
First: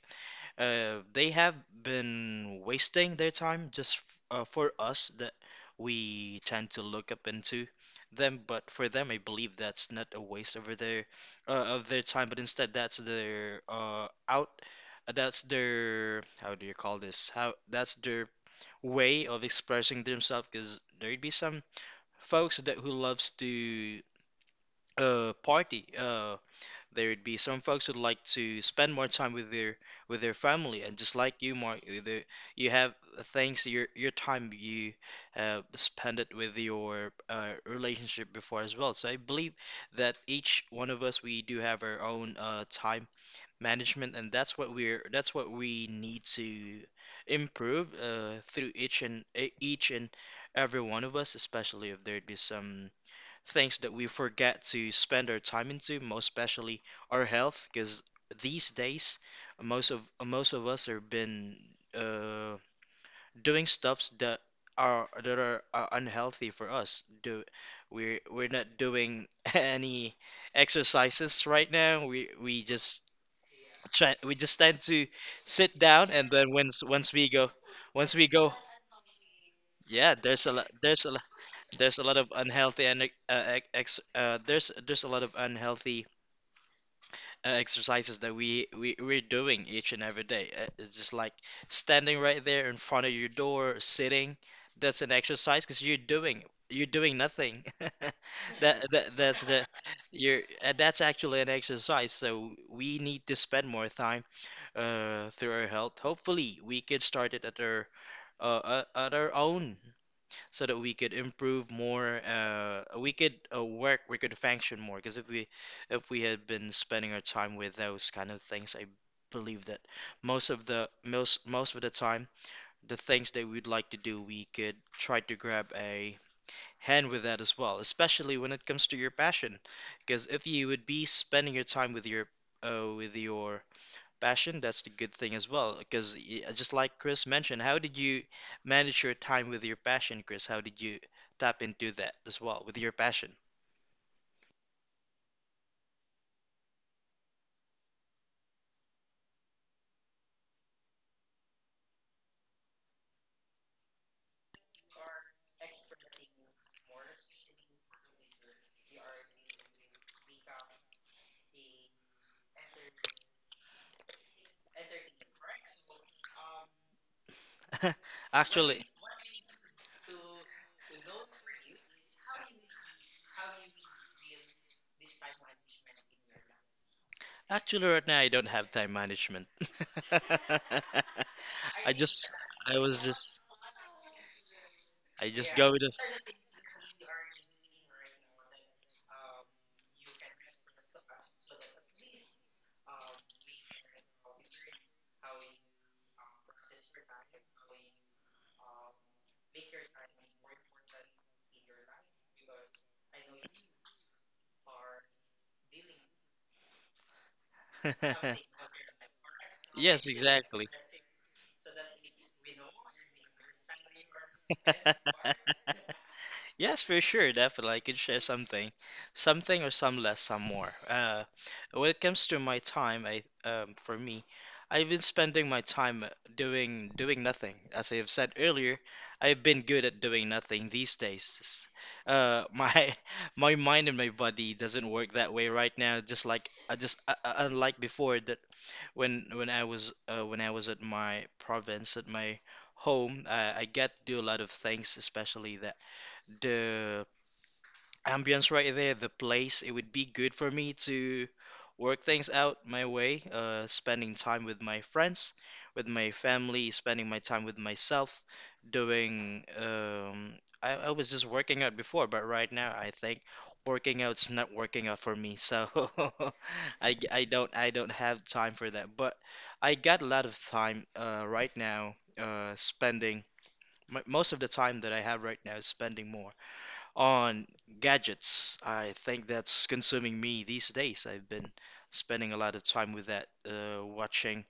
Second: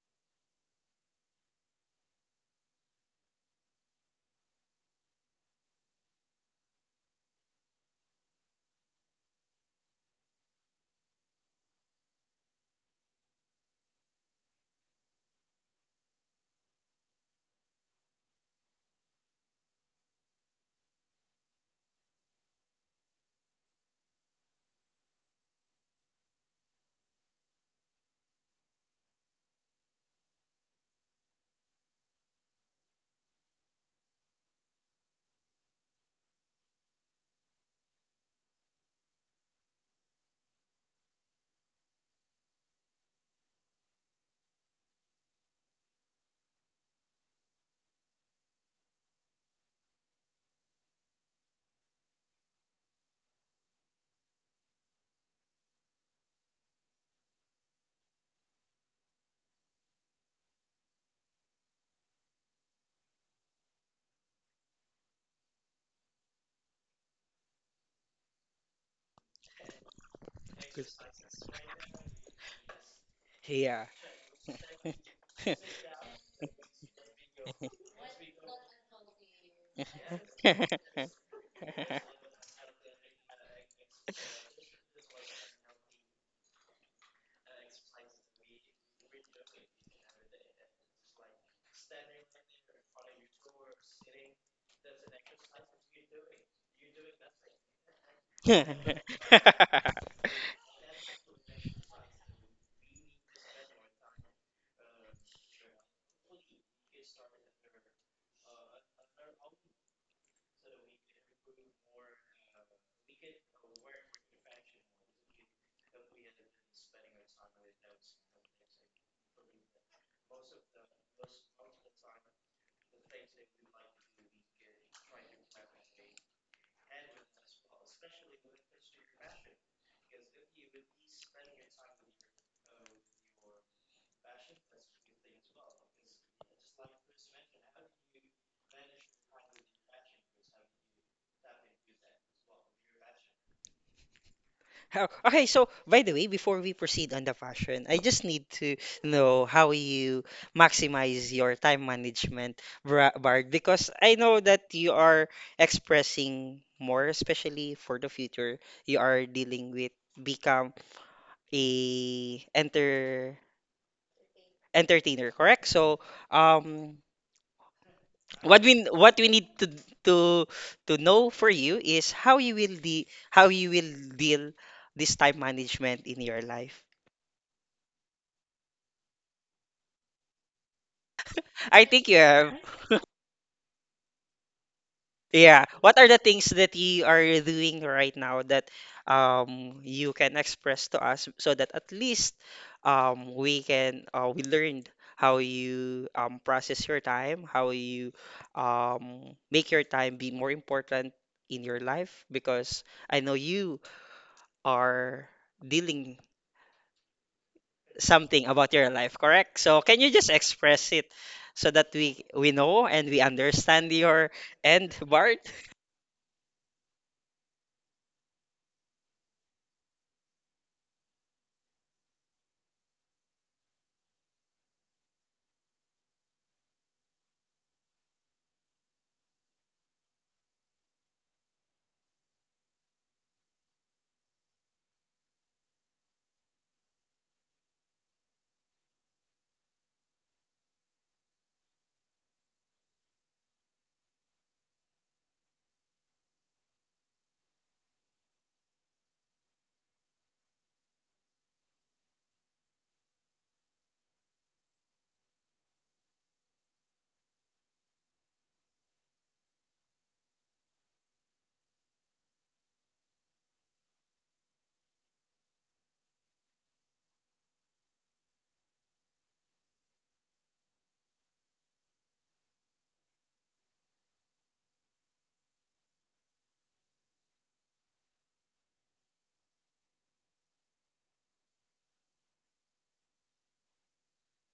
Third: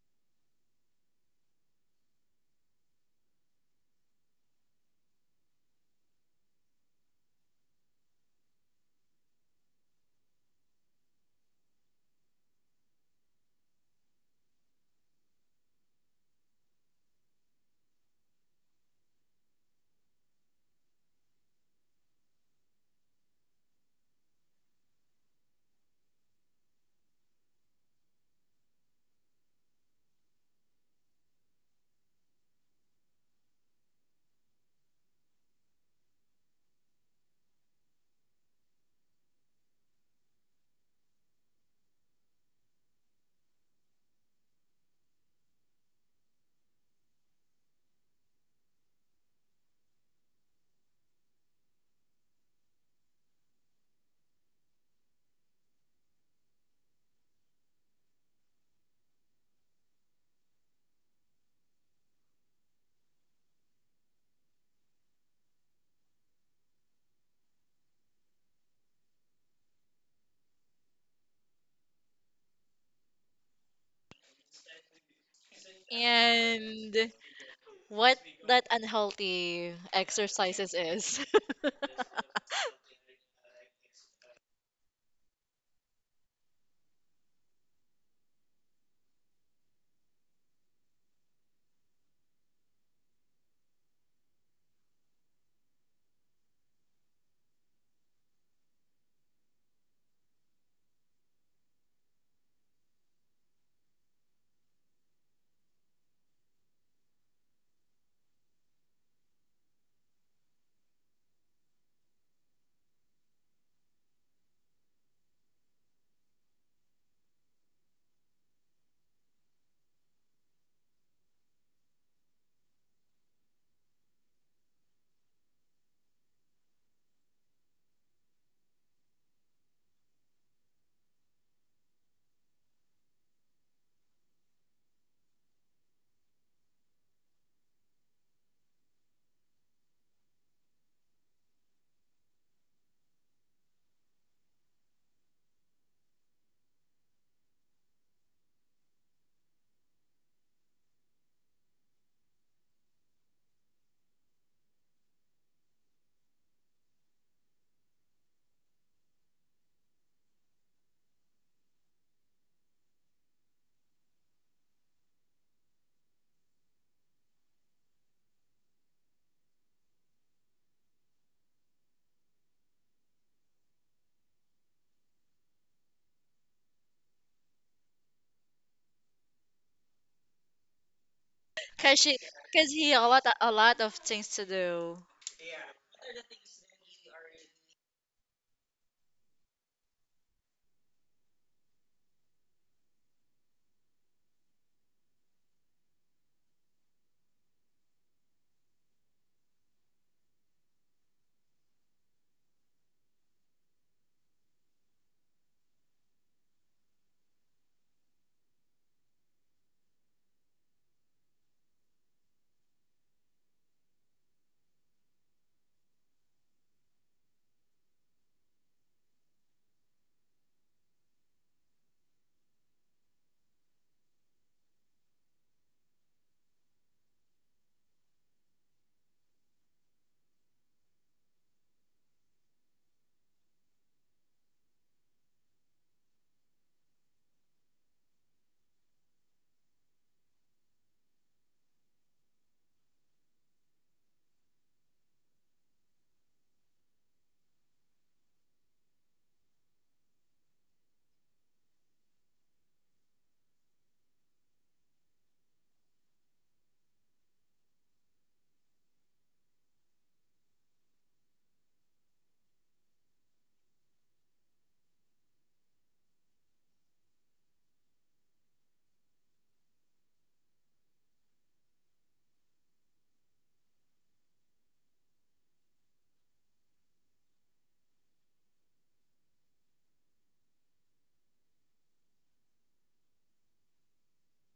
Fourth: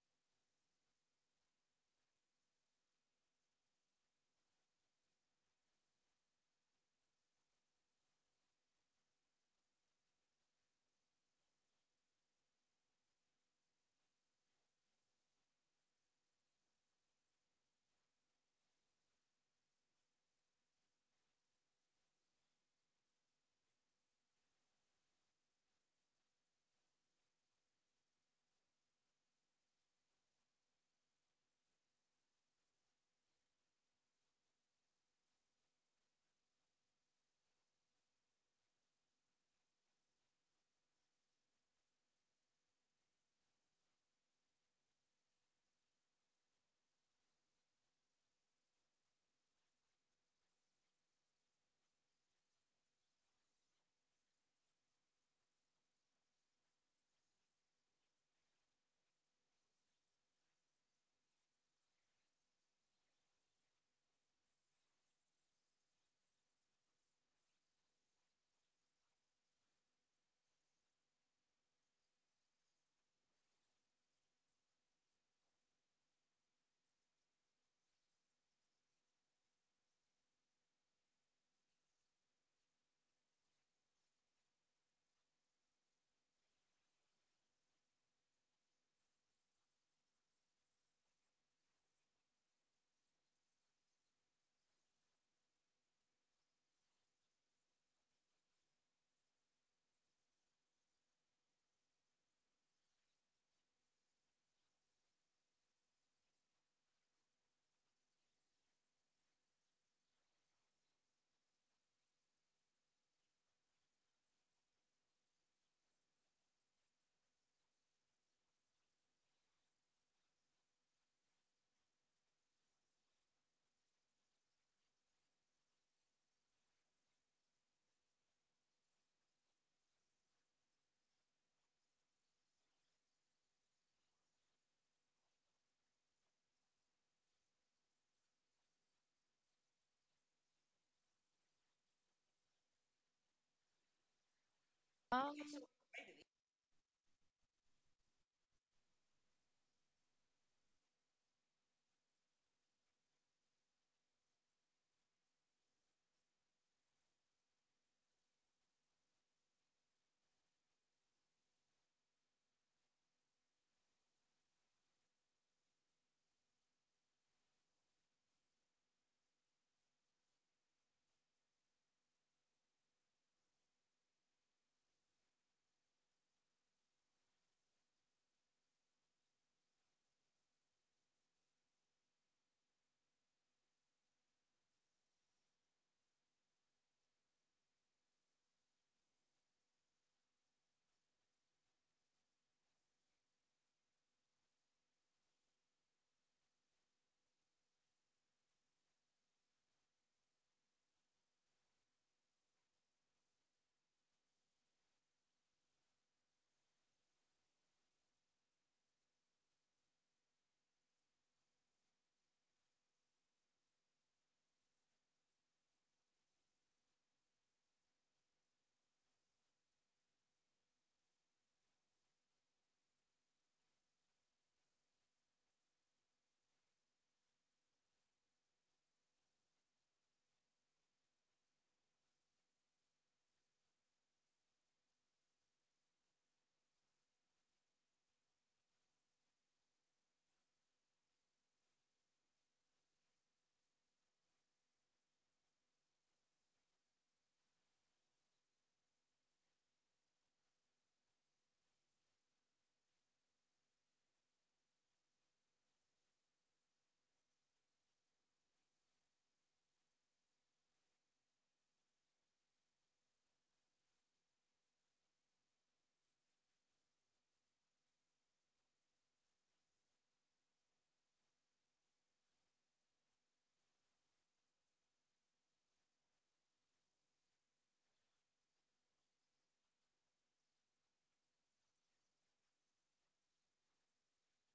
[SPEAKER 1] they have been wasting their time just f for us that we tend to look up into them, but for them, I believe that's not a waste over their of their time, but instead that's their that's their how do you call this? How that's their way of expressing themselves, because there'd be some folks that who loves to party, there would be some folks who'd like to spend more time with their family, and just like you, Mark, the, you have things your time you spend it with your relationship before as well. So I believe that each one of us we do have our own time management, and that's what we're that's what we need to improve through each and each and every one of us, especially if there'd be some things that we forget to spend our time into, most especially our health, because these days most of most of us have been uh, doing stuffs that are unhealthy for us. Do we're not doing any exercises right now. We just
[SPEAKER 3] Yeah.
[SPEAKER 1] try, we just tend to sit down and then once
[SPEAKER 4] And
[SPEAKER 1] once we go once
[SPEAKER 4] what
[SPEAKER 1] we go
[SPEAKER 4] that unhealthy
[SPEAKER 1] yeah,
[SPEAKER 4] exercises is.
[SPEAKER 1] there's a lot of unhealthy and ex there's a lot of unhealthy exercises that we're doing each and every day. It's just like standing right there in front of your door, sitting. That's an exercise because you're doing nothing. That's the you're that's actually an exercise. So we need to spend more time through our health. Hopefully, we could start it at our own so that we could improve more we could work we could function more because if we had been spending our time with those kind of things I believe that most of the time the things that we'd like to do we could try to grab a hand with that as well especially when it comes to your passion because if you would be spending your time with your uh, with your passion, that's the good thing as well. Because just like Chris mentioned, how did you manage your time with your passion, Chris? How did you tap into that as well with your passion?
[SPEAKER 3] How,
[SPEAKER 2] um
[SPEAKER 3] okay, so by the way, before we proceed on the fashion, I just need to know how you maximize your time management, Bard, because I know that you are expressing more, especially for the future. You are dealing with become a entertainer, correct? So, um, what
[SPEAKER 1] Actually,
[SPEAKER 3] we need to to to know for you is how you will deal this time management in your life.
[SPEAKER 1] actually, right now I don't have time management.
[SPEAKER 3] I
[SPEAKER 1] I
[SPEAKER 4] Cause
[SPEAKER 3] think you
[SPEAKER 4] she,
[SPEAKER 1] just,
[SPEAKER 3] have.
[SPEAKER 4] cause
[SPEAKER 1] I
[SPEAKER 4] he
[SPEAKER 1] was just,
[SPEAKER 4] a lot of things to do.
[SPEAKER 1] I just
[SPEAKER 3] Yeah.
[SPEAKER 1] go with
[SPEAKER 3] What are the things that you are doing right now that you can express to us, so that at least we can we learned how you process your time, how you make your time be more important in your life, because I know you are dealing
[SPEAKER 1] it.
[SPEAKER 3] something about your life, correct? So can
[SPEAKER 1] Yes,
[SPEAKER 3] you just
[SPEAKER 1] exactly.
[SPEAKER 3] express it so that we know and we understand your end, Bart?
[SPEAKER 1] Yes, for sure, definitely. I could share something, something or some less, some more. When it comes to my time, I for me, I've been spending my time doing nothing. As I have said earlier, I've been good at doing nothing these days. My my mind and my body doesn't work that way right now. Just like I just unlike before, that when I was when I was at my province at my home, I get to do a lot of things, especially that the ambience right there, the place. It would be good for me to work things out my way, spending time with my friends, with my family, spending my time with myself, doing, I was just working out before, but right now I think working out's not working out for me, so I don't have time for that. But I got a lot of time right now, spending m most of the time that I have right now is spending more on gadgets. I think that's consuming me these days. I've been spending a lot of time with that, watching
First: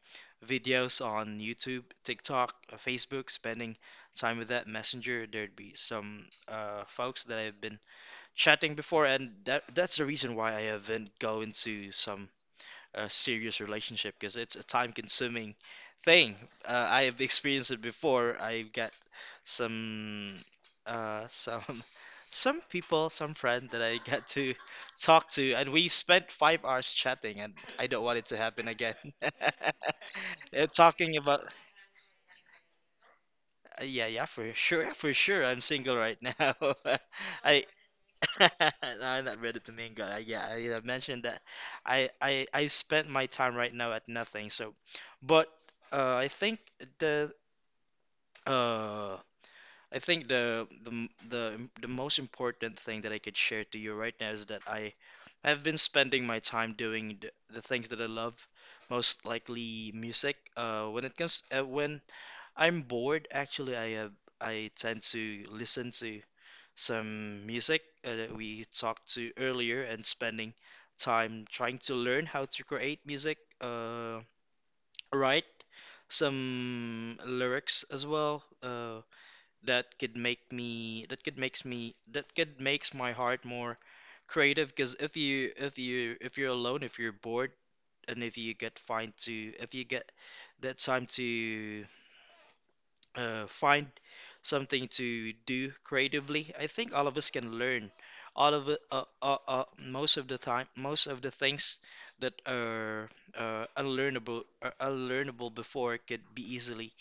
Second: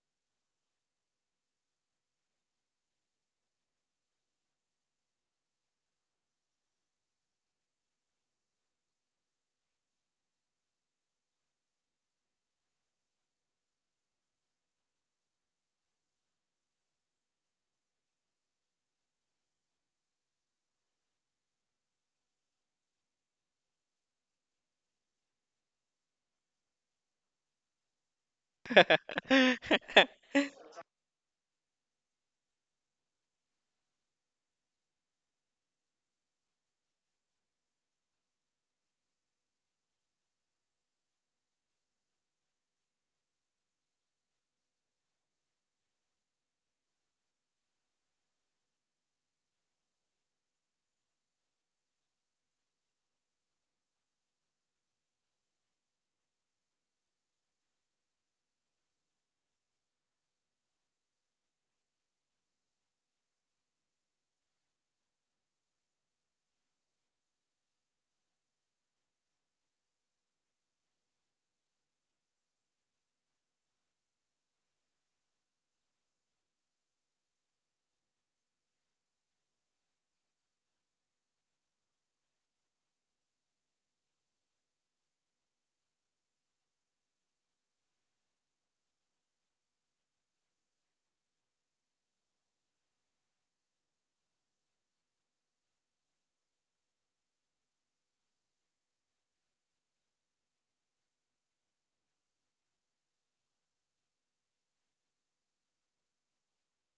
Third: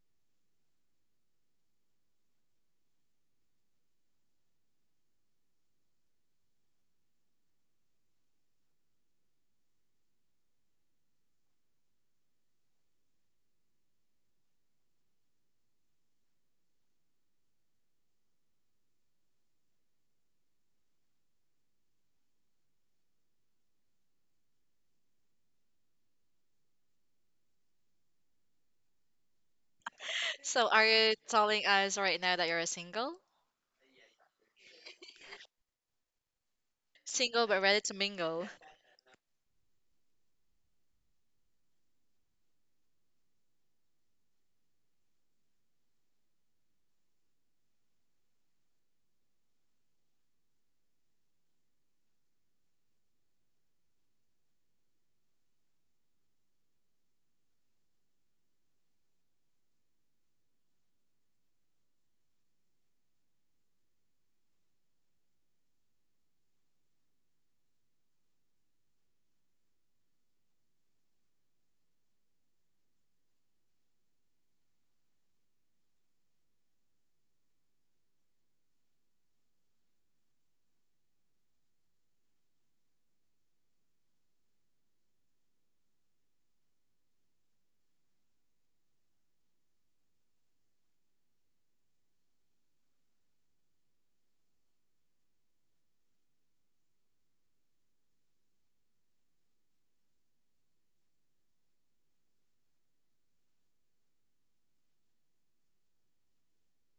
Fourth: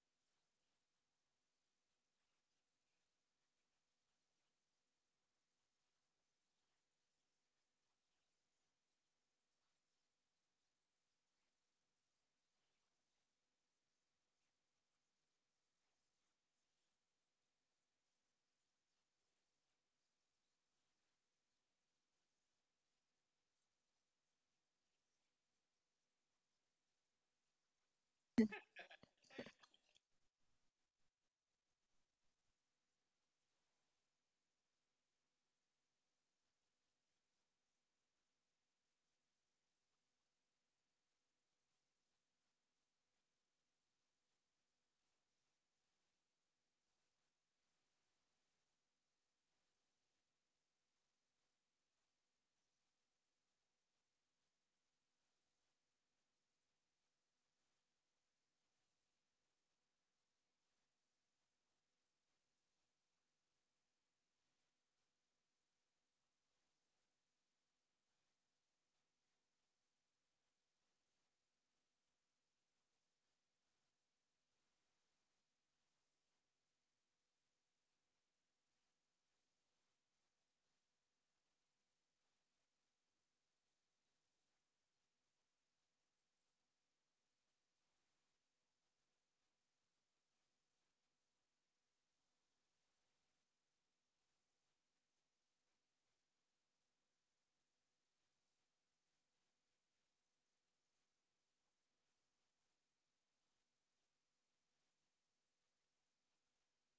[SPEAKER 1] videos on YouTube, TikTok, Facebook, spending time with that Messenger. There'd be some folks that I've been chatting before, and that's the reason why I haven't go into some a serious relationship because it's a time consuming thing. I have experienced it before. I've got some some some people, some friend that I got to talk to, and we spent 5 hours chatting, and I don't want it to happen again.
[SPEAKER 4] So are
[SPEAKER 1] Talking
[SPEAKER 4] you
[SPEAKER 1] about
[SPEAKER 4] telling us right now that you're single?
[SPEAKER 1] yeah, yeah, for sure, for sure. I'm single right now.
[SPEAKER 4] Single but
[SPEAKER 1] I
[SPEAKER 4] ready to
[SPEAKER 1] no,
[SPEAKER 4] mingle.
[SPEAKER 1] I'm not ready to mingle. I, yeah, I have mentioned that. I I spent my time right now at nothing. So, but uh, I think the uh I think the m- the im- the most important thing that I could share to you right now is that I've been spending my time doing the things that I love, most likely music. When it comes when I'm bored. Actually, I have I tend to listen to some music that we talked to earlier and spending time trying to learn how to create music, write some lyrics as well, that could make me that could makes me that could makes my heart more creative because if you're alone, if you're bored, and if you get find to if you get that time to find something to do creatively. I think all of us can learn. All of it, most of the time, most of the things that are unlearnable, are unlearnable before could be easily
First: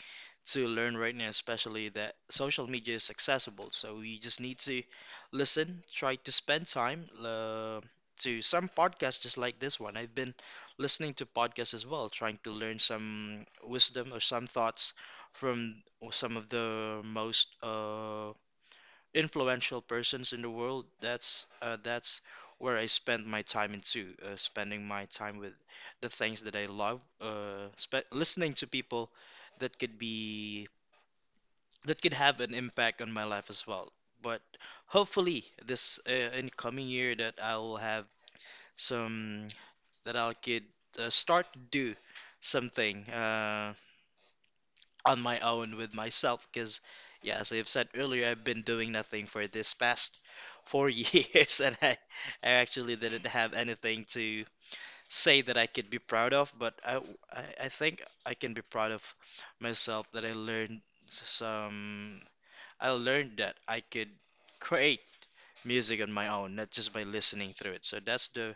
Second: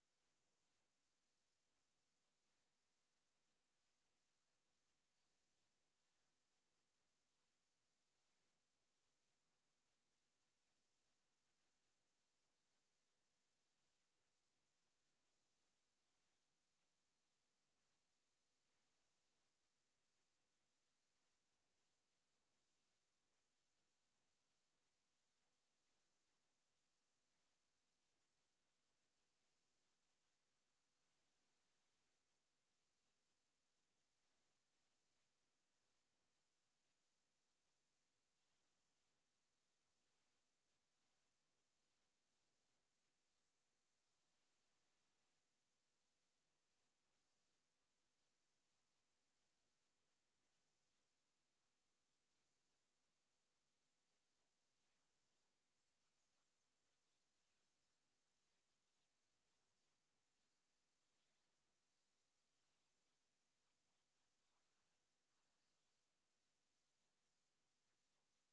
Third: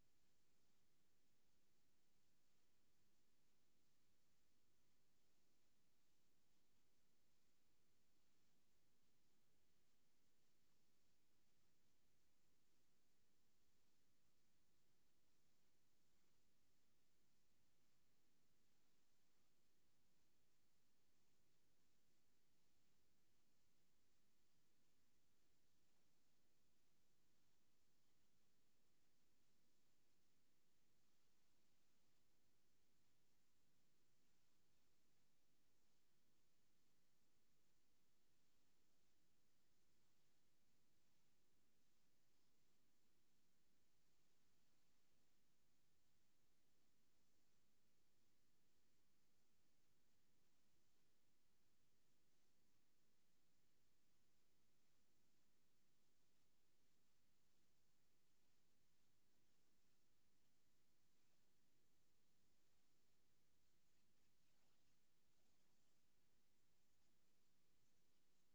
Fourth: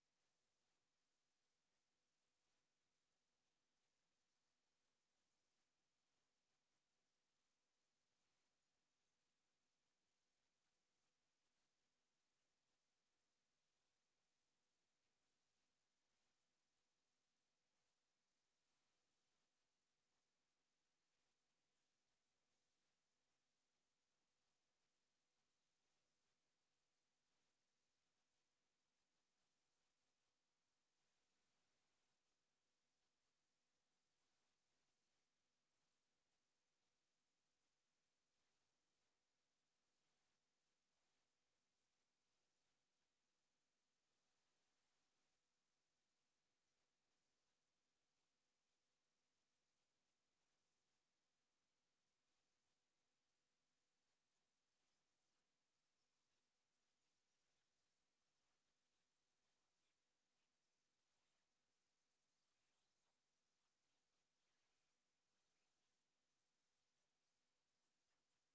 [SPEAKER 1] to learn right now, especially that social media is accessible. So we just need to listen, try to spend time to some podcasts just like this one. I've been listening to podcasts as well, trying to learn some wisdom or some thoughts from some of the most influential persons in the world. That's where I spend my time into, spending my time with the things that I love, spe listening to people that could be that could have an impact on my life as well. But hopefully, this incoming year that I will have some that I could start to do something. On my own with myself because, yeah, as I've said earlier, I've been doing nothing for this past four years, and I actually didn't have anything to say that I could be proud of. But I think I can be proud of myself that some, I learned that I could create music on my own, not just by listening through it. So that's the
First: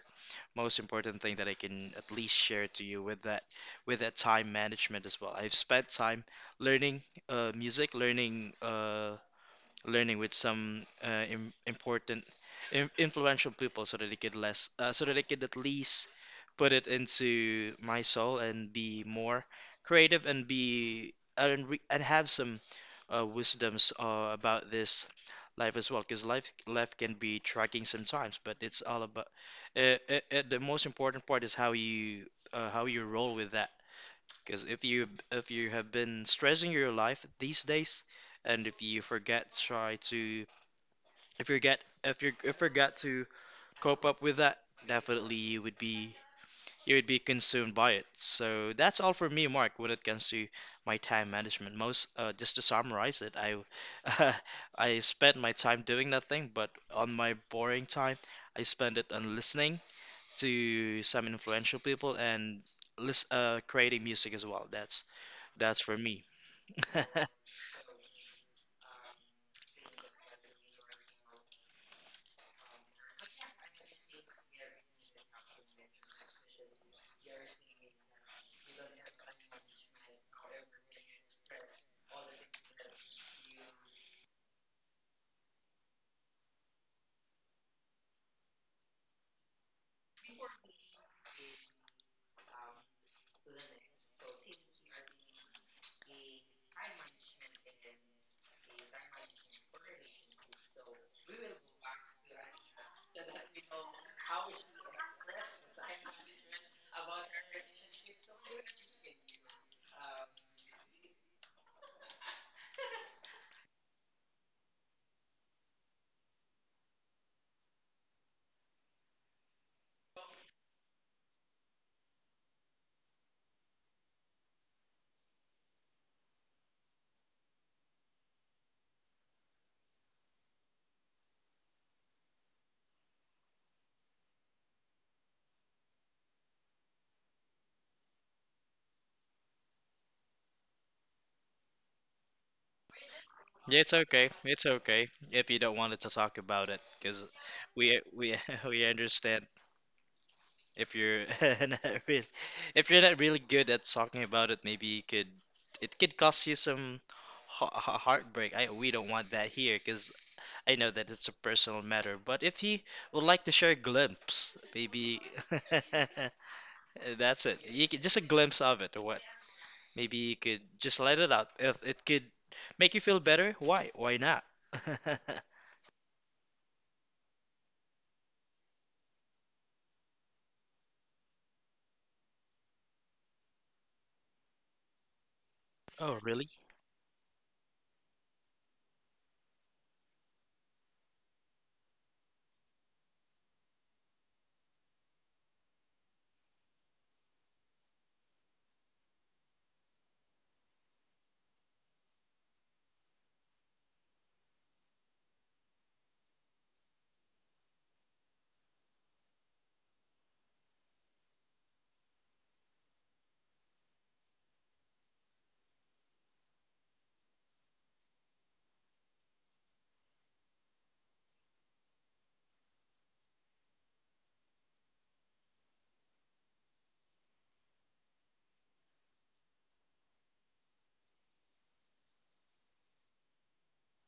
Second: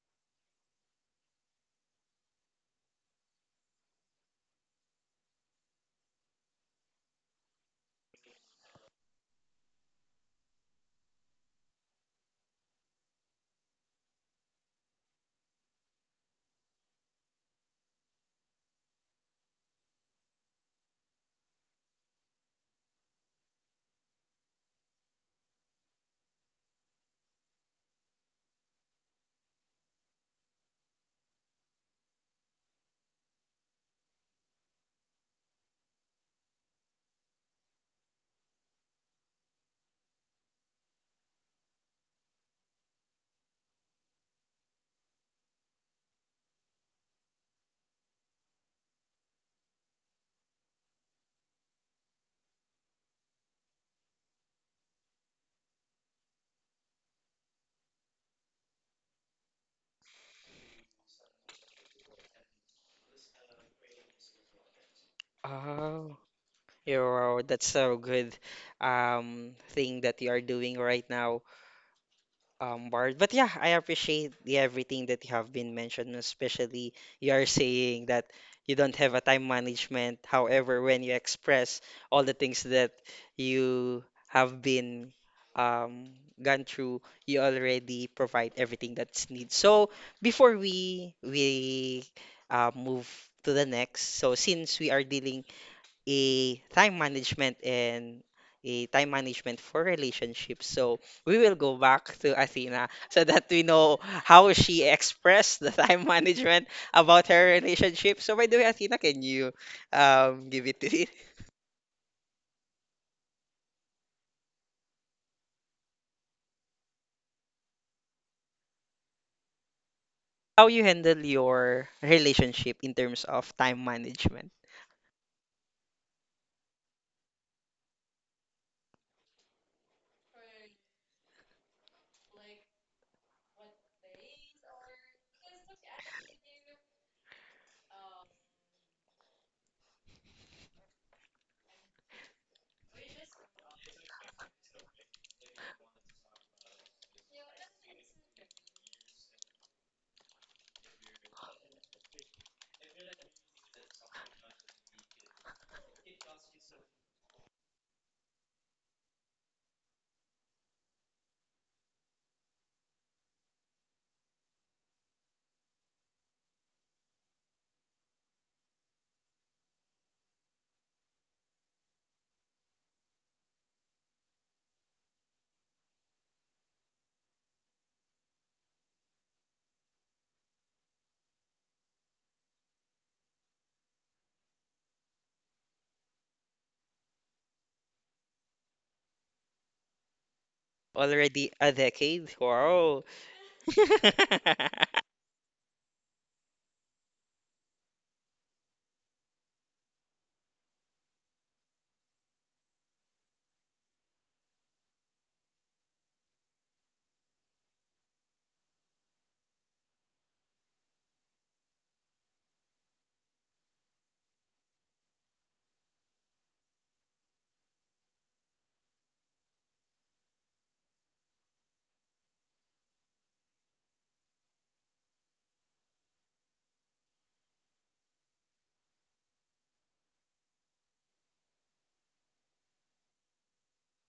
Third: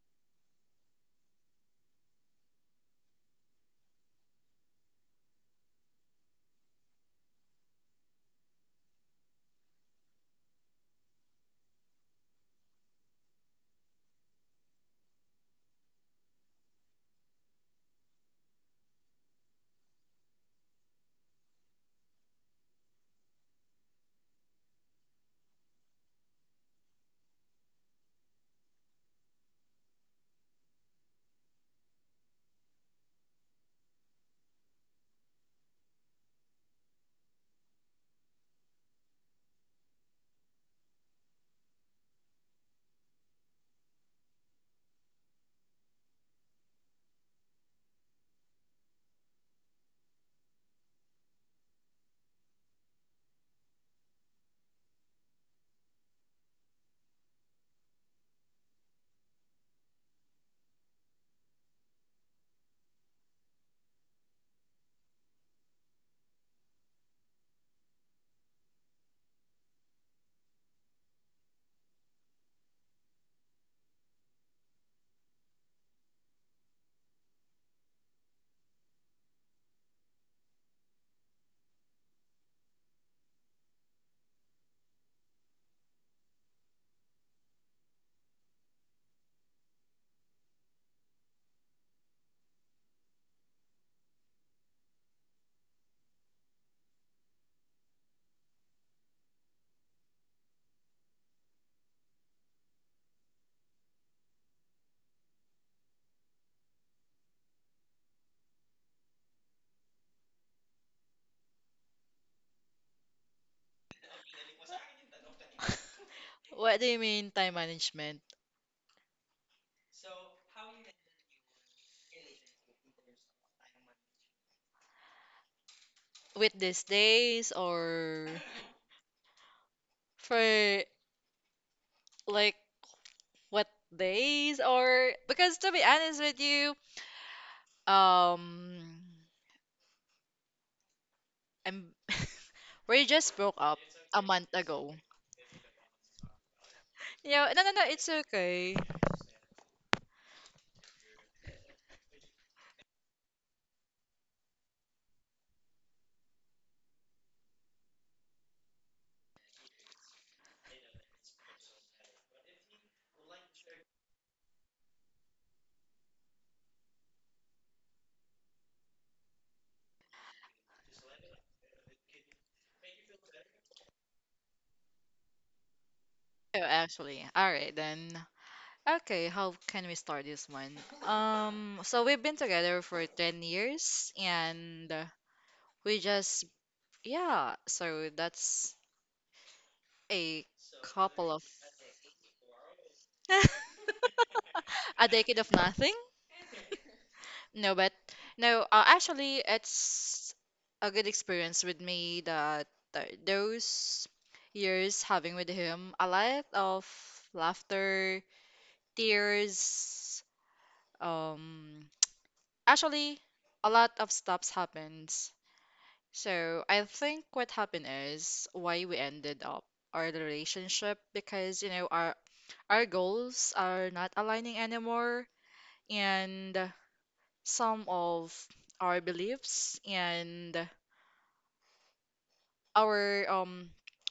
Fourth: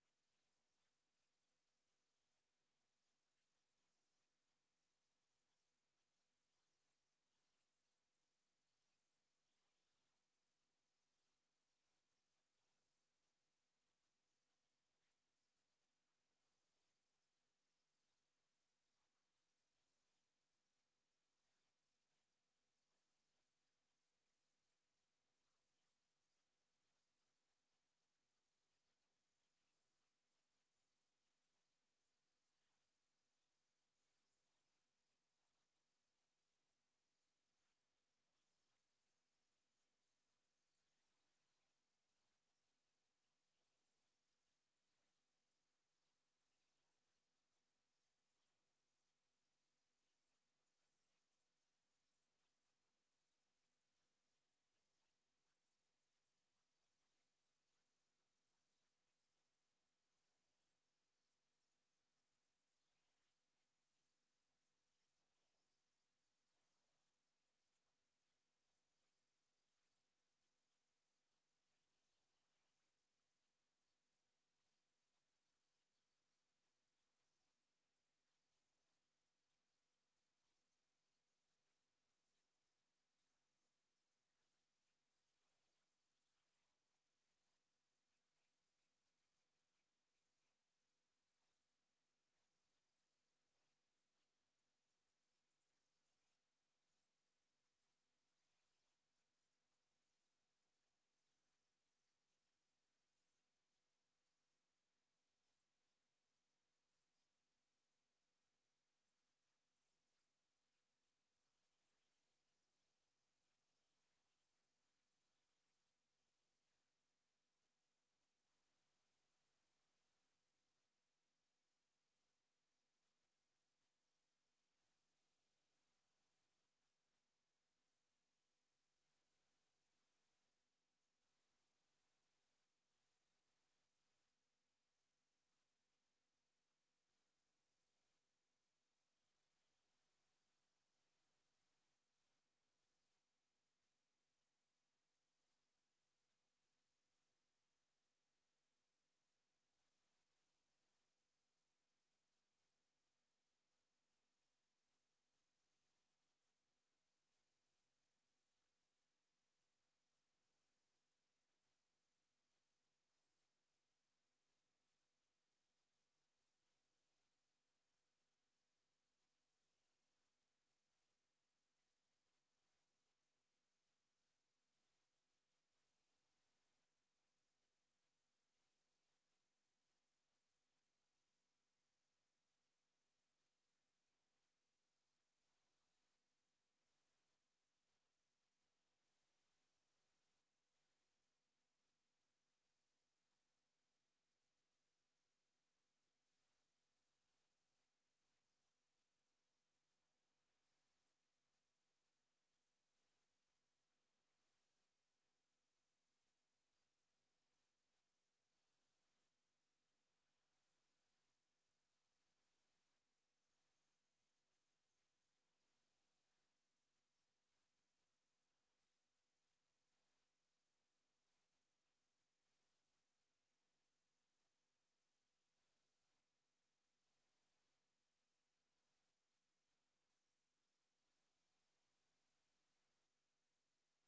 [SPEAKER 1] most important thing that I can at least share to you with that time management as well. I've spent time learning music, learning with some im important, im influential people so that so that I could at least put it into my soul and be more creative and be and re and have some wisdoms about this life as well. Because life can be tracking sometimes, but it's all about the most important part is how you roll with that because if you have been stressing your life these days, and if you forget try to if you get if you if forget to cope up with that, definitely you would be consumed by it. So that's all for me, Mark, when it comes to my time management. Most just to summarize it, I I spent my time doing nothing, but on my boring time, I spend it on listening to some influential people and lis creating music as well. That's for
[SPEAKER 3] Oh,
[SPEAKER 1] me.
[SPEAKER 3] you're, that's so good thing that you are doing right now, Bard. But yeah, I appreciate the everything that you have been mentioned, especially you are saying that you don't have a time management. However, when you express all the things that you have been gone through, you already provide everything that's needed. So before we move to the next, so since we are dealing a time management and a time management for relationships. So we will go back to Athena so that we know how she expressed the time management about her relationship. So by the way, Athena, can you give it to me?
[SPEAKER 4] What do you mean time management?
[SPEAKER 3] How you handle your relationship in terms of time management?
[SPEAKER 4] With these days or for like what days? Or because to be honest with you, um I'm we just broke up
[SPEAKER 1] It's
[SPEAKER 4] a
[SPEAKER 1] okay.
[SPEAKER 4] month
[SPEAKER 1] It's
[SPEAKER 4] ago.
[SPEAKER 1] okay if you don't want to talk about it, because
[SPEAKER 4] Yeah, no, no, no, it's
[SPEAKER 1] we
[SPEAKER 4] okay.
[SPEAKER 1] we understand if you're not really if you're not really good at talking about it, maybe you could it could cost you some heartbreak. I We don't want that here, because I know that it's a personal matter. But if you would like to share a glimpse, maybe that's it. You can, just a glimpse of it, or what? Maybe you could just let it out. If it could make you feel better, why? Why not?
[SPEAKER 4] Oh, actually. All right then. Okay, how can we start this one? So we've been together for 10 years, and we
[SPEAKER 1] Oh,
[SPEAKER 4] just
[SPEAKER 1] really?
[SPEAKER 4] yeah, so that's a couple of
[SPEAKER 3] Already a decade? Wow.
[SPEAKER 4] a decade of nothing. No, but no, actually, it's a good experience with me that those years having with him, a lot of laughter, tears, um, actually, a lot of stops happens. So I think what happened is why we ended up our relationship because you know our goals are not aligning anymore, and some of our beliefs and our um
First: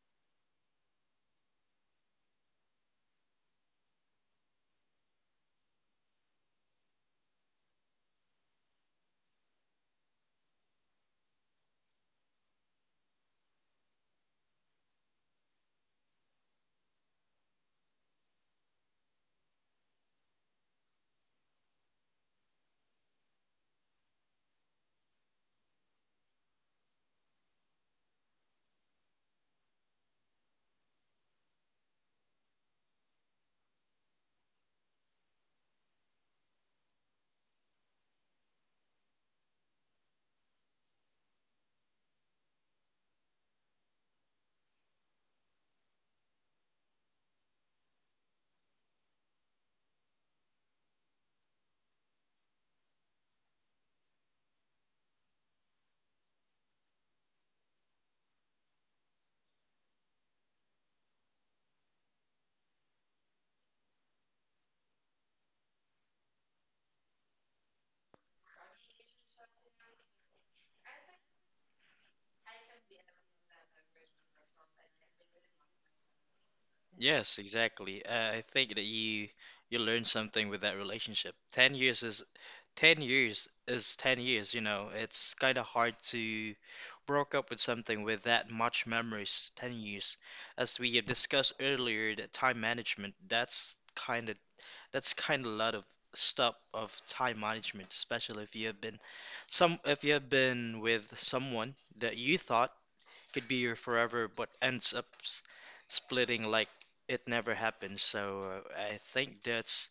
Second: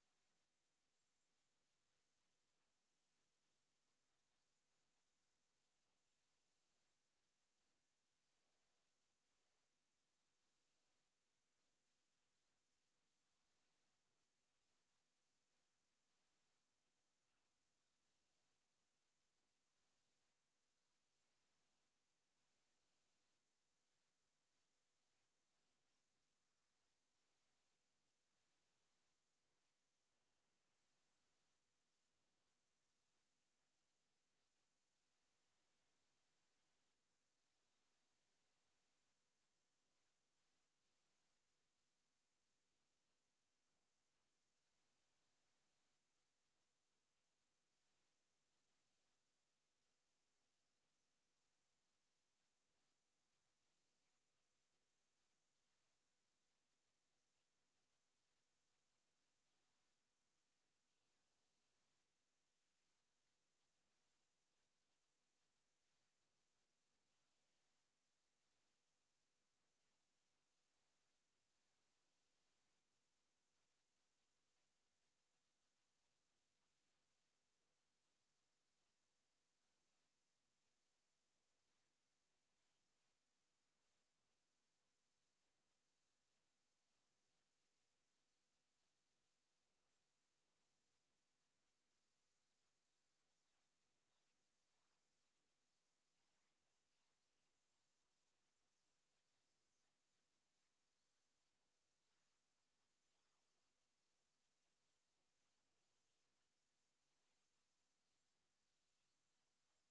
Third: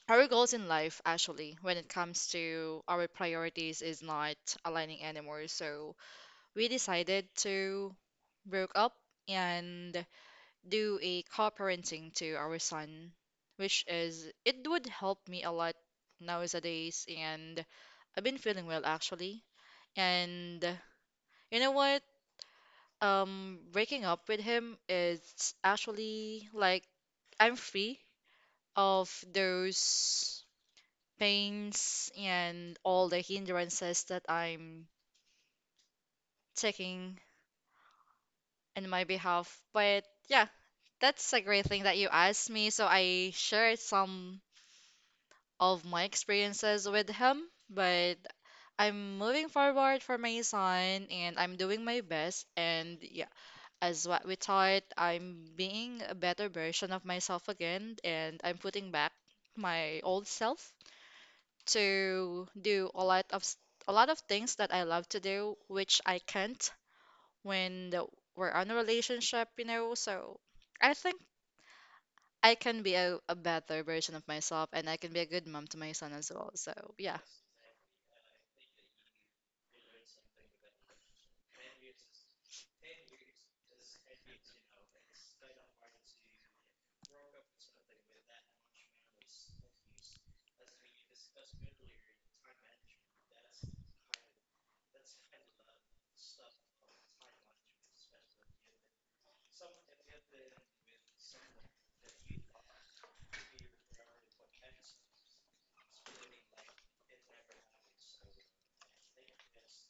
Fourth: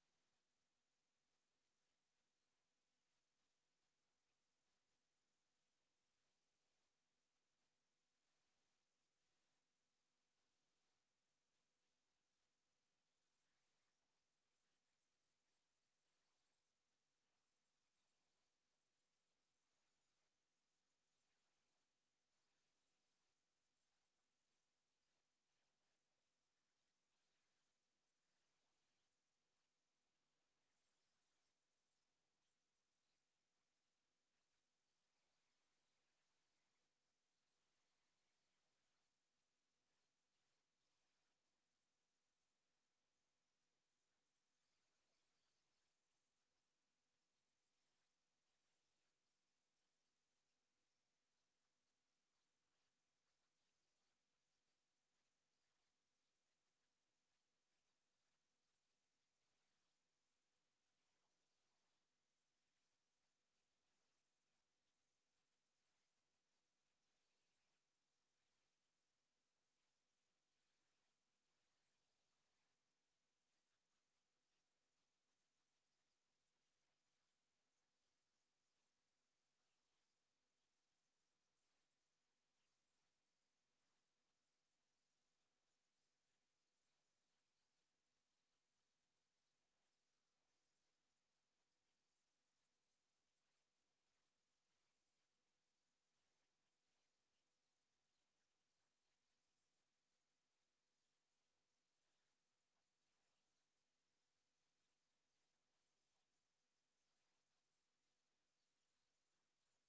[SPEAKER 4] our goals in life actually when it comes to our priorities is not aligning anymore. So we decided to broke up and do a co-parenting to our son, which is it would help me a lot nowadays. And I've been feeling well actually, and you know what, um, breaking up with him is actually like I'm free of those pains and all the hindrances that I'm taking in my behalf. But yeah, that's a great thing that you asked me. So I shared some of my experiences with him, but I'm moving forward for my son, and I'm doing my best, and yeah, as what we taught, I'm being a better version of myself again, and I'm putting back my old self to do a lot of things that I love to do, which I can't when we're on a relationship, you know. So I think I can be a better version of myself, and I can be a good mom to my son as well. So yeah.
[SPEAKER 1] Yes, exactly. I think that you learn something with that relationship. 10 years is 10 years, you know. It's kind of hard to broke up with something with that much memories, 10 years. As we have discussed earlier, that time management, that's kind of a lot of stuff of time management, especially if you have been some if you have been with someone that you thought could be your forever, but ends up splitting like it never happened. So I think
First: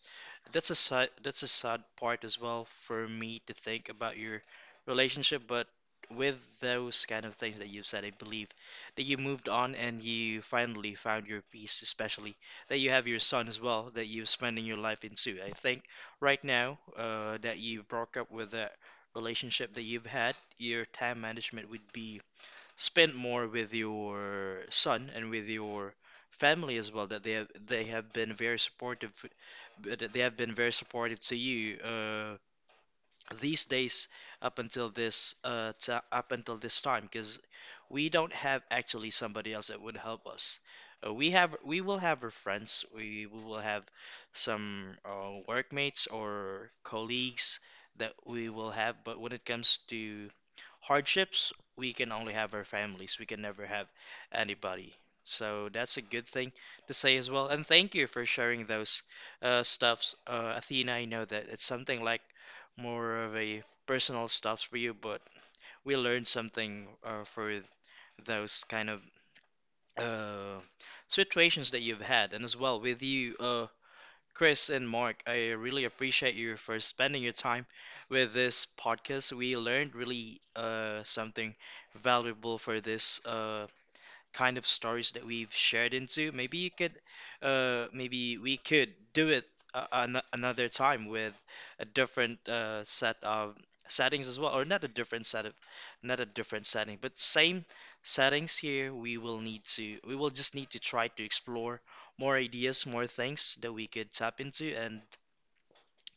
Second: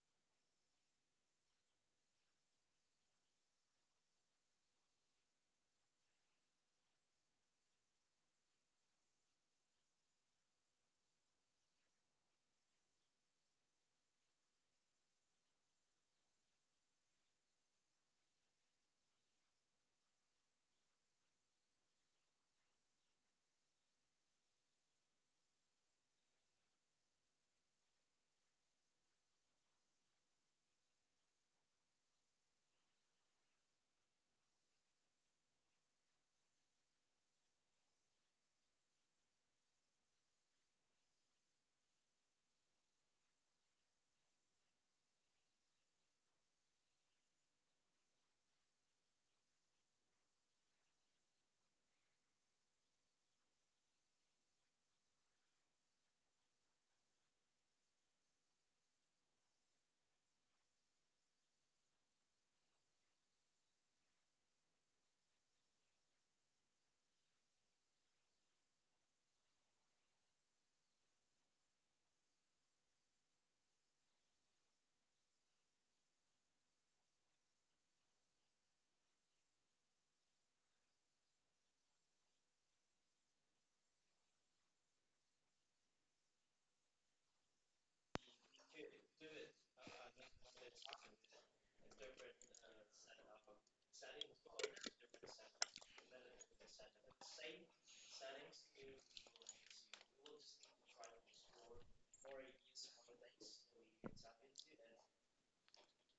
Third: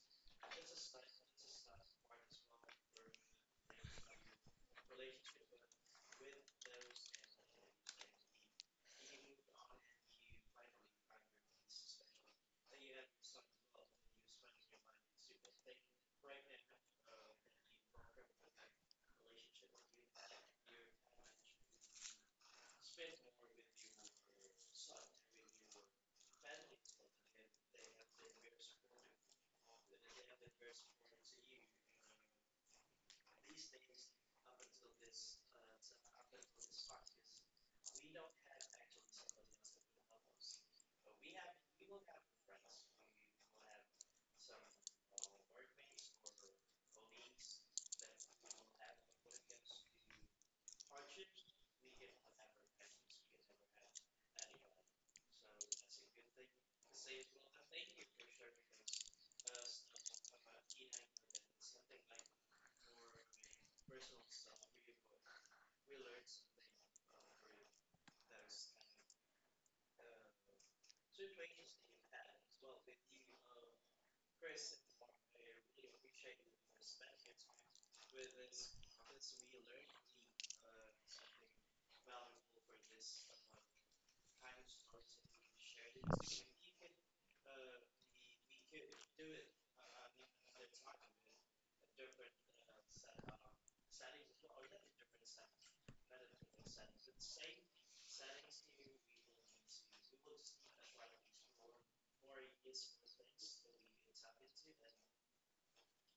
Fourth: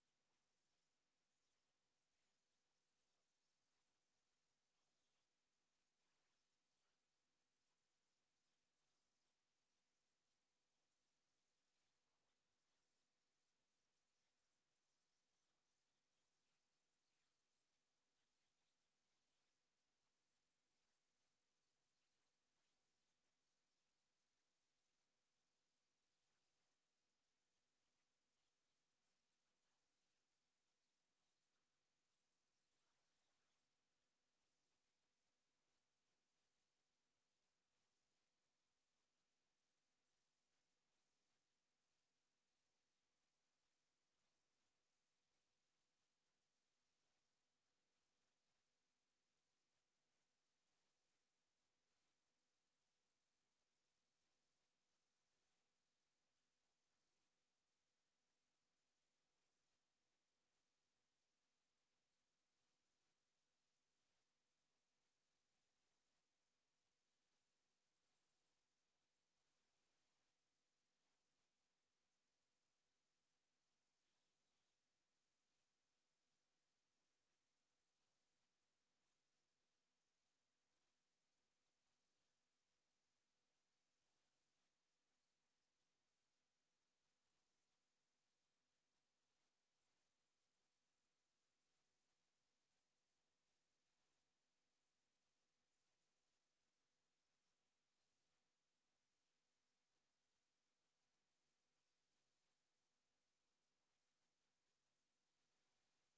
[SPEAKER 1] that's a sad part as well for me to think about your relationship. But with those kind of things that you've said, I believe that you moved on and you finally found your peace, especially that you have your son as well that you're spending your life into. I think right now that you broke up with that relationship that you've had, your time management would be spend more with your son and with your family as well that they have been very supportive to you these days up until this time because we don't have actually somebody else that would help us. We will have our friends, we will have some workmates or colleagues that we will have, but when it comes to hardships, we can only have our families. We can never have anybody. So that's a good thing to say as well. And thank you for sharing those stuffs, Athena. I know that it's something like more of a personal stuff for you, but we learned something for those kind of uh, situations that you've had. And as well with you, Chris and Mark, I really appreciate you for spending your time with this podcast. We learned really something valuable for this kind of stories that we've shared into. Maybe maybe we could do it an another time with a different set of settings as well, or not a different set of, not a different setting, but same settings here. We will just need to try to explore more ideas, more things that we could tap into and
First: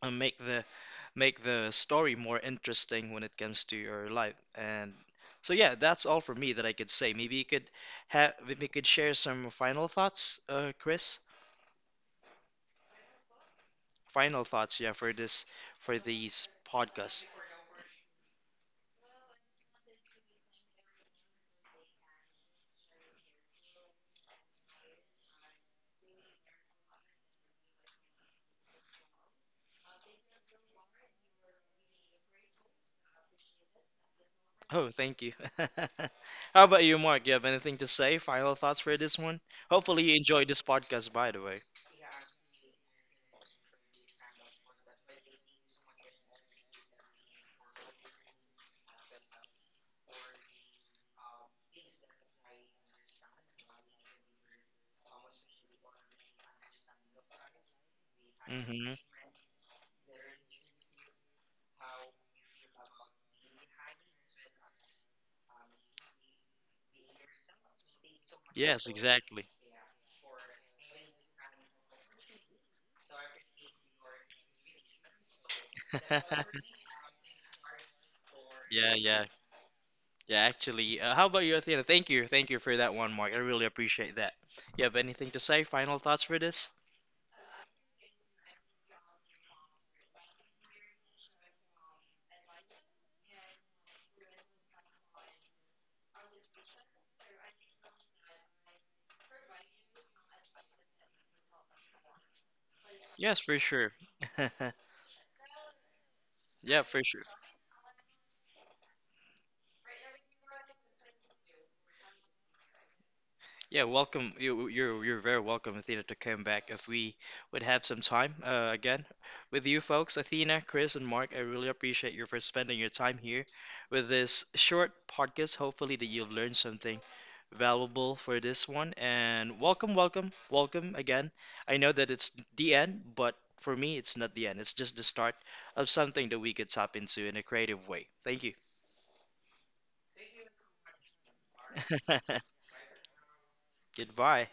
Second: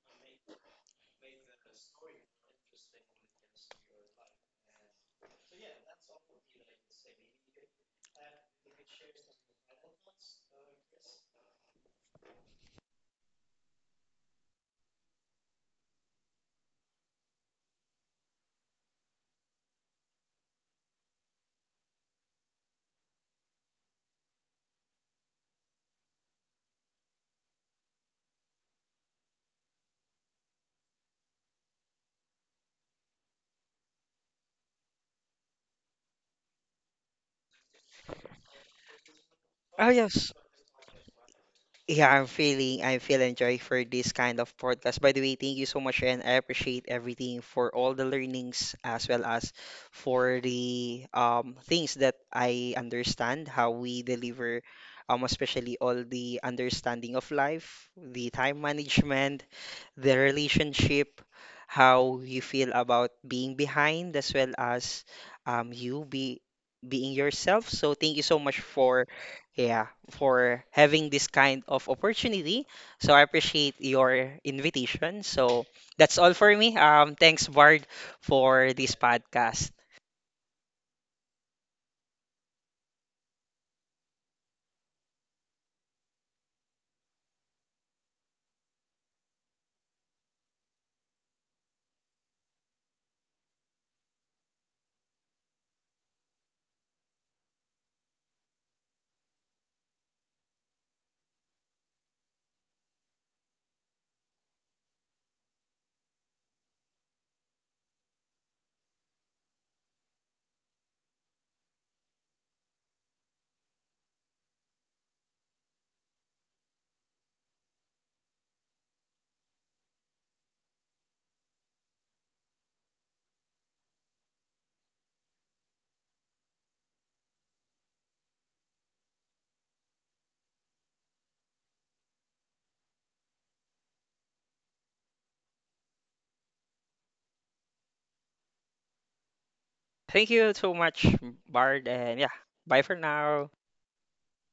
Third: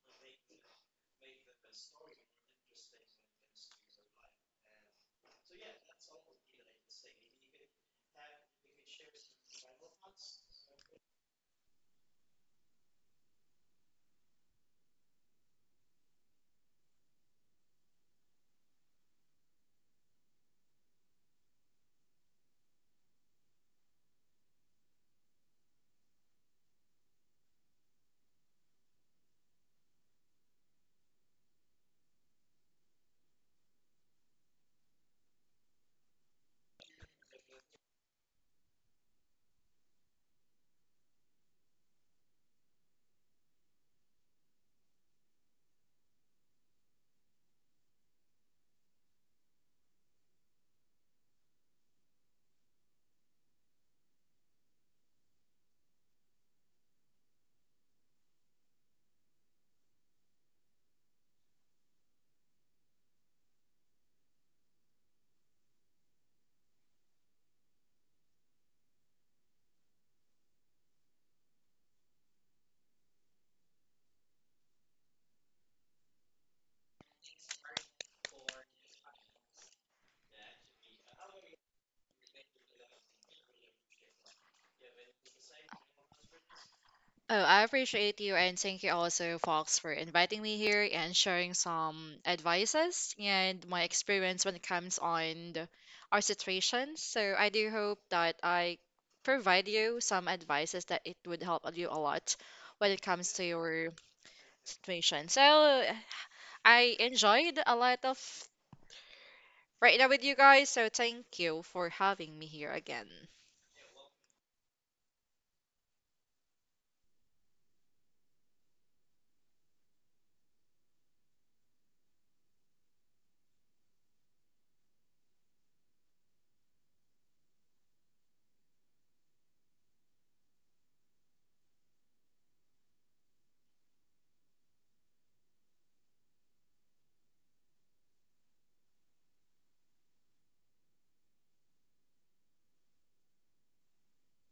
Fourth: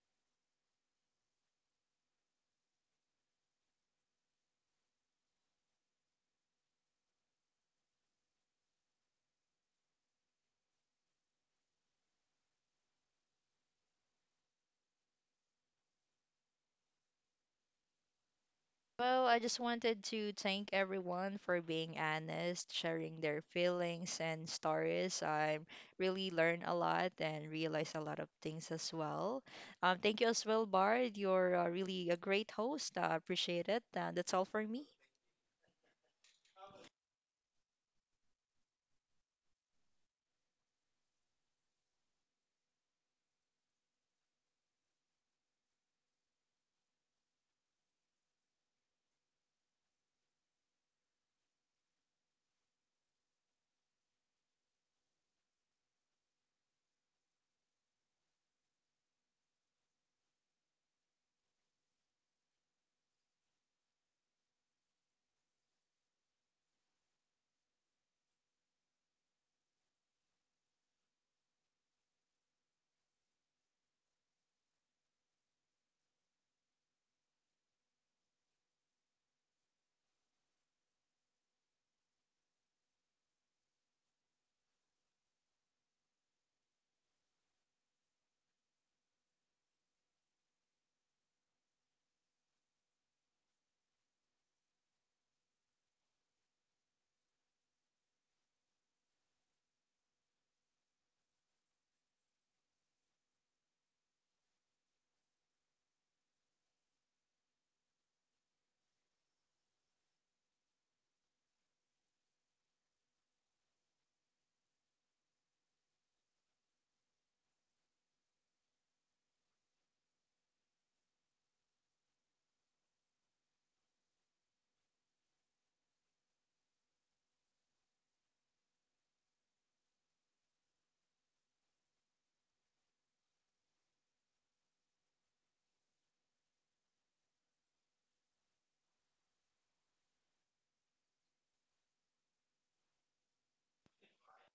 [SPEAKER 1] uh, make the make the story more interesting when it comes to your life. And so yeah, that's all for me that I could say. Maybe you could have we could share some final thoughts, Chris. Final thoughts, yeah, for this for these podcasts.
[SPEAKER 2] well, I just wanted to thank everyone for being honest, sharing their feelings and stories. I really learned a lot and realized a lot of things as well. Thank you as well, Bard. You're really a great host. I appreciate it. That's all for me.
[SPEAKER 1] Oh, thank you. How about you, Mark? You have anything to say? Final thoughts for this one?
[SPEAKER 3] Oh
[SPEAKER 1] Hopefully you
[SPEAKER 3] yes.
[SPEAKER 1] enjoyed this podcast, by the way.
[SPEAKER 3] Yeah, I'm feeling joy for this kind of podcast. By the way, thank you so much, and I appreciate everything for all the learnings, as well as for the things that I understand how we deliver, especially all the understanding of life, the time
[SPEAKER 1] Hmm.
[SPEAKER 3] management, the relationship, how you feel about being behind, as well as you be being yourself. So thank you so much
[SPEAKER 1] Yes,
[SPEAKER 3] for
[SPEAKER 1] exactly.
[SPEAKER 3] yeah for having this kind of opportunity. So I appreciate your invitation. So that's all for me. Thanks Bard for
[SPEAKER 1] Yeah,
[SPEAKER 3] this
[SPEAKER 1] yeah,
[SPEAKER 3] podcast.
[SPEAKER 1] yeah. Actually, how about you, Athena? Thank you for that one, Mark. I really appreciate that. You have anything to say? Final thoughts for this?
[SPEAKER 4] Oh, I appreciate you and thank you also, Fox, for inviting me here and sharing some advices and my experience when it comes on the, our situation. So I do hope that I provide you some advices that it would help you a lot when it comes
[SPEAKER 1] Yes,
[SPEAKER 4] to
[SPEAKER 1] for sure.
[SPEAKER 4] your situation. So
[SPEAKER 1] Yeah,
[SPEAKER 4] I
[SPEAKER 1] for sure.
[SPEAKER 4] enjoyed a lot of right now with you guys. So thank you for having me here again.
[SPEAKER 1] Yeah, welcome. You're very welcome, Athena, to come back if we would have some time again with you folks, Athena, Chris, and Mark. I really appreciate you for spending your time here with this short podcast. Hopefully that you've learned something valuable for this one. And welcome again. I know that it's the end, but for me, it's not the end. It's just the start of something that we could tap into in a creative way. Thank you.
[SPEAKER 3] Thank you so much, Bard, and yeah, bye for now.
[SPEAKER 1] Goodbye.